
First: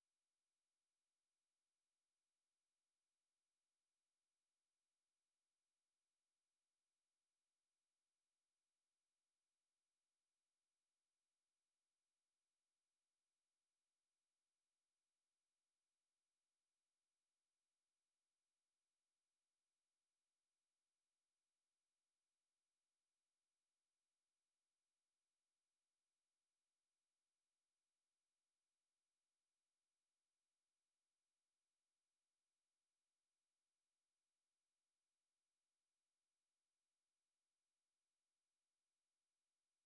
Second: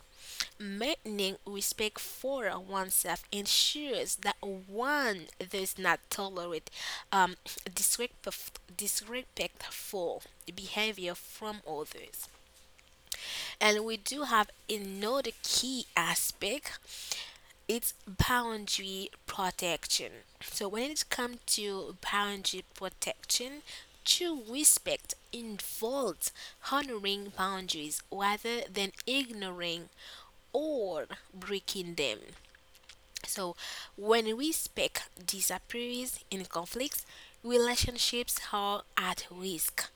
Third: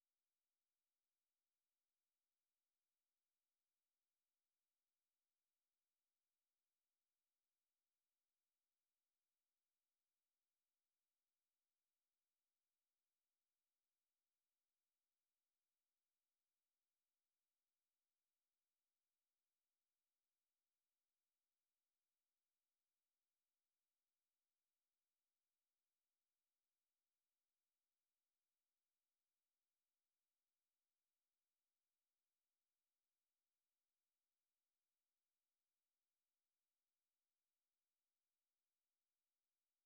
Speaker 2: maintaining respect for oneself ensures that one does not tolerate um, disrespectful behavior from others. And we do have another key aspect, it's boundary protection. So, when it comes to boundary protection, true respect involves honoring boundaries rather than ignoring or breaking them. So, when we speak disappears in conflicts, relationships are at risk,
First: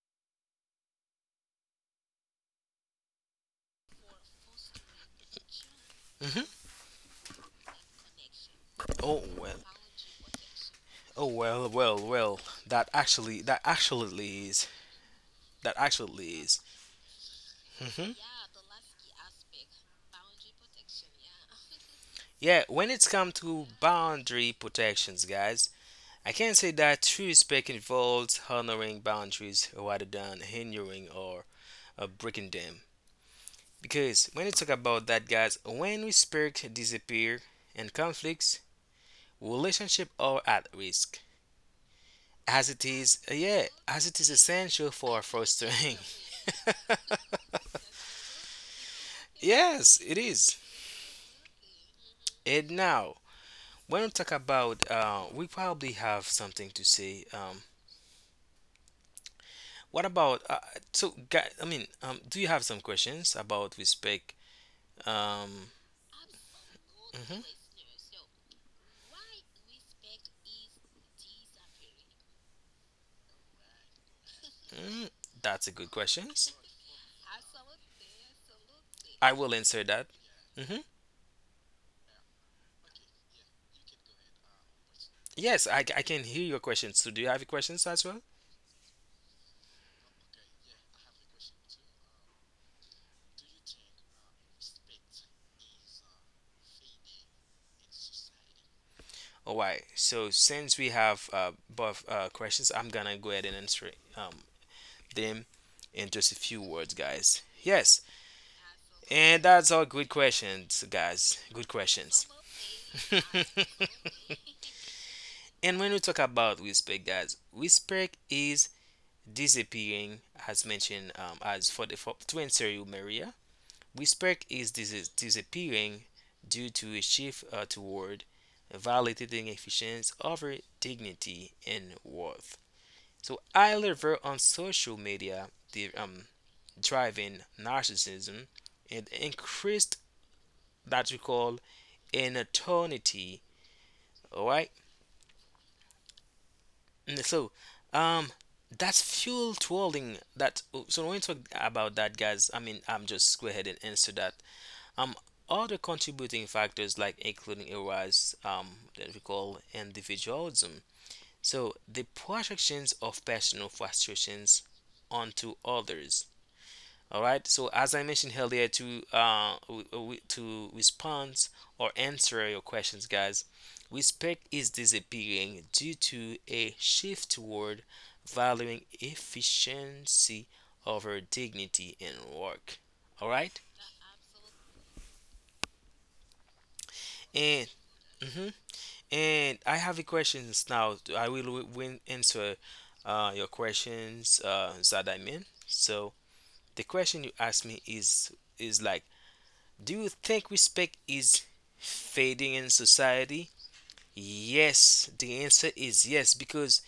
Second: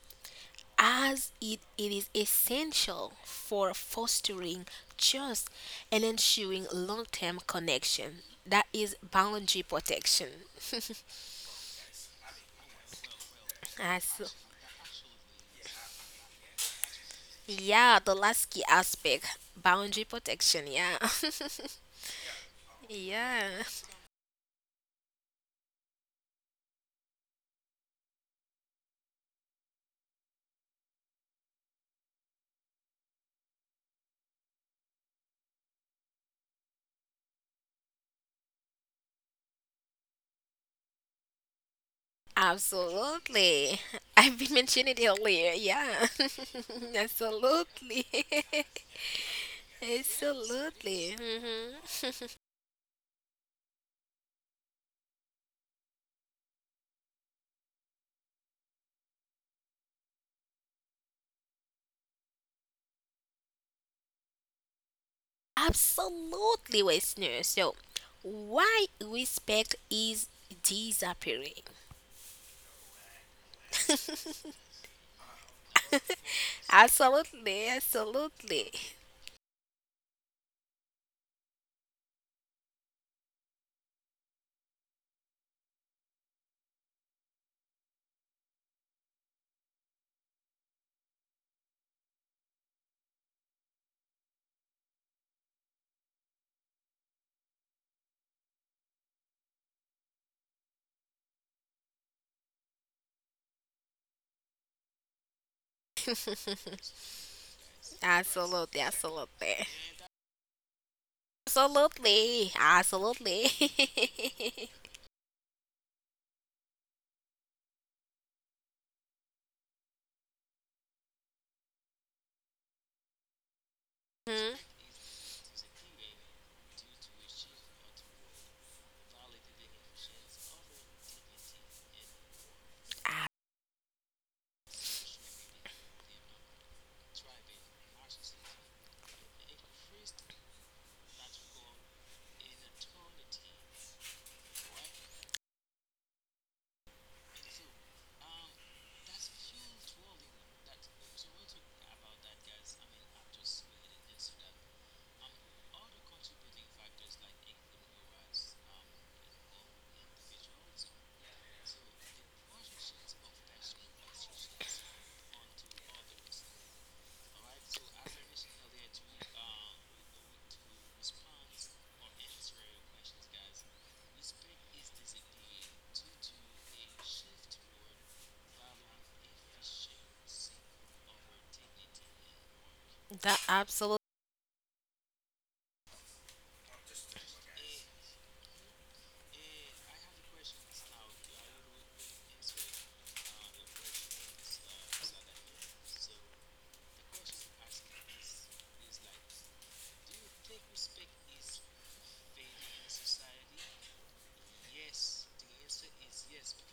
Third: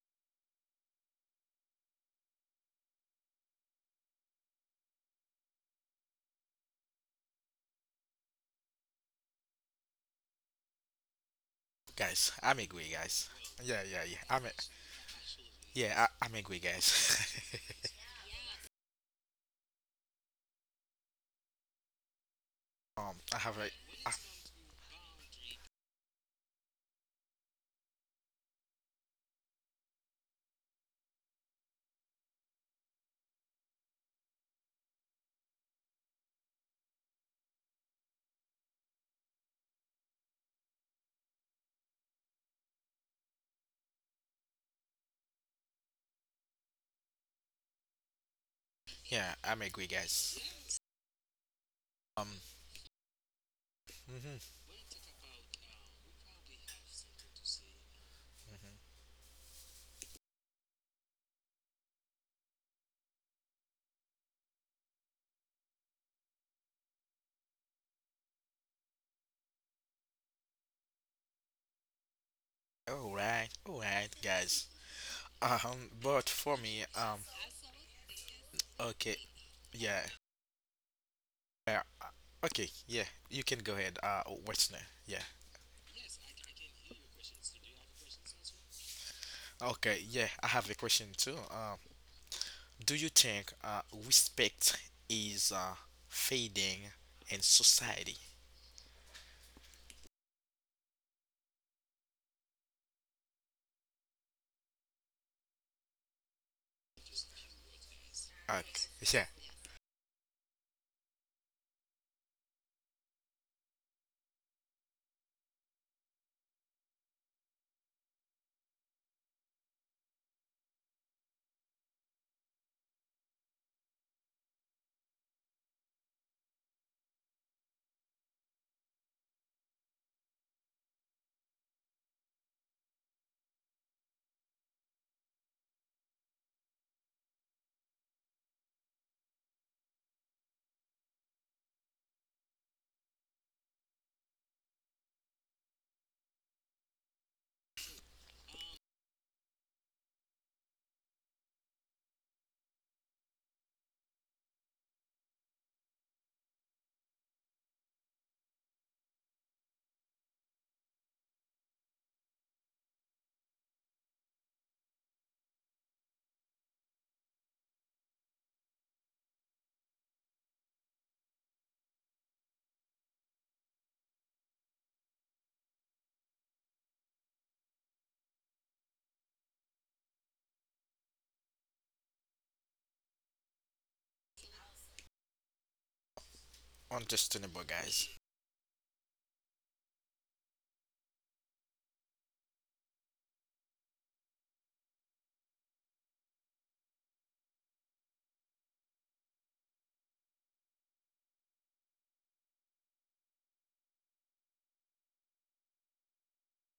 Speaker 2: as it is essential for fostering trust and
Speaker 1: Mhm.
Speaker 2: ensuring long term connection. That is
Speaker 1: Oh, well,
Speaker 2: boundary protection.
Speaker 1: oh well, well,
Speaker 3: Guys,
Speaker 1: well,
Speaker 3: I'm
Speaker 1: that
Speaker 3: agree, guys.
Speaker 1: actually, that
Speaker 3: Yeah, yeah, yeah.
Speaker 2: As-
Speaker 1: actually is that actually
Speaker 3: I'm agree,
Speaker 1: is
Speaker 3: guys.
Speaker 2: yeah,
Speaker 1: hmm,
Speaker 2: the last key aspect boundary protection. Yeah.
Speaker 1: yeah, when it's come
Speaker 3: I
Speaker 2: Yeah.
Speaker 3: have a,
Speaker 1: to
Speaker 3: I,
Speaker 1: boundary protections, guys, I can say that true respect involves honoring boundaries rather than hindering or breaking them. Because when you talk about that, guys, when respect disappear and conflicts, relationship are at risk. As it is, yeah,
Speaker 2: Absolutely.
Speaker 1: as it is
Speaker 2: I've been
Speaker 1: essential
Speaker 2: mentioning it
Speaker 1: for
Speaker 2: earlier.
Speaker 1: fostering.
Speaker 2: Yeah. Absolutely.
Speaker 3: Yeah, I'm agree,
Speaker 1: Yes, it
Speaker 3: guys.
Speaker 1: is.
Speaker 2: Absolutely. Hmm.
Speaker 3: Um,
Speaker 1: And now, when we
Speaker 3: Mhm,
Speaker 1: talk about, we probably have something to say.
Speaker 3: mhm.
Speaker 1: What about? So, guy, I mean, do you have some questions about respect? Um,
Speaker 2: Absolutely, listener.
Speaker 1: mhm.
Speaker 2: So, why respect is disappearing?
Speaker 3: All right, guys.
Speaker 1: Mm, that's a good
Speaker 3: Um,
Speaker 1: question.
Speaker 3: but for me, um,
Speaker 2: Absolutely. Absolutely.
Speaker 3: okay,
Speaker 1: I will answer
Speaker 3: yeah,
Speaker 1: that. Mm-hmm.
Speaker 3: yeah, uh, okay, yeah. You can go ahead. What's next? Yeah.
Speaker 1: Yes, I can hear your questions. So, do you have questions as well?
Speaker 3: Okay, yeah. I have a question too. Do you think respect is fading in society?
Speaker 1: All right. So, since we have both questions, I'm gonna go ahead and answer um, them in just a few words, guys. Yes,
Speaker 3: Okay.
Speaker 2: Absolutely.
Speaker 3: Yeah.
Speaker 1: and that's
Speaker 2: Absolutely.
Speaker 1: all good questions, guys. Good questions.
Speaker 2: Absolutely.
Speaker 1: And
Speaker 2: Absolutely.
Speaker 1: when we talk about respect, guys, respect is disappearing, as mentioned, as for the for, to answer you, Maria. Respect
Speaker 2: Mhm.
Speaker 1: is disappearing due to a shift toward validating efficiency over dignity and worth.
Speaker 2: Ah,
Speaker 1: So high level on social media, the driving narcissism and increased that we call inattentivity. All right, and so um, that's fuel trolling. That oh, so when we talk about that, guys, I mean I'm just go ahead and answer that. Um, Other contributing factors like including a rise that we call individualism. So the projections of personal frustrations onto others. All right. So as I mentioned earlier, to to respond or answer your questions, guys, respect is disappearing due to a shift toward valuing efficiency over dignity in work. All
Speaker 2: the
Speaker 1: right.
Speaker 2: absolute.
Speaker 1: And
Speaker 3: Understandable, guys.
Speaker 1: mhm. And I have a questions now. I will win answer your questions that I mean. So the question you asked me is like, do you think respect is fading in society? Yes, the answer is yes because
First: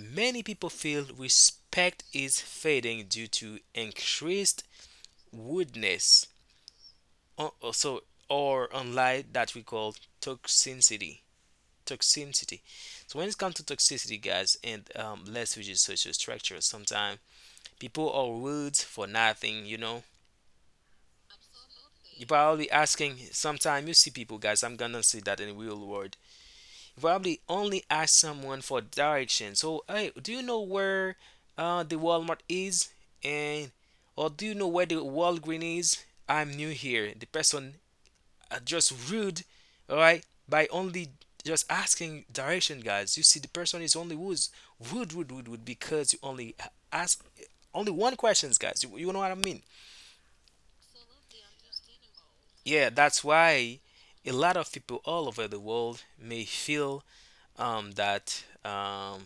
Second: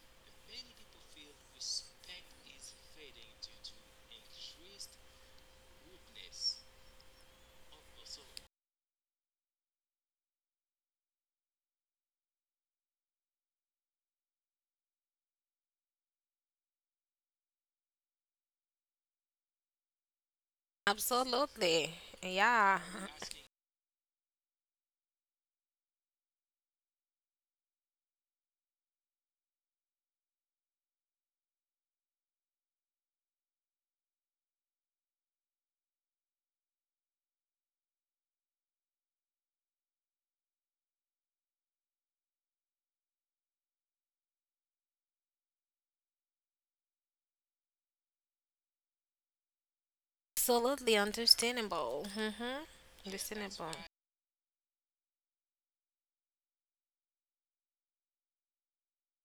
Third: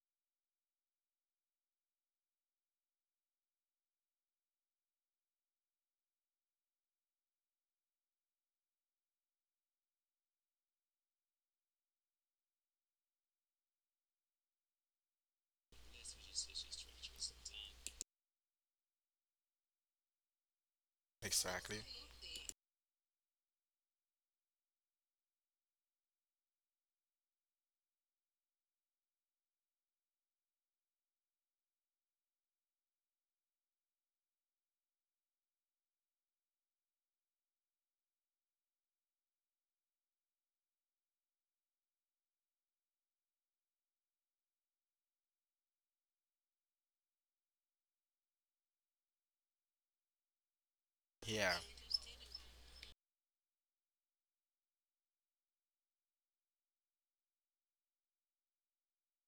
Speaker 1: many people feel respect is fading due to increased rudeness, or also or online that we call toxicity. Toxicity. So when it comes to toxicity, guys, and let's use social structure. Sometimes people are rude for nothing. You know,
Speaker 3: Exactly.
Speaker 2: Absolutely.
Speaker 1: you're probably
Speaker 2: Yeah.
Speaker 1: asking. Sometimes you see people, guys. I'm gonna say that in the real world. You probably only ask someone for direction. So hey, do you know where the Walmart is? And or do you know where the Walgreens is? I'm new here. The person are just rude, all right, by only just asking direction, guys. You see, the person is only who's rude because you only ask only one questions, guys. You know what I mean?
Speaker 2: Absolutely
Speaker 3: Yeah.
Speaker 2: understandable. Mm-hmm.
Speaker 1: Yeah, that's
Speaker 2: Understandable.
Speaker 1: why a lot of people all over the world may feel that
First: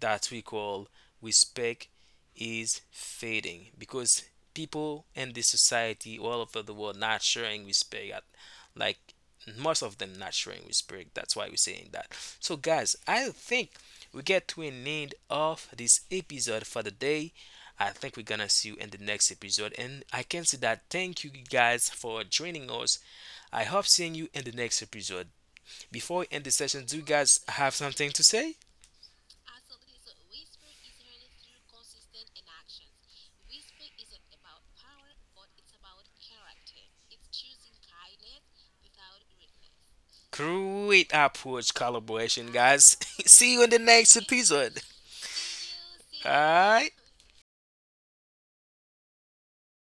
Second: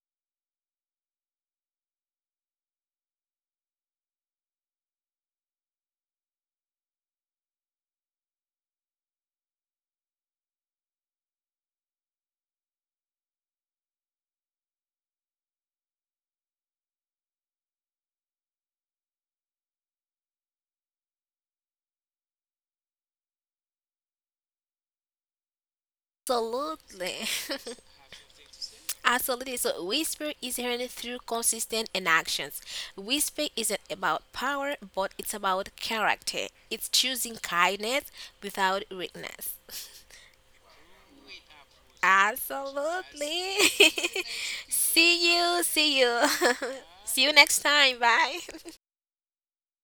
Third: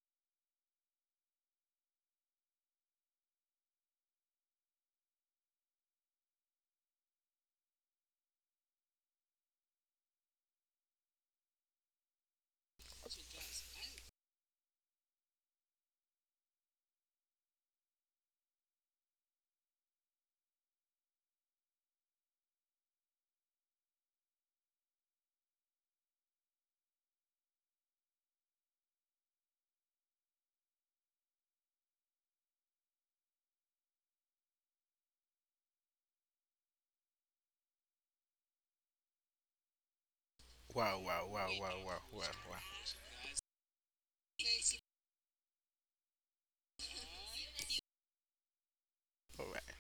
Speaker 1: that we call respect is fading because people in this society all over the world not showing respect at, like most of them not showing respect. That's why we're saying that. So guys, I think we get to an end of this episode for the day. I think we're gonna see you in the next episode and I can say that thank you guys for joining us. I hope seeing you in the next episode. Before we end the session, do you
Speaker 2: Absolutely.
Speaker 1: guys have something to say?
Speaker 2: Absolutely. So, whisper is heard through consistent inactions. Whisper isn't about power, but it's about character. It's choosing kindness without weakness.
Speaker 3: Wow.
Speaker 1: Great
Speaker 3: Wow. Wow.
Speaker 1: approach
Speaker 3: Wow. Wow.
Speaker 1: collaboration,
Speaker 3: Wow.
Speaker 1: guys. See
Speaker 2: Absolutely.
Speaker 1: you in the next episode.
Speaker 2: See you. See you.
Speaker 1: All right.
Speaker 2: See you next time. Bye.
Speaker 3: Wow.